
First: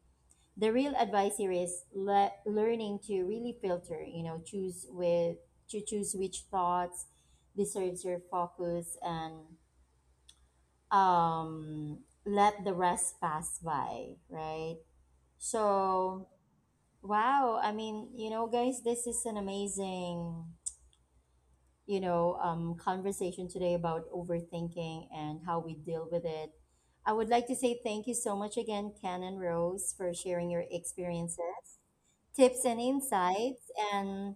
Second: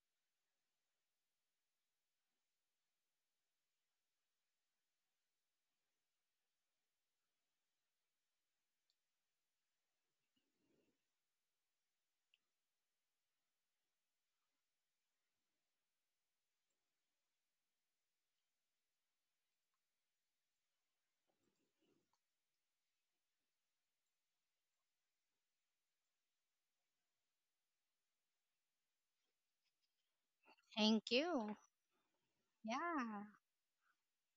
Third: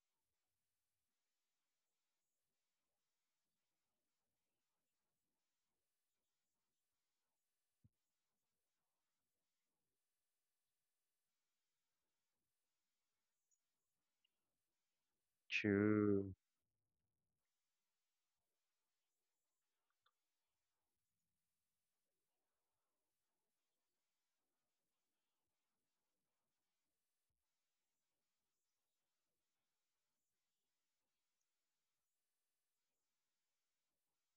S1: the real advice here is learning to really filter, you know, choose with to choose which thoughts deserves your focus and um, let the rest pass by, right? So
S3: true.
S1: wow. I mean, you know, guys, this is an amazing, you know, conversation today about overthinking and how we deal with it. I would like to say thank you so much again, Ken and Rose, for sharing your
S2: Thank you.
S1: experiences, tips, and
S2: Yeah,
S1: insights. And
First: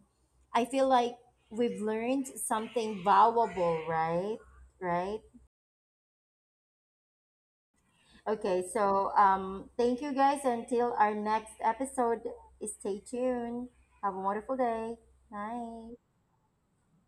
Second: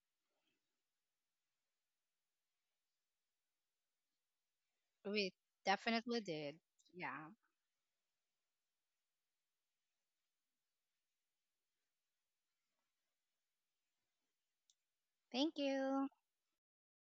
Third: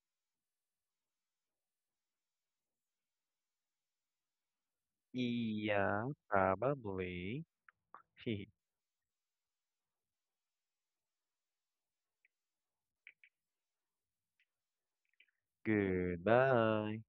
S1: I feel like we've learned something valuable, right? Right?
S2: we
S3: Yeah,
S2: definitely did. Yeah.
S3: probably.
S1: Okay. So thank you guys. Until our next episode, stay tuned. Have a wonderful day.
S2: Thank
S1: Bye.
S2: you.
S3: Goodbye.